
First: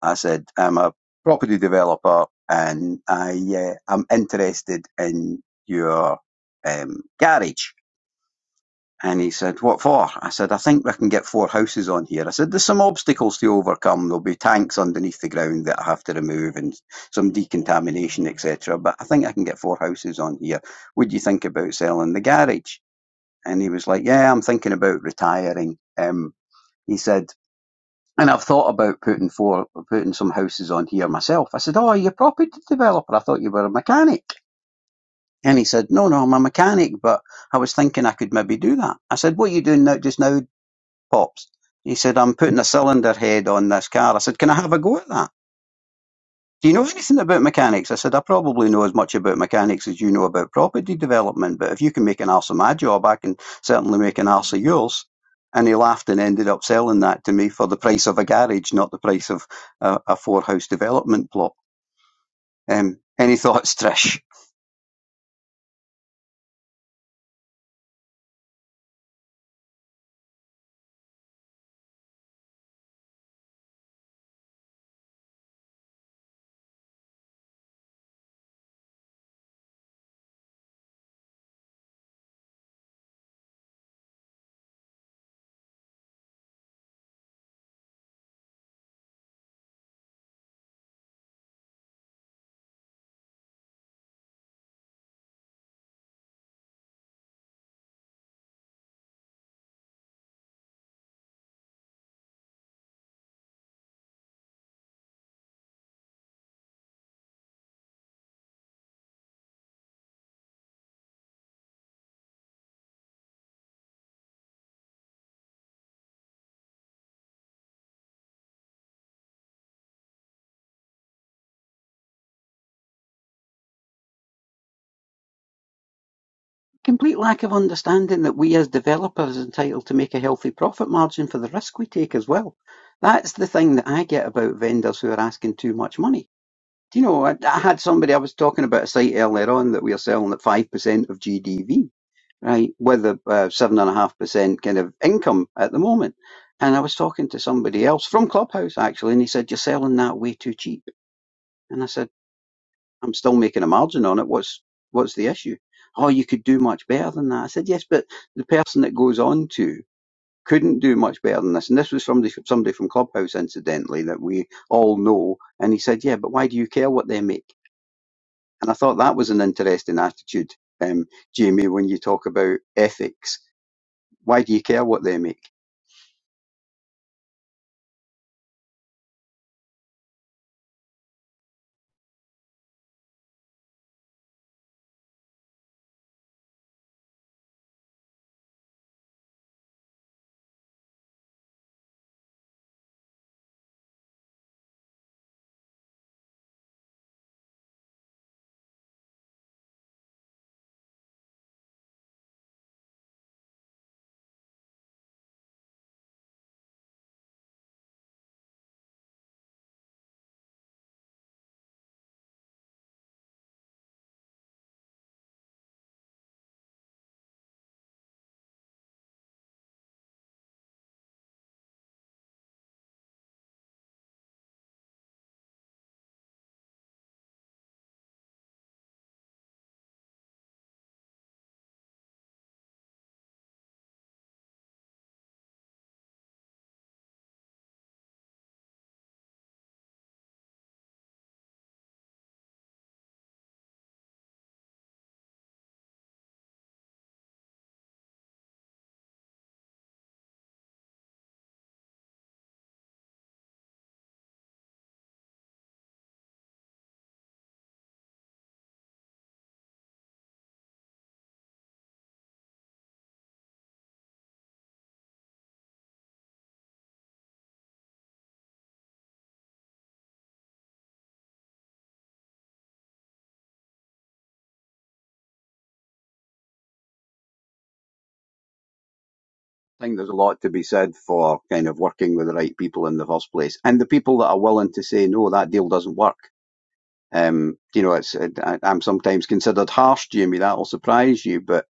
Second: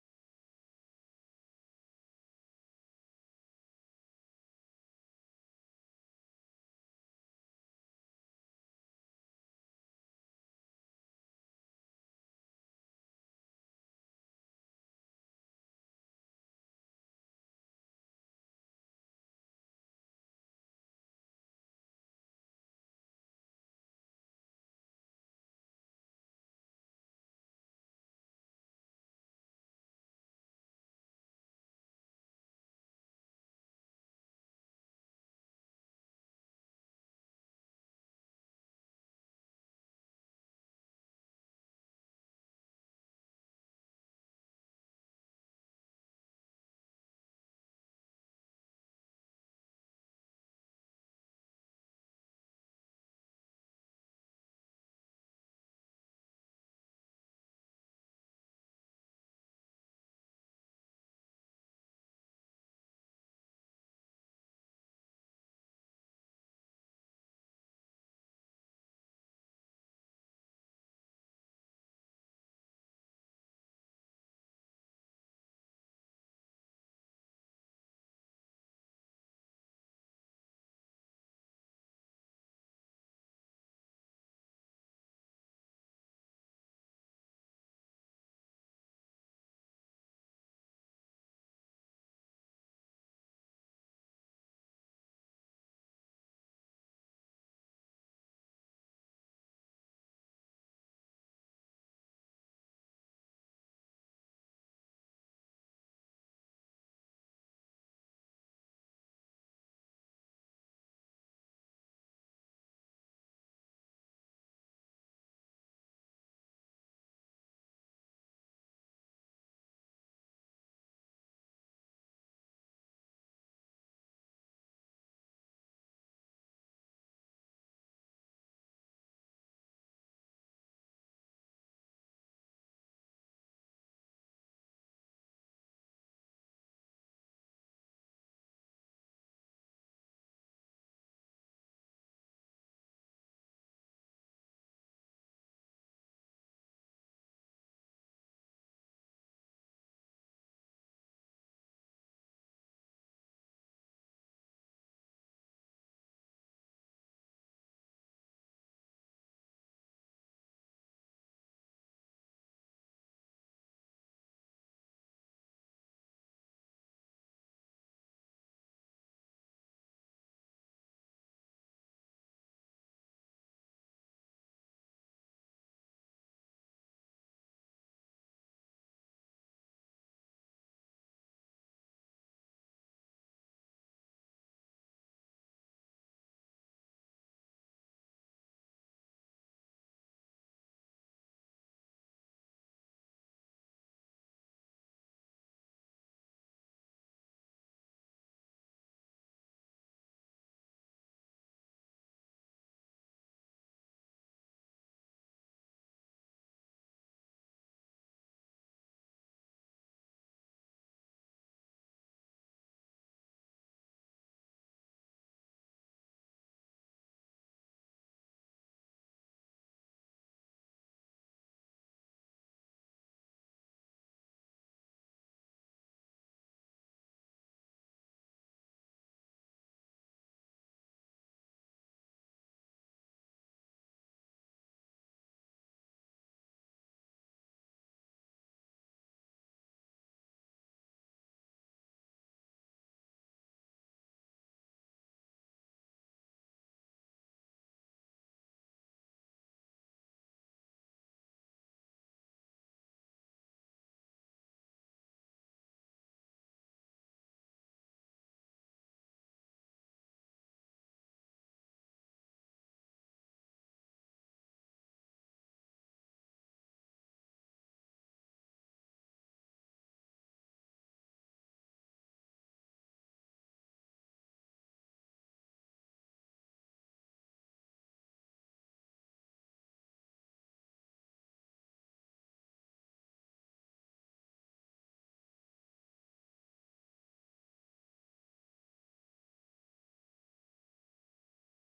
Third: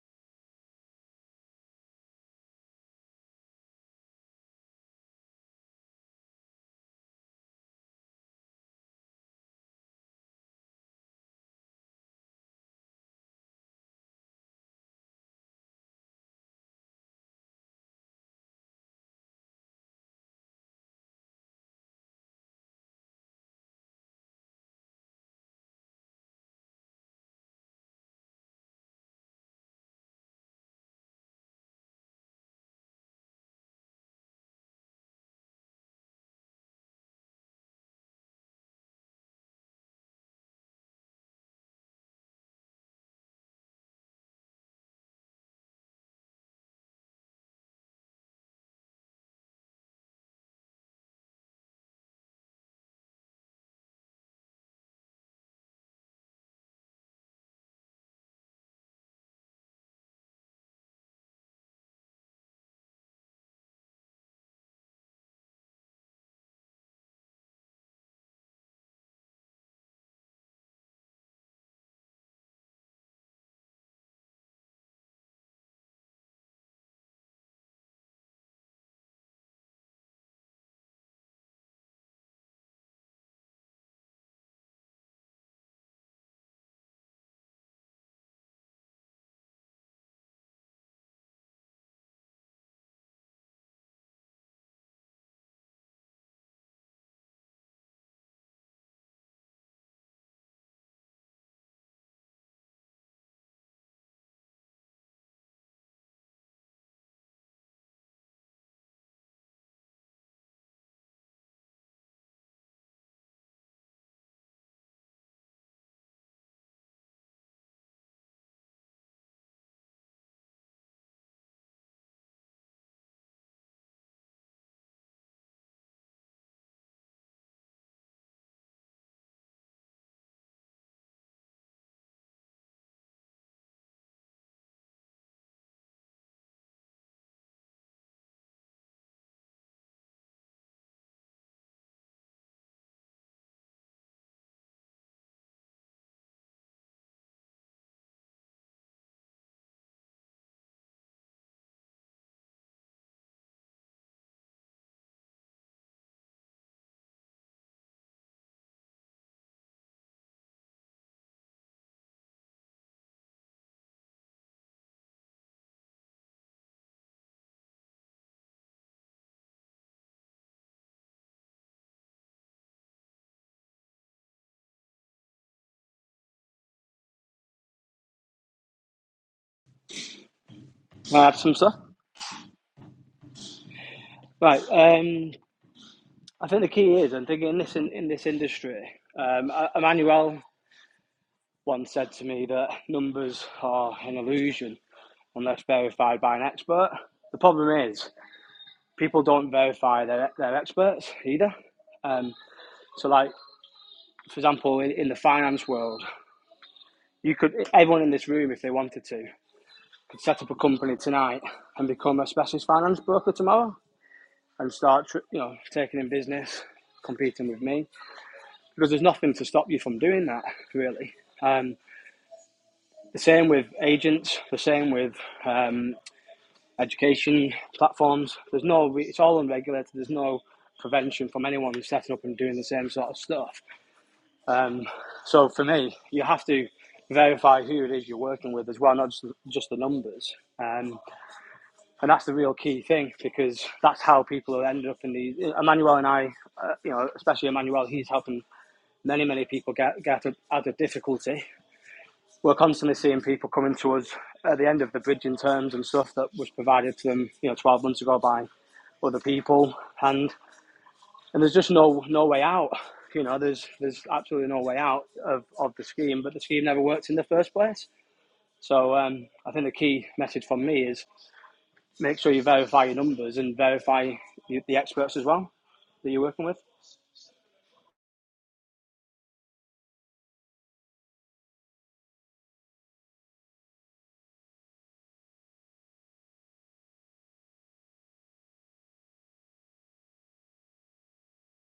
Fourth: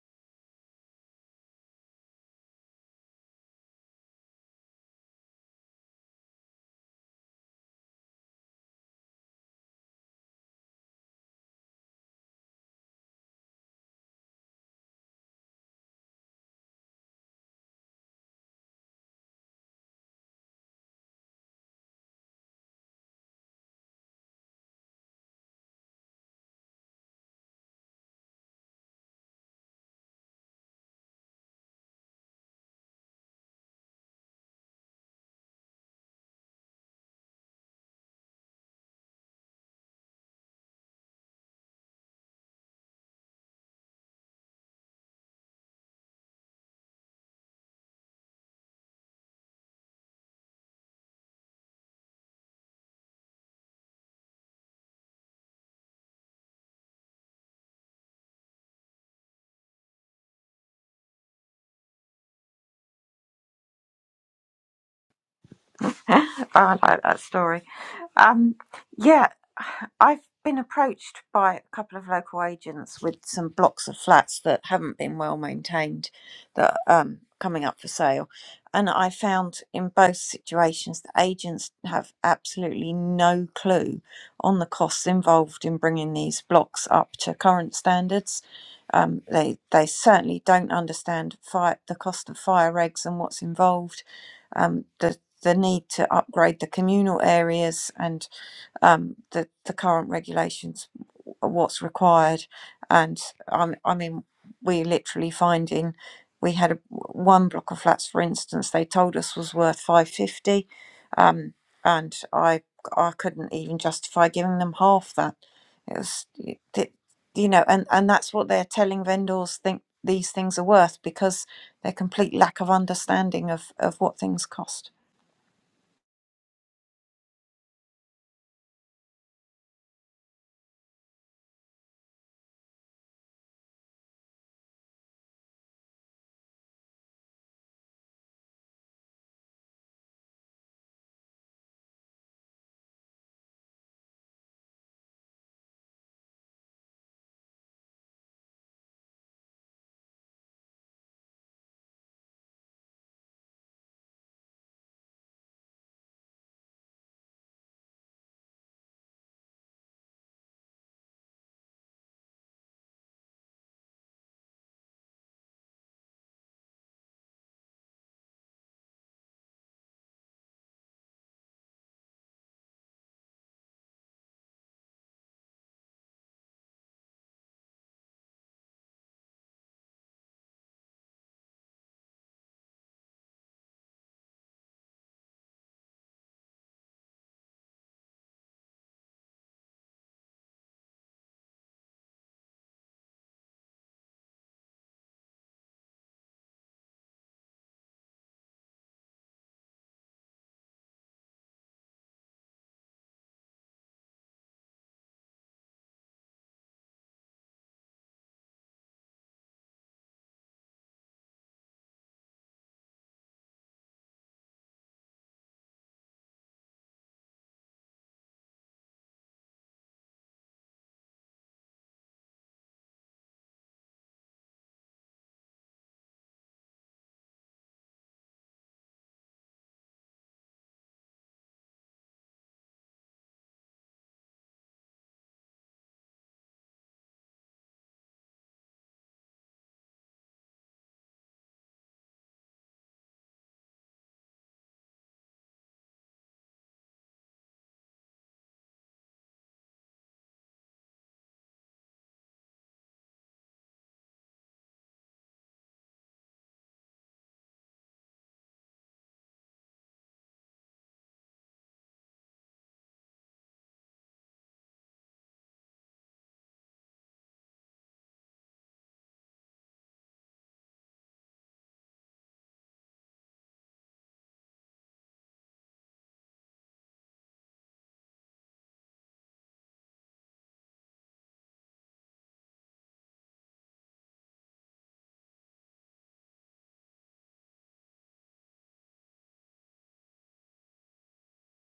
[SPEAKER 2] I said, I'm a property developer and I, uh, I'm interested in your um, garage. And he said, what for? I said, I think we can get four houses on here. I said, there's some obstacles to overcome. There'll be tanks underneath the ground that I have to remove and some decontamination, etc. But I think I can get four houses on here. Would you think about selling the garage? And he was like, yeah, I'm thinking about retiring. Um, he said, and I've thought about putting four, putting some houses on here myself. I said, "Oh, are you a property developer? I thought you were a mechanic." And he said, "No, no, I'm a mechanic, but I was thinking I could maybe do that." I said, "What are you doing now, just now, pops?" He said, "I'm putting a cylinder head on this car." I said, "Can I have a go at that?" Do you know anything about mechanics? I said, I probably know as much about mechanics as you know about property development, but if you can make an arse of my job, I can certainly make an arse of yours. And he laughed and ended up selling that to me for the price of a garage, not the price of a, a four house development plot. Um, any <laughs> thoughts, Trish?
[SPEAKER 1] <laughs> I like that story. Um, yeah, I've been approached by a couple of local agents with some blocks of flats that haven't been well maintained that um coming up for sale. And I found in both situations the agents have absolutely no clue on the costs involved in bringing these blocks up to current standards. Um, they they certainly don't understand fire, the cost of fire regs and what's involved. Um, the the need to upgrade the communal areas and um, the the current regulations, what's required, and um, I mean we're literally finding we had a, one block of flats, for instance, they told us was worth five fifty um, and I I couldn't even justify giving them half that. It was, it, you know, and and that's what they're telling vendors think these things are worth because their complete lack of understanding of of what things cost.
[SPEAKER 2] Complete lack of understanding that we as developers are entitled to make a healthy profit margin for the risk we take as well. That's the thing that I get about vendors who are asking too much money Do you know, I, I had somebody, I was talking about a site earlier on that we are selling at 5% of GDV, right, with a uh, 7.5% kind of income at the moment. And I was talking to somebody else from Clubhouse, actually, and he said, you're selling that way too cheap. And I said, I'm still making a margin on it. What's, what's the issue? Oh, you could do much better than that. I said, yes, but the person that goes on to couldn't do much better than this. And this was from the, somebody from Clubhouse, incidentally, that we all know. And he said, yeah, but why do you care what they make? And I thought that was an interesting attitude, um, Jamie, when you talk about ethics. Why do you care what they make?
[SPEAKER 4] Can I add some stuff? Right. Um, I think the key is, and thinking in this in, in this industry, um, E- Emmanuel once said to me that numbers are an illusion unless verified by an expert. The problem is people don't verify their their experts either. Um, so, like for example, in, in the finance world, you could everyone in this room, if they wanted to, could set up a company tonight and become a specialist finance broker tomorrow and start, tr- you know, taking in business, competing with me. because there's nothing to stop you from doing that, really. Um, the same with agents, the same with um, education platforms. There's no, it's all unregulated. There's no prevention from anyone setting up and doing the same sort of stuff. Um, so for me, you have to verify who it is you're working with as well, not just, just the numbers. Um, and that's the real key thing because that's how people are ended up in these. Emmanuel and I, uh, you know, especially Emmanuel, he's helping many, many people get, get out of difficulty we're constantly seeing people coming to us at the end of the bridging terms and stuff that was provided to them, you know, 12 months ago by other people, and and there's just no no way out. You know, there's there's absolutely no way out of, of the scheme, but the scheme never worked in the first place. So um, I think the key message from me is make sure you verify your numbers and verify the, the experts as well that you're working with.
[SPEAKER 2] I think there's a lot to be said for kind of working with the right people in the first place, and the people that are willing to say no, that deal doesn't work. Um, you know, it's I, I'm sometimes considered harsh, Jamie. That'll surprise you, but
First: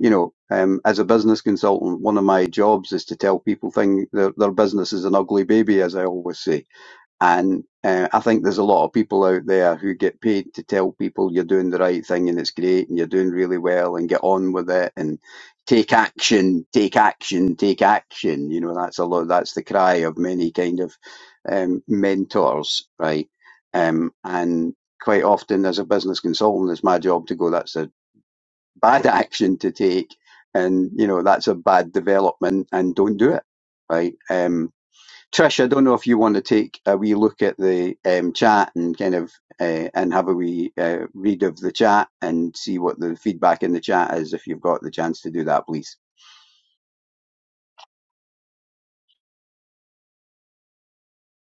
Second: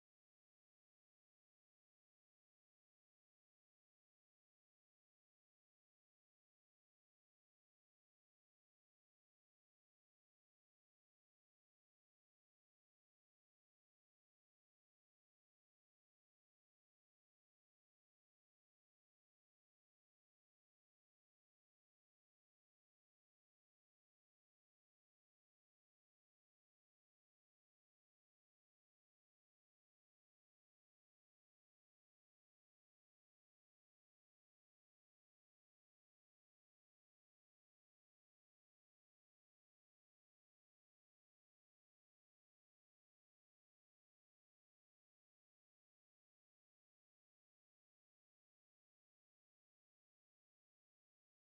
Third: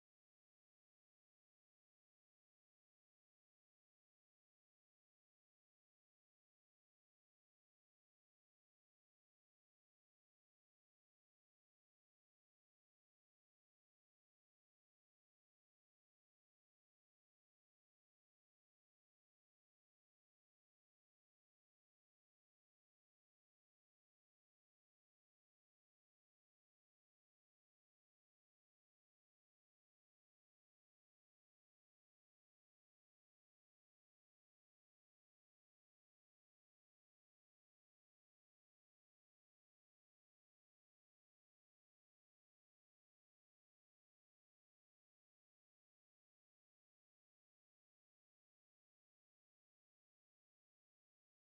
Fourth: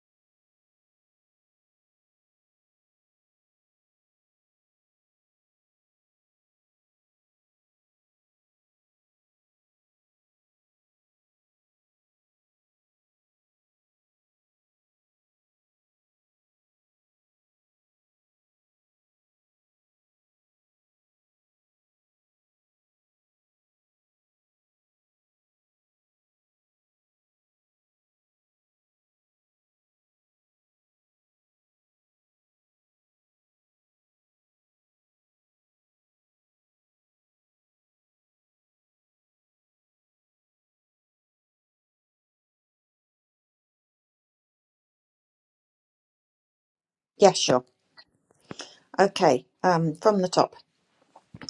[SPEAKER 2] you know, um, as a business consultant, one of my jobs is to tell people thing their, their business is an ugly baby, as I always say. And uh, I think there's a lot of people out there who get paid to tell people you're doing the right thing and it's great and you're doing really well and get on with it and take action, take action, take action. You know, that's a lot. That's the cry of many kind of um, mentors, right? Um, and quite often, as a business consultant, it's my job to go. That's a bad <laughs> action to take, and you know that's a bad development, and don't do it, right? Um, Trish, I don't know if you want to take a wee look at the um, chat and kind of uh, and have a wee uh, read of the chat and see what the feedback in the chat is. If you've got the chance to do that, please.
[SPEAKER 1] Yeah, sure. Okay, um, from the top,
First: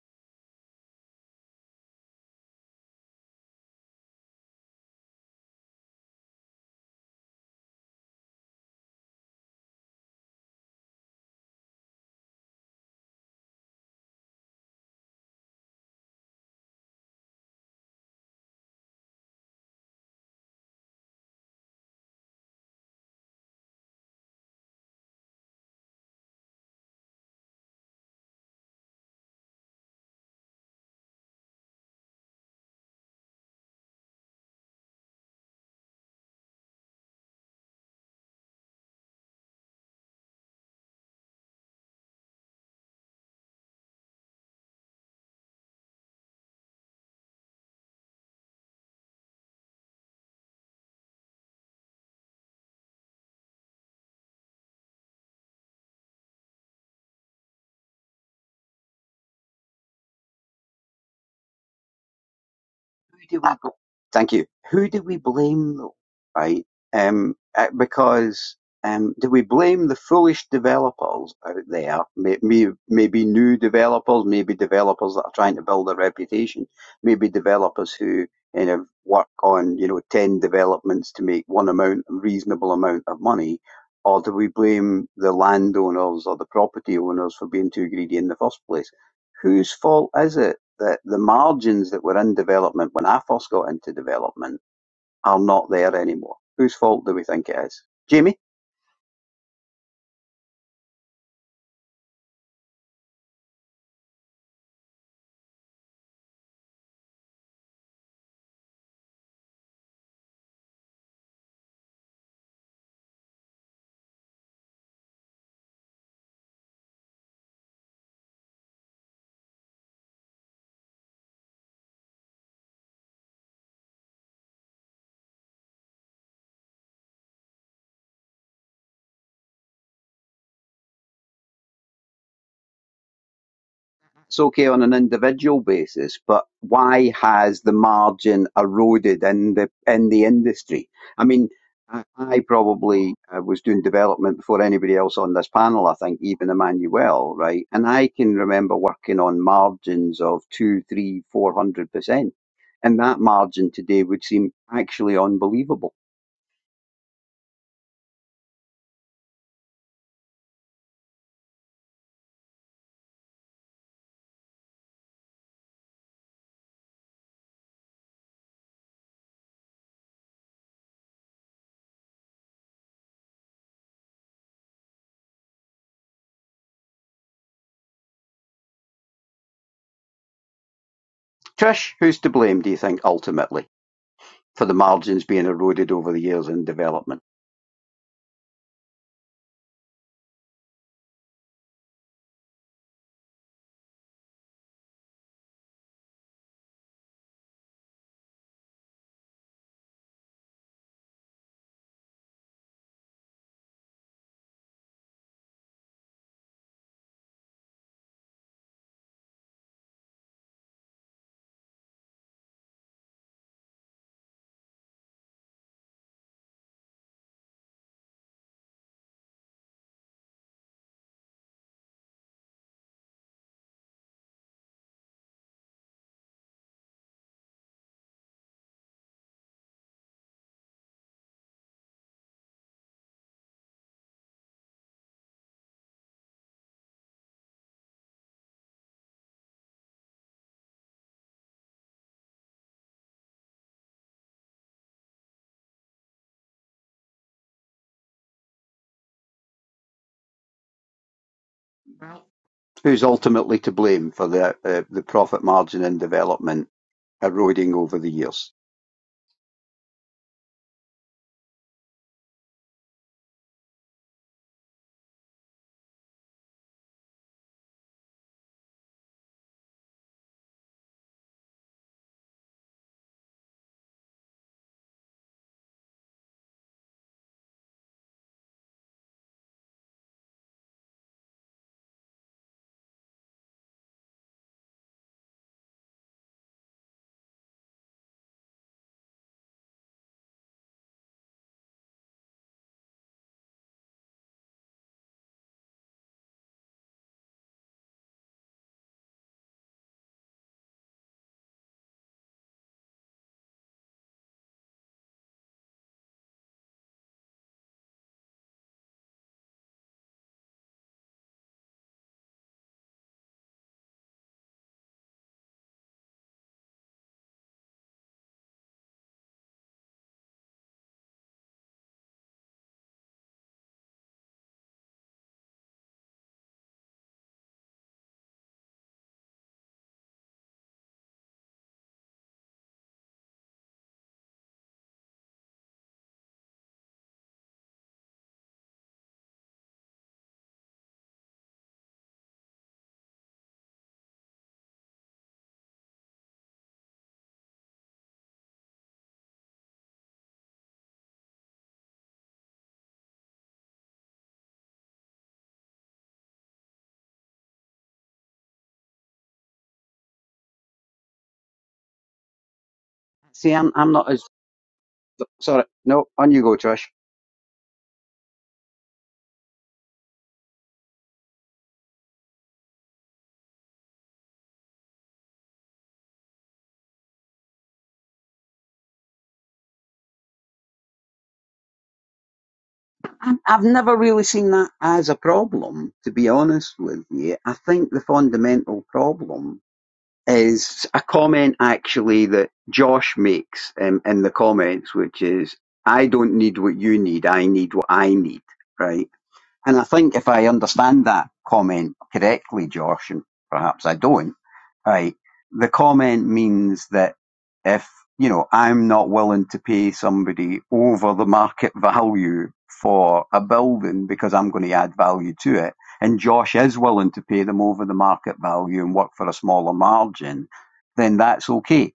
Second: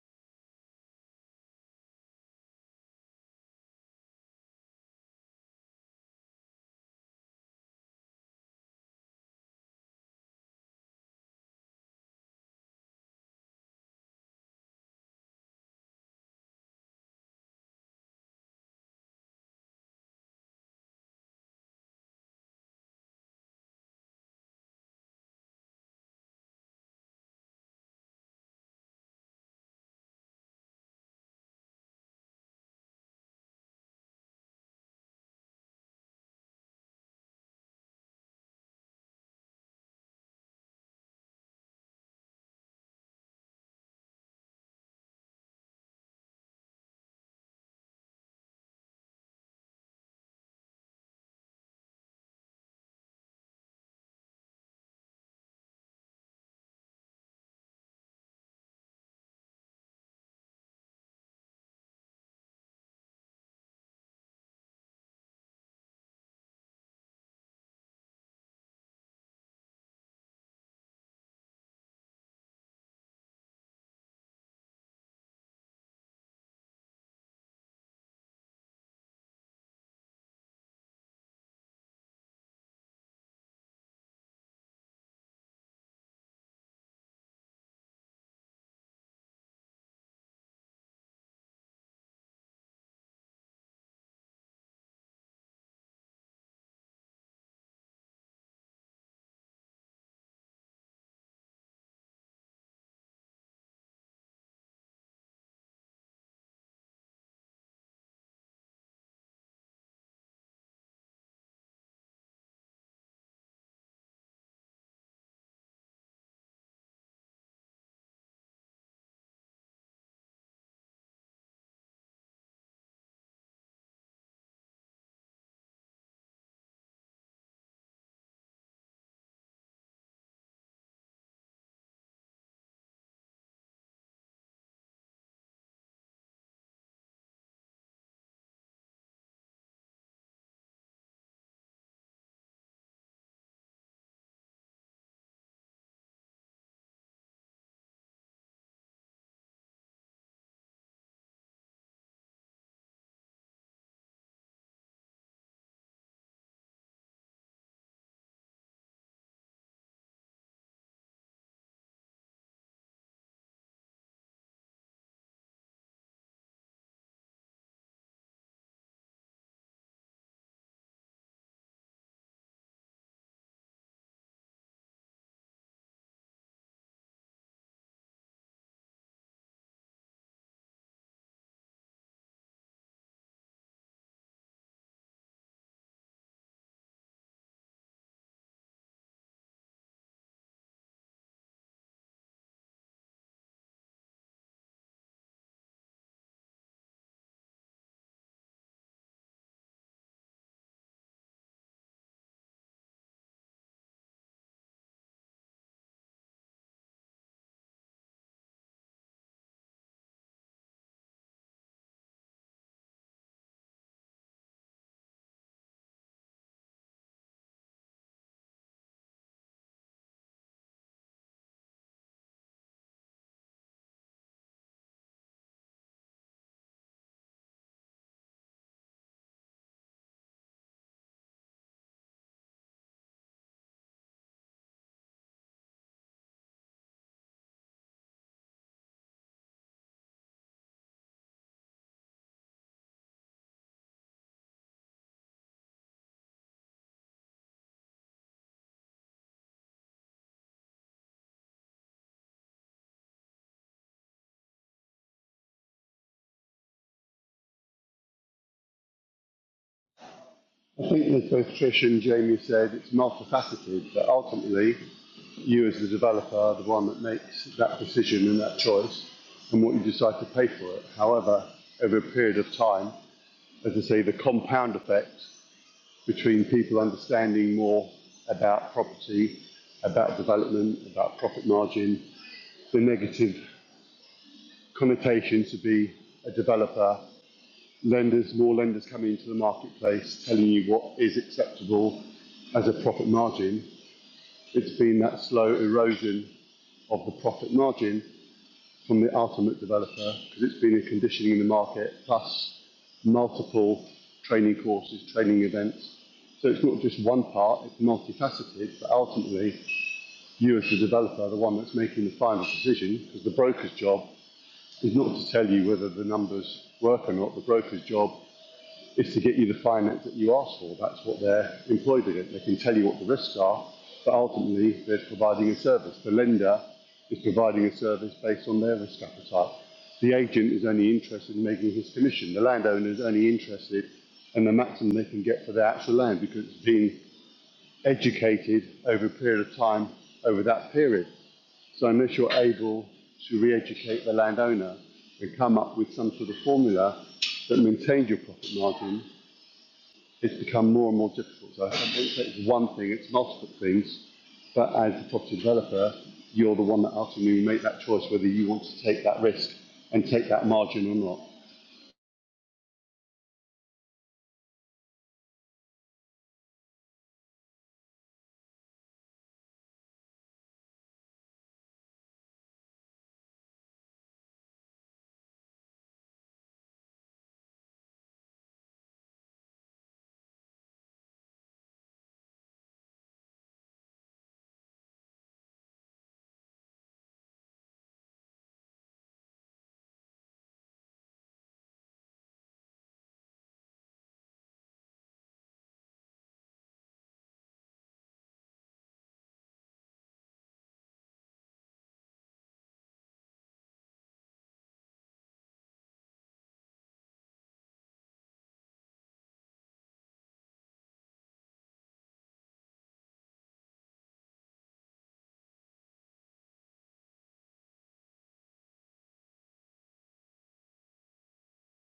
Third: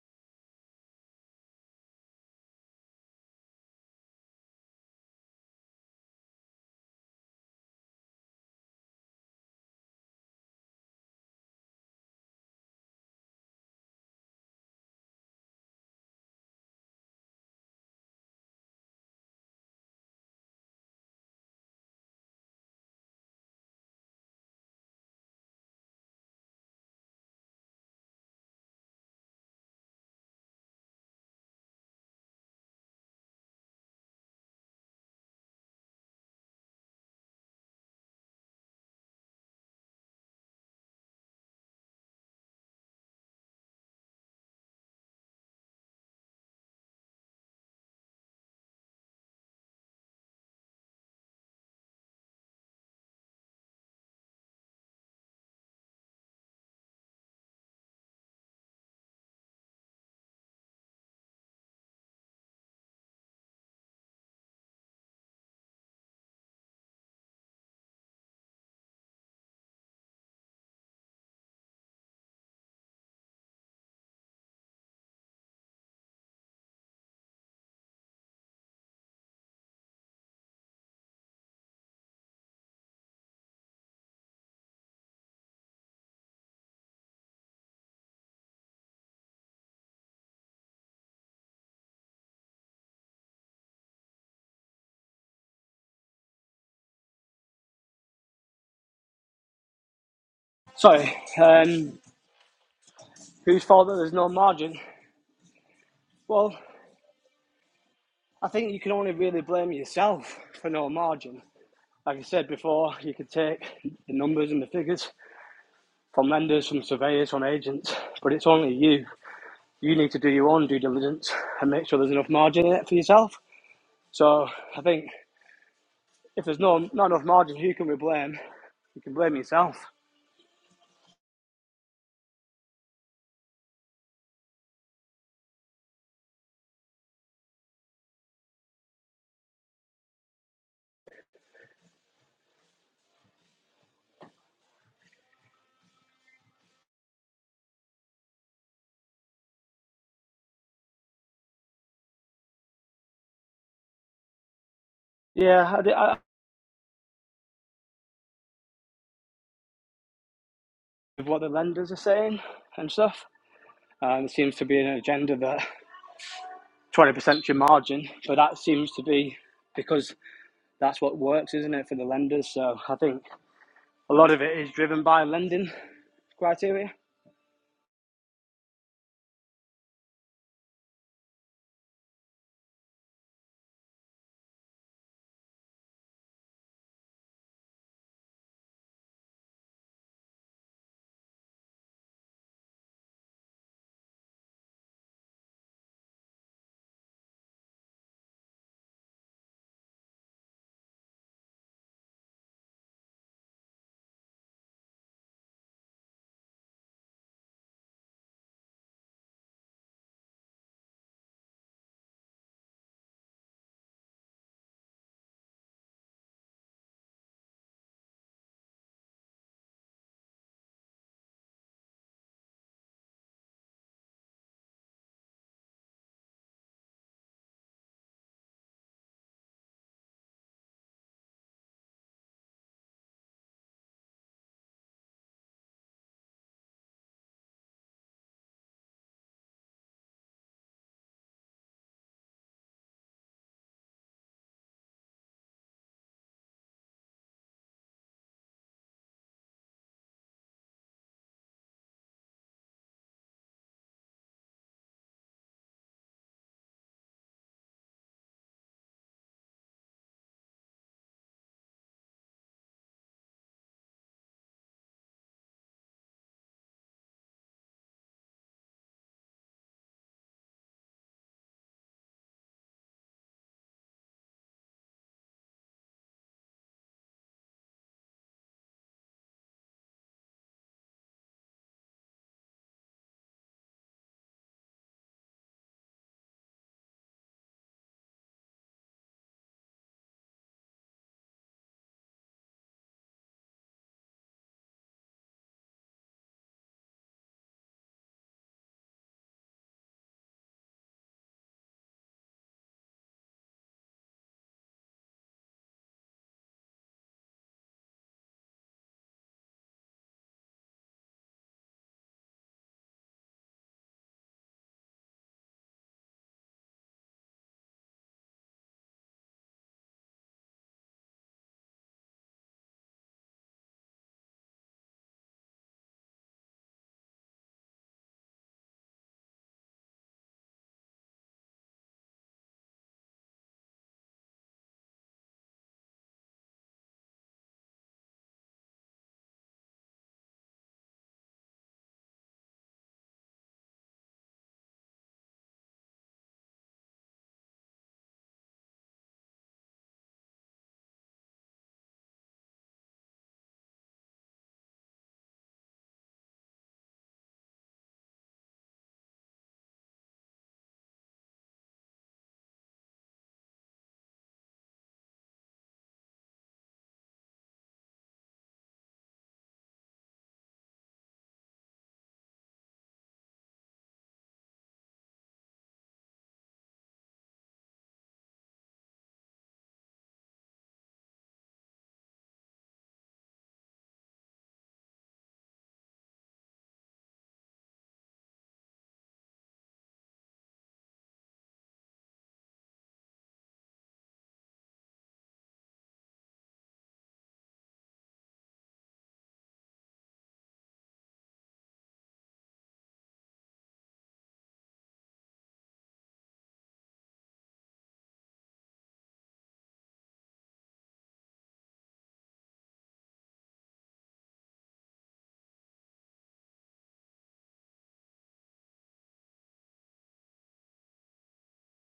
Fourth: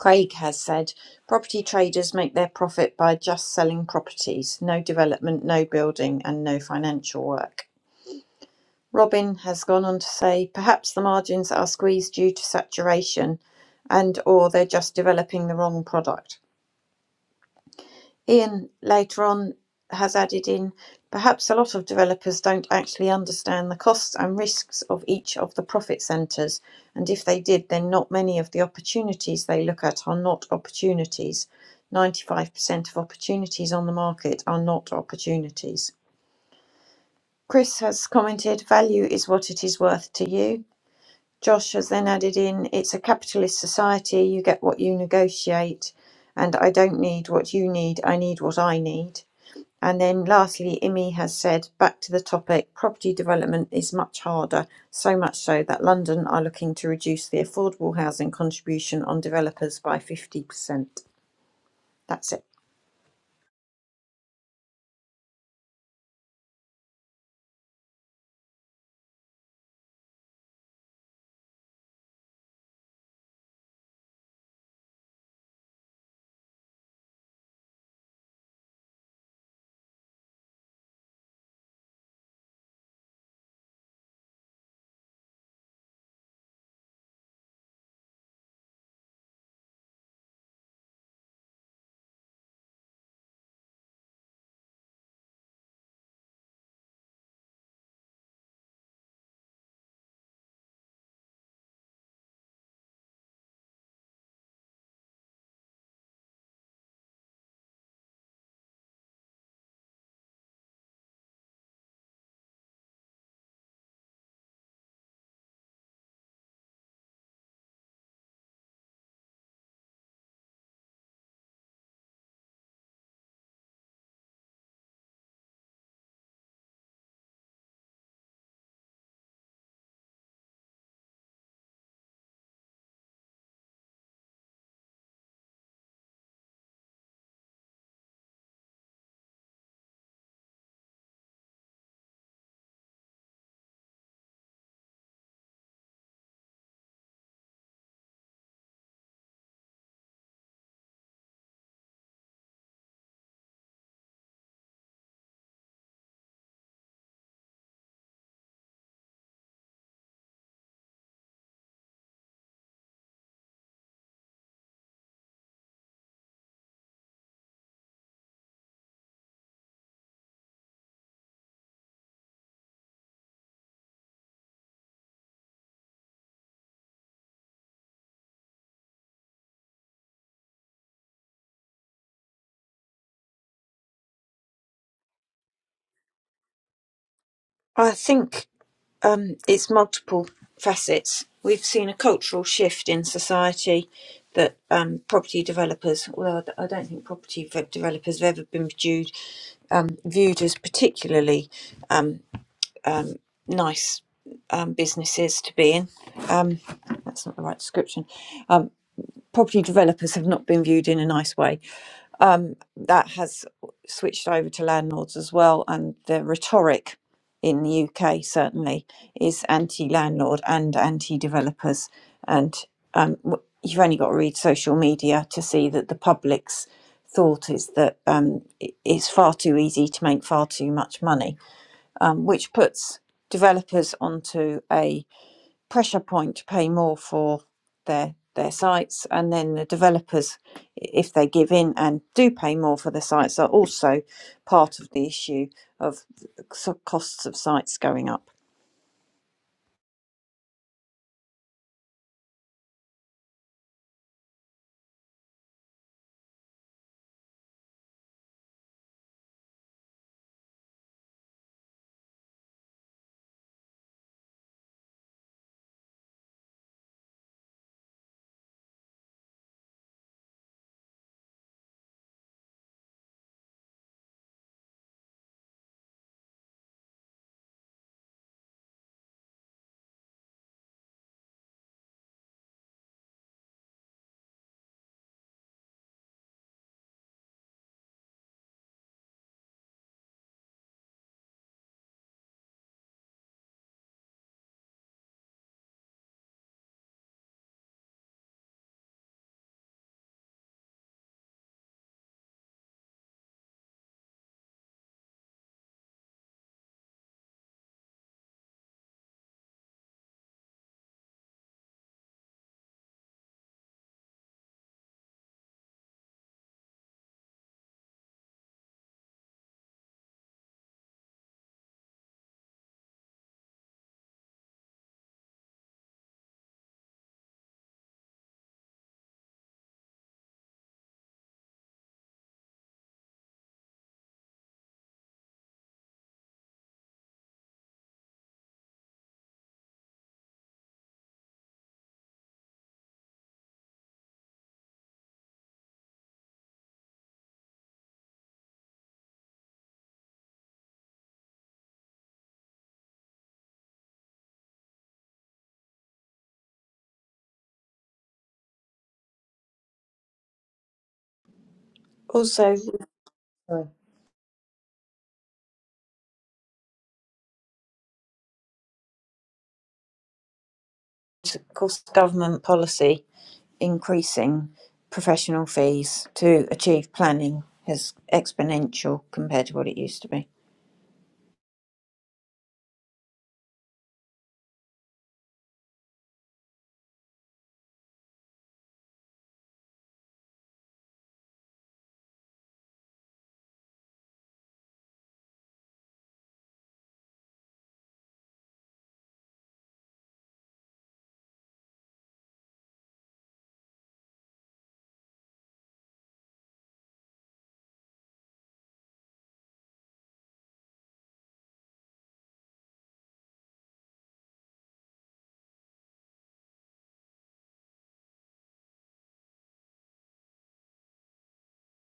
[SPEAKER 1] Craig has said property traders make their profit by just selling properties, no development, no building, and no financial work. Robin has gone on to say, perhaps the margins are squeezed due to saturation and or they're just developing the wrong product. Ian later on has added in, perhaps a lot of developers don't actually understand the costs and risks of each of the profit centres, and if they did, then not many of the opportunities they look at are not opportunities. 95% of opportunities on the market are not opportunities. Chris has commented, value is what it is worth to you. Josh has then added in, it's a capitalist society, you get what you negotiate, and I don't need what you need, I need what I need. And then lastly, Imi has said, back to the topic, property development is much harder, so much so that London are looking to reduce the affordable housing contribution on developers by 50%. That's it.
[SPEAKER 2] who do we bl- thank you who do we blame though right um uh, because um do we blame the foolish developers out there may, may, maybe new developers maybe developers that are trying to build a reputation maybe developers who you know work on you know 10 developments to make one amount reasonable amount of money or do we blame the landowners or the property owners for being too greedy in the first place whose fault is it the, the margins that were in development when I first got into development are not there anymore. Whose fault do we think it is? Jamie?
[SPEAKER 4] Sorry, um, whose fault that there's no margin? Well, I think you can only really blame yourself for no margin Like I said before, you could take the numbers and the figures from lenders, from surveyors, from agents, but it's only you. You need to do your own due diligence and make sure there's enough margin in it for yourself. So I think if there's no not enough margin, who can we blame? You can blame yourself.
[SPEAKER 2] It's okay on an individual basis, but why has the margin eroded in the in the industry? I mean, I, I probably uh, was doing development before anybody else on this panel. I think even Emmanuel, right? And I can remember working on margins of two, three, four hundred percent, and that margin today would seem actually
[SPEAKER 4] Yeah,
[SPEAKER 2] unbelievable
[SPEAKER 4] I, I, with what the lenders are saying and stuff. Uh, there seems to be an agenda that 20% your margin, but that seems to be because that's what works, isn't it, for the lenders? So I think A lot of it is driven by lending criteria.
[SPEAKER 2] Trish, who's to blame, do you think, ultimately, for the margins being eroded over the years in development?
[SPEAKER 1] I think um, it's multiple facets. We've seen a cultural shift in society that um, property developers, although I d- I don't think property v- developers have ever been viewed, um, viewed as particularly um, um, nice um, businesses to be in. Um, that's not the right description. Um, property developers have not been viewed in a nice way. Um, that has switched over to landlords as well, and the rhetoric in the UK certainly is anti-landlord and anti-developers. And um, w- you've only got to read social media to see that the public's thought is that um, i- it's far too easy to make far too much money, um, which puts developers onto a pressure point to pay more for their their sites and then the developers if they give in and do pay more for the sites are also part of the issue of so- costs of sites going up
[SPEAKER 2] Who's ultimately to blame for the uh, the profit margin in development eroding over the years?
[SPEAKER 3] I think as both Trish and Jamie said, it's multifaceted, but ultimately, you as the developer are the one that makes that decision and that choice and what you decide to pay for it. However, over a period of time, as I say, the compound effect between people understanding more about property, about development, about profit margin, the negative connotation to be a developer lenders, more lenders coming into the marketplace, telling you what is acceptable as a profit margin. It's been that slow erosion of the profit margin from the ultimate developer because it's been a conditioning in the market plus multiple training courses, training events. So it's not just one part, it's multifaceted, but ultimately you as the developer are the one that's making the final decision because the broker's job is not to tell you whether the numbers work or not. The broker's job is to get you the finance that you ask for. That's what they're employed against. They can tell you what the risks are, but ultimately they're providing a service. The lender is providing a service based on their risk appetite. The agent is only interested in making his commission. The landowner is only interested in the maximum they can get for their actual land because it's been educated over a period of time over that period. So unless you're able to re-educate the landowner and come up with some sort of formula that maintains your profit margin it's become more and more difficult. So I don't say it's one thing, it's multiple things, but as the property developer, you're the one that ultimately make that choice whether you want to take that risk and take that margin or not.
[SPEAKER 1] also
[SPEAKER 2] See, I'm I'm not as sorry. No, on you go, Trish.
[SPEAKER 1] of course government policy increasing professional fees to achieve planning is exponential compared to what it used to be
[SPEAKER 2] I'm, I've never really seen that as a problem, to be honest with you. I think the fundamental problem is a comment actually that Josh makes um, in the comments, which is, I don't need what you need, I need what I need, right? And I think if I understand that comment correctly, Josh, and perhaps I don't, right, the comment means that if, you know, I'm not willing to pay somebody over the market value for a building because I'm going to add value to it, and Josh is willing to pay them over the market value and work for a smaller margin, then that's okay.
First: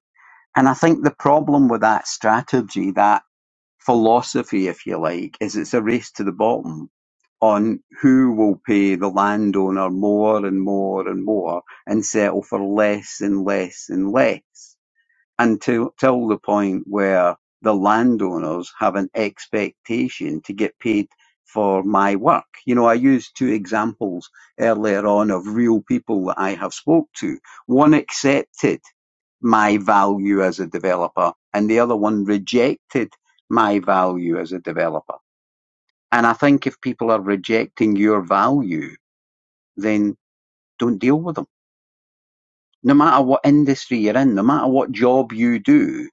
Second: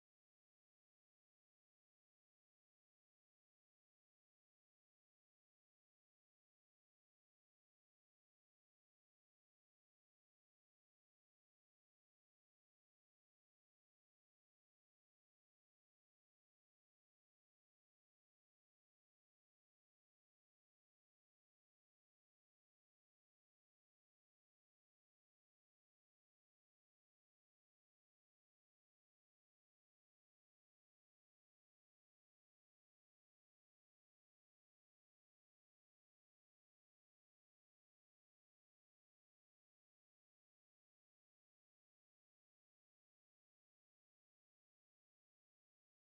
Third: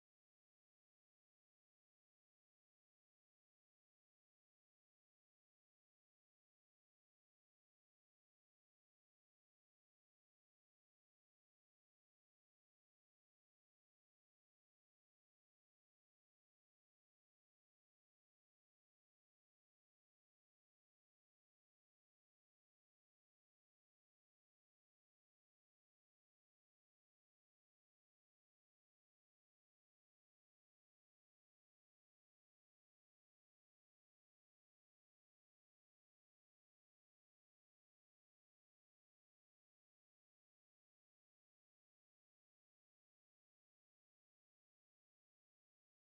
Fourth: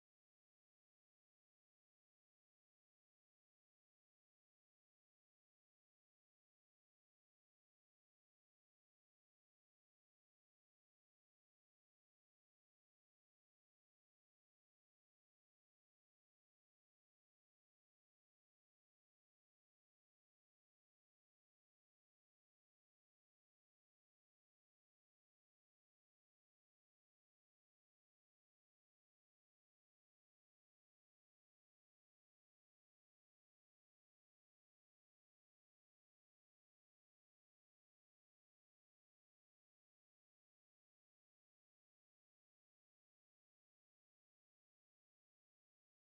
[SPEAKER 2] And I think the problem with that strategy, that philosophy, if you like, is it's a race to the bottom on who will pay the landowner more and more and more and settle for less and less and less until till the point where the landowners have an expectation to get paid for my work. You know, I used two examples earlier on of real people that I have spoke to. One accepted my value as a developer and the other one rejected my value as a developer. And I think if people are rejecting your value, then don't deal with them. No matter what industry you're in, no matter what job you do,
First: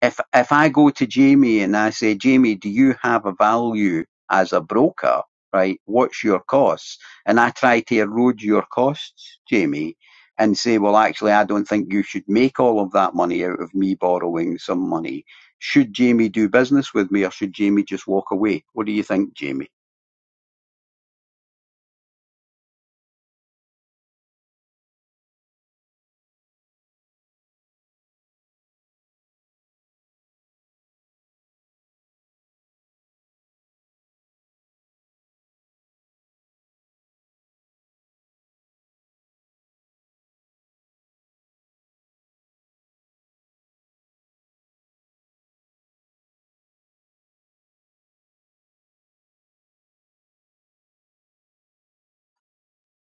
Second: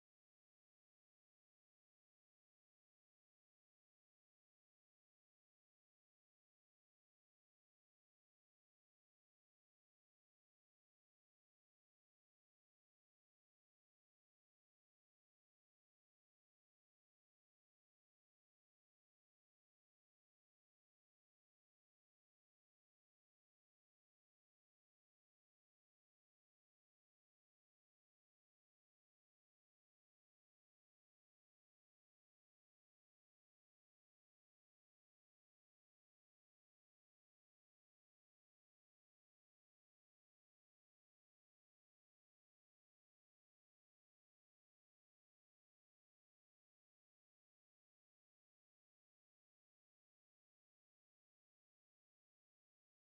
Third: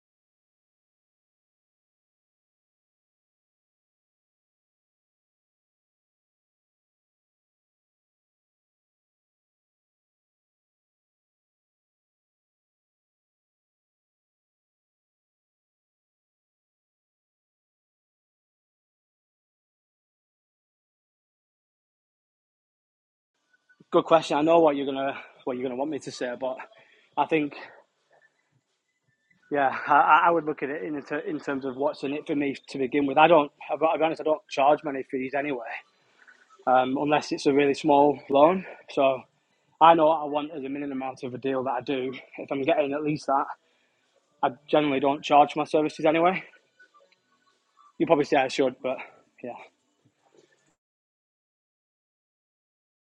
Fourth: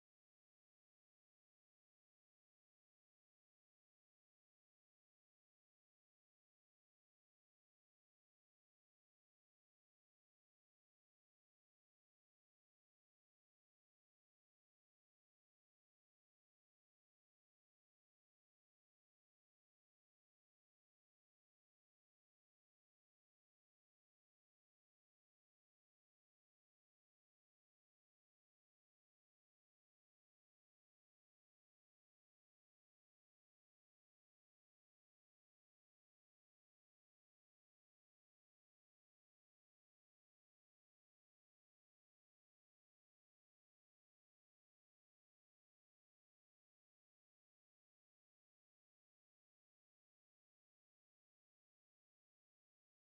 [SPEAKER 2] If if I go to Jamie and I say, Jamie, do you have a value as a broker? Right? What's your costs? And I try to erode your costs, Jamie, and say, well, actually, I don't think you should make all of that money out of me borrowing some money. Should Jamie do business with me or should Jamie just walk away? What do you think, Jamie?
[SPEAKER 4] Good question. I know what you're gonna what you're gonna want me to say, but I think yeah, I, I would look at it in in terms of what's in it for me to begin with. I don't, I'll be I'll be honest, I don't charge many fees anyway, um, unless it's a really small loan. So I know what I want as a minimum amount of a deal that I do. If I'm getting at least that, I generally don't charge my services anyway. You probably say I should, but yeah.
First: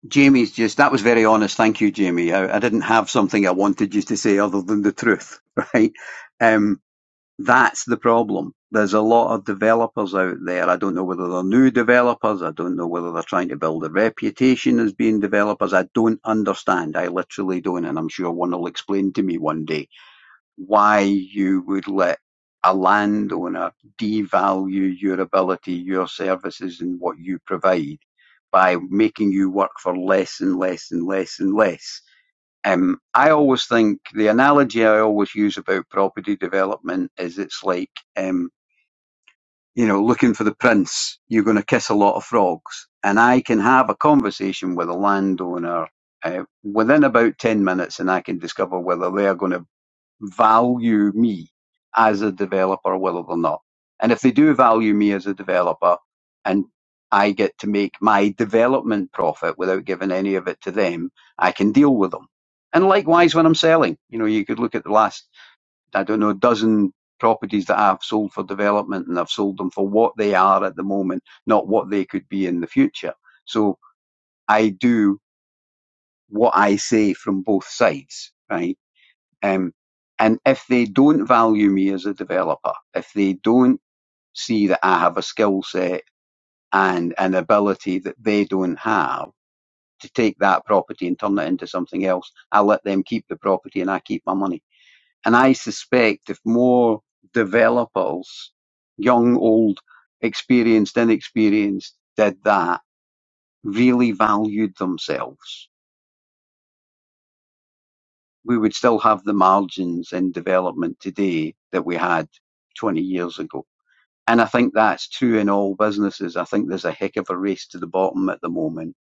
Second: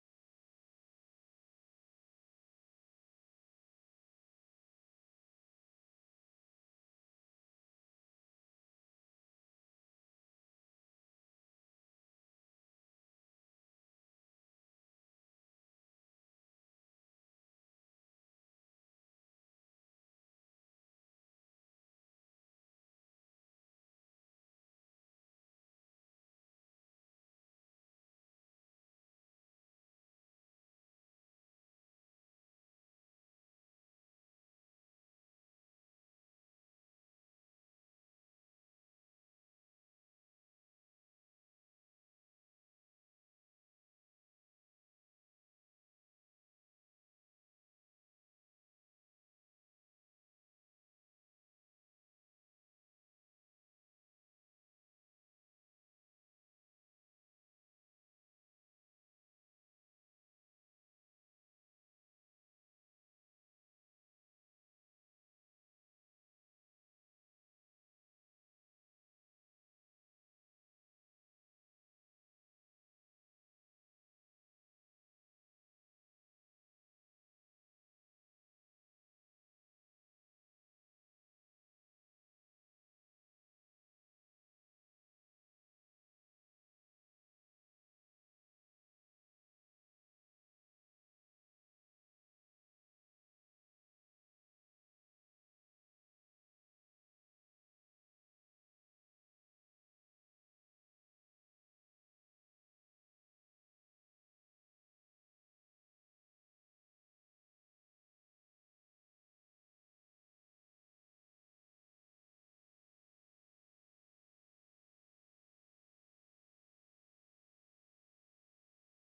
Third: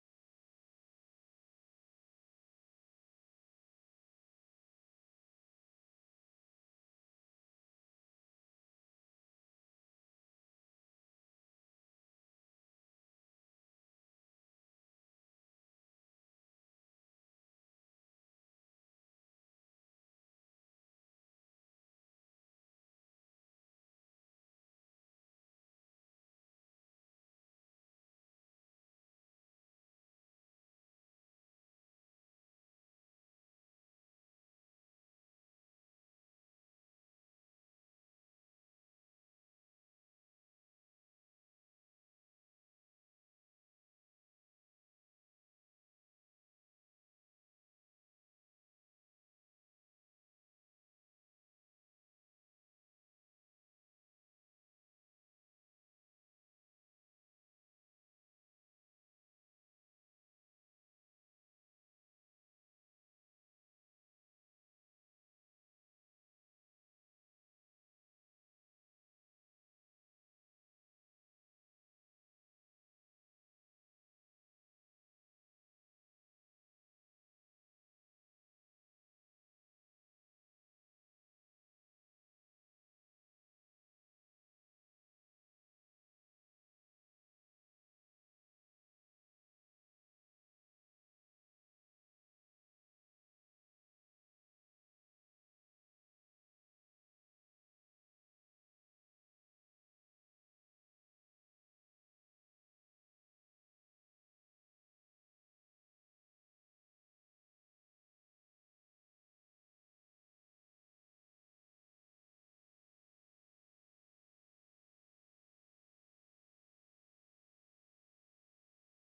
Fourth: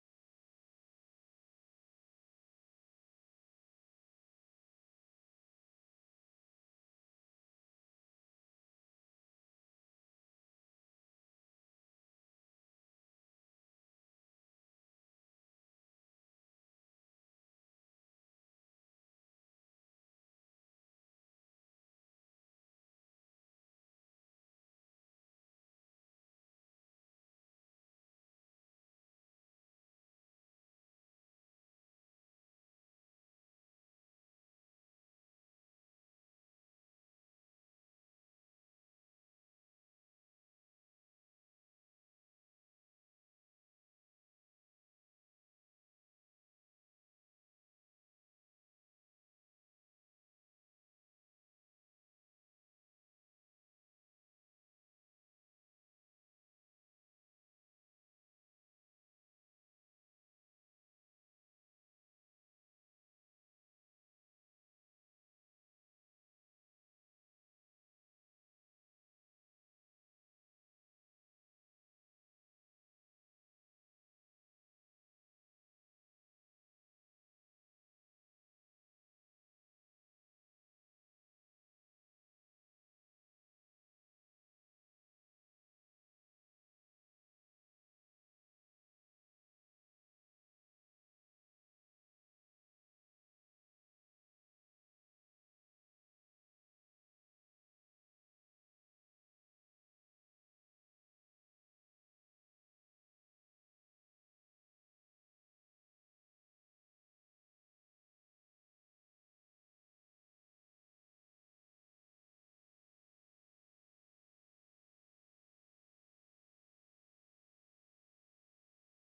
[SPEAKER 2] Jamie's just, that was very honest. Thank you, Jamie. I, I didn't have something I wanted you to say other than the truth, <laughs> right? Um. That's the problem. There's a lot of developers out there. I don't know whether they're new developers. I don't know whether they're trying to build a reputation as being developers. I don't understand. I literally don't. And I'm sure one will explain to me one day why you would let a landowner devalue your ability, your services, and what you provide by making you work for less and less and less and less. Um, I always think the analogy I always use about property development is it's like, um, you know, looking for the prince. You're going to kiss a lot of frogs. And I can have a conversation with a landowner uh, within about 10 minutes and I can discover whether they are going to value me as a developer, whether or not. And if they do value me as a developer and I get to make my development profit without giving any of it to them, I can deal with them. And likewise when I'm selling, you know, you could look at the last, I don't know, dozen properties that I've sold for development and I've sold them for what they are at the moment, not what they could be in the future. So I do what I say from both sides, right? Um, and if they don't value me as a developer, if they don't see that I have a skill set and an ability that they don't have to take that property and turn it into something else, I let them keep the property and I keep my money. And I suspect if more developers, young, old, experienced, inexperienced, did that, really valued themselves, we would still have the margins in development today that we had 20 years ago. And I think that's true in all businesses. I think there's a heck of a race to the bottom at the moment.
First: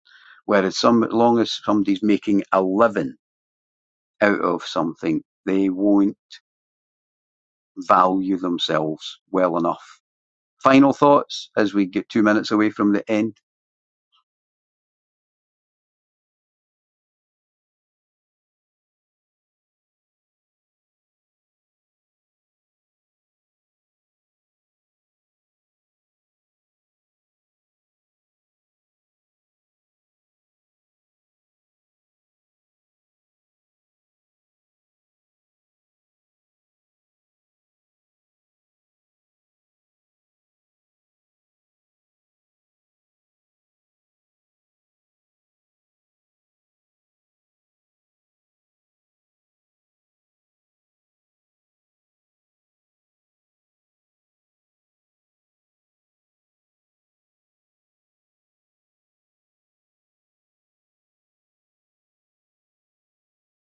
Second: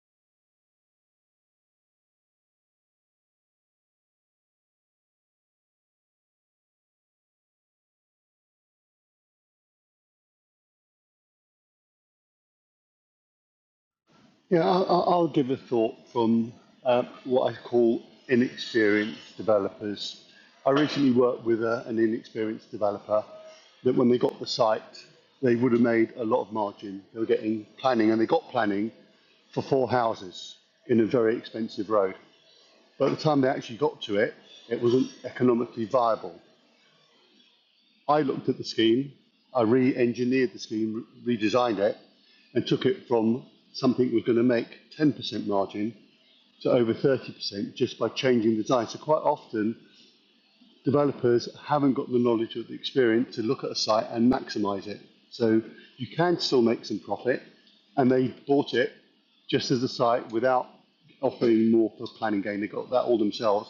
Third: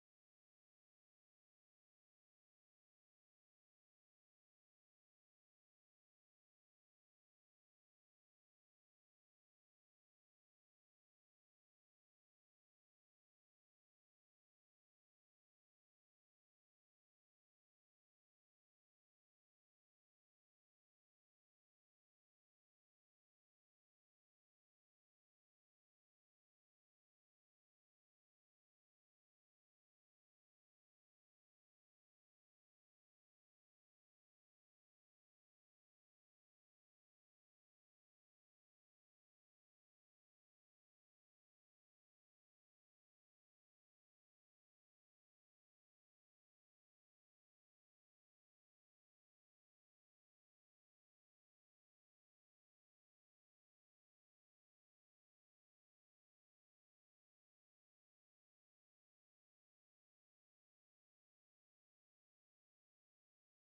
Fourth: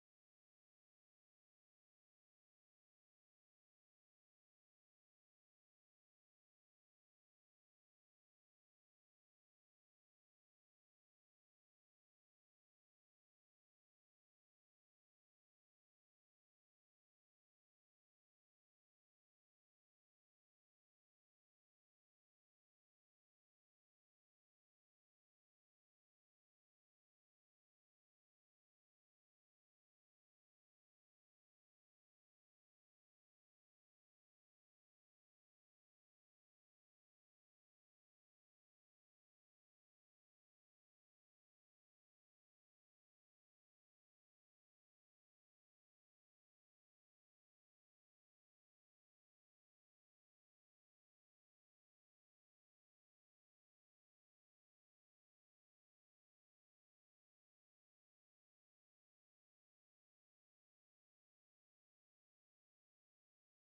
[SPEAKER 2] Whereas some, as long as somebody's making a living out of something, they won't value themselves well enough. Final thoughts as we get two minutes away from the end.
[SPEAKER 3] Yeah, I- I- I'll give a thought from uh, what I call inexperienced developers. I recently worked with a, an inexperienced developer that when they got the site, they would have made a lot of margin. They were getting planning and they got planning for four houses in a very expensive road. But at the time they actually got to it, it wasn't economically viable. I looked at the scheme, I re engineered the scheme, re- redesigned it, and took it from something that was going to make 10% margin to over 30% just by changing the design. So, quite often, developers haven't got the knowledge or the experience to look at a site and maximize it. So, you can still make some profit, and they bought it just as a site without offering more for planning gain. They got that all themselves,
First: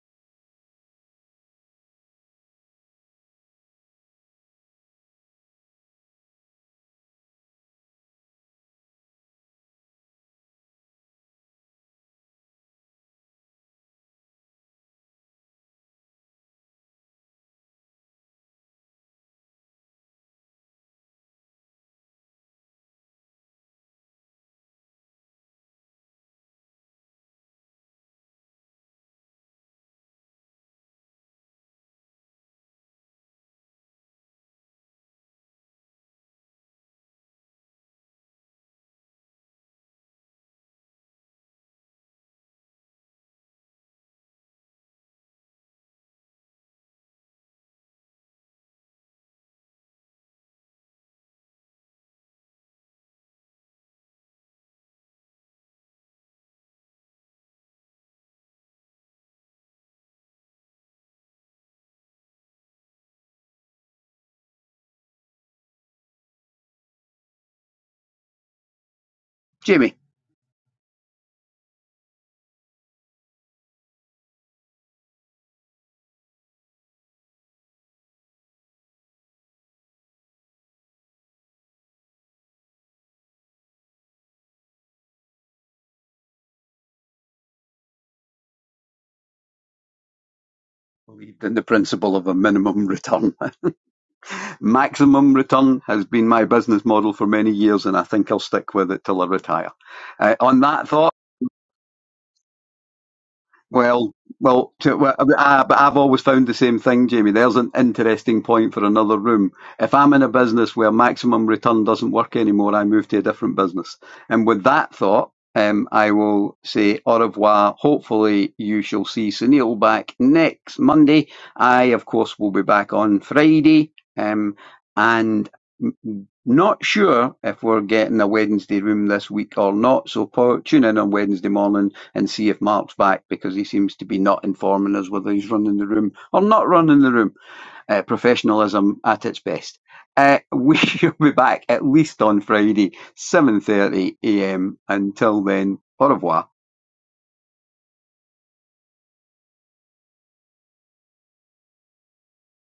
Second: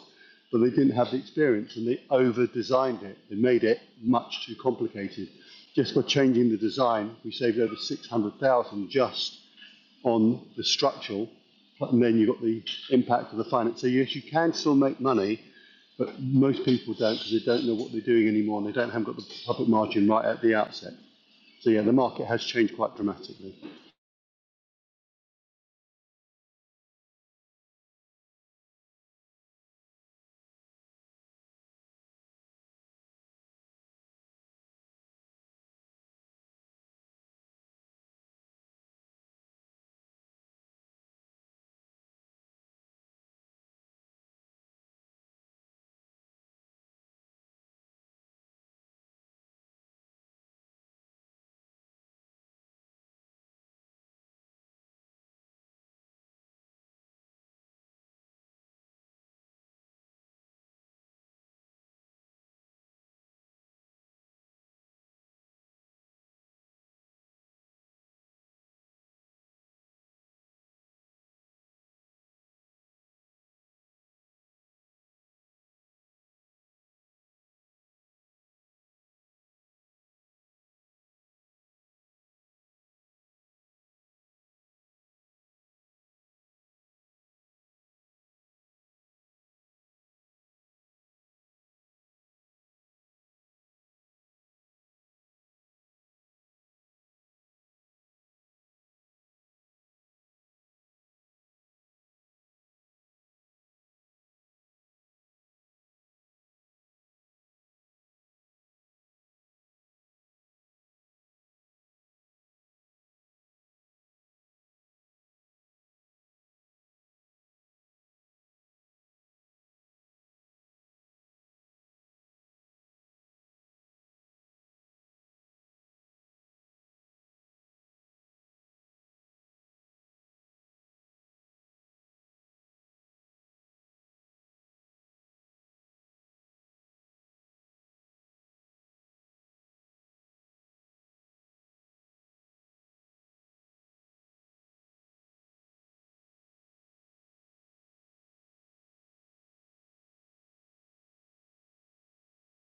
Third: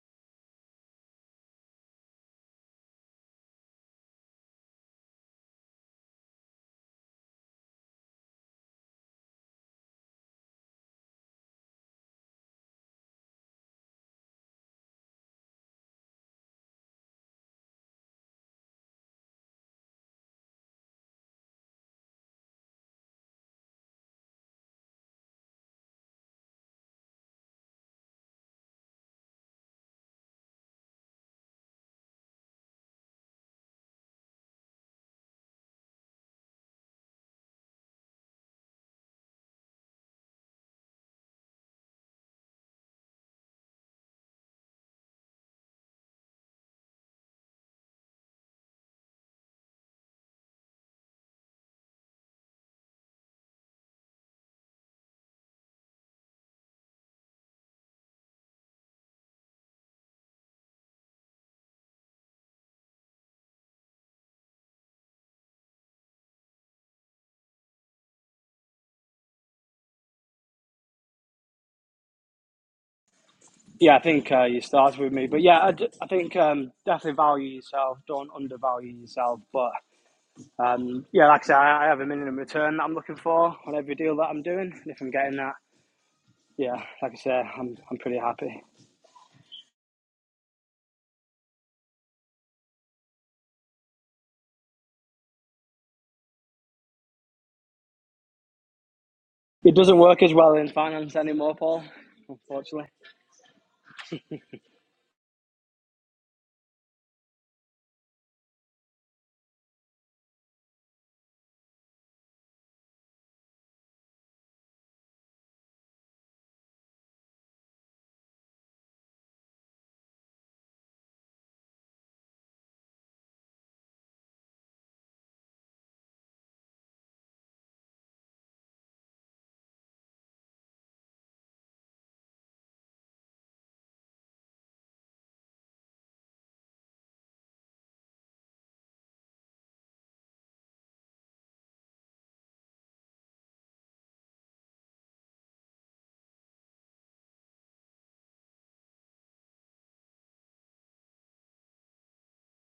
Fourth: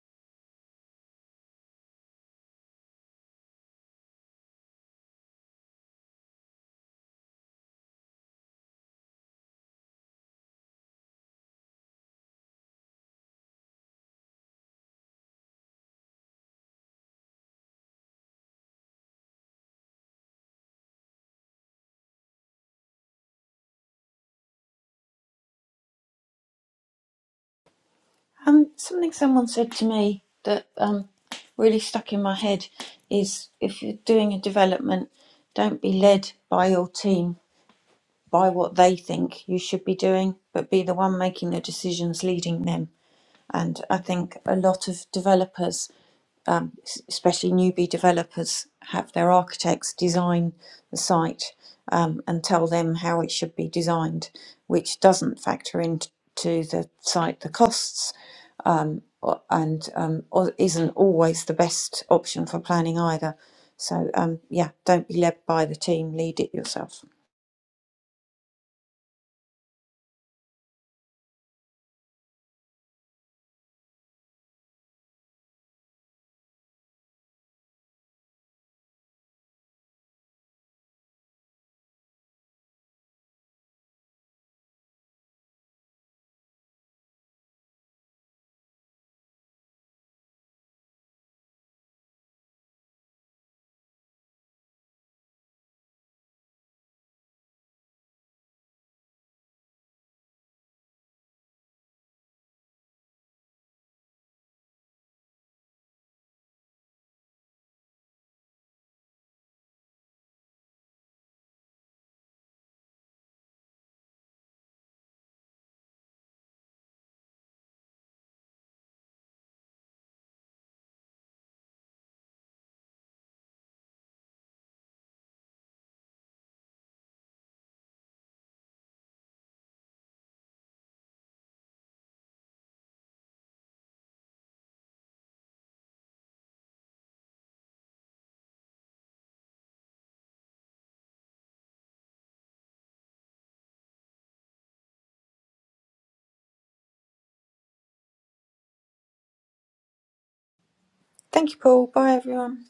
[SPEAKER 3] but they didn't have the experience and they over designed it. They made it much too complicated. Just by changing the design, we saved over 600,000 just on the structural. And then you've got the impact of the finance. So yes, you can still make money, but most people don't because they don't know what they're doing anymore and they don't haven't got the profit margin right at the outset. So yeah, the market has changed quite dramatically.
[SPEAKER 1] Um, something someone said to me that um, really stuck in my head is if you're doing a development, don't be led by your team by what they think you should be doing, but be the one making the decisions leading them. And I think a lot of developers, um, especially newbie developers, have their architects design the site um, and tell them how it should be designed, which doesn't factor into the site the costs um, o- and um, o- isn't always the best option for planning either. So, um, yeah, don't be led by the team, lead it yourself.
[SPEAKER 2] Jamie.
[SPEAKER 4] Yeah, I think uh, you started with me, but yeah, I, d- I think um, definitely value yourself. Don't undervalue yourself. But um, yeah, like I said, I, I have a minimum return that I'm looking for on every deal that I'm doing, and if I'm getting that, yeah, like I said, I'm I'm pretty happy.
[SPEAKER 2] Believed in the principle of a minimum return. <laughs> Maximum return has been my business model for many years, and I think I'll stick with it till I retire.
[SPEAKER 4] It doesn't work as
[SPEAKER 2] Uh,
[SPEAKER 4] well
[SPEAKER 2] on
[SPEAKER 4] in
[SPEAKER 2] that thought,
[SPEAKER 4] finance anymore, Paul. Unfortunately.
[SPEAKER 2] Well, well, to, well I, but I've always found the same thing, Jamie. There's an interesting point for another room. If I'm in a business where maximum return doesn't work anymore, I move to a different business. And with that thought, um, I will say au revoir. Hopefully, you shall see Sunil back next Monday. I, of course, will be back on Friday. Um, and m- not sure if we're getting a Wednesday room this week or not. So po- tune in on Wednesday morning and see if Mark's back because he seems to be not informing us whether he's running the room or not running the room. Uh, professionalism at its best. Uh, <laughs> we shall be back at least on Friday, 7.30am. Until then, au revoir.
[SPEAKER 1] Thank you, Paul. Bye, everyone.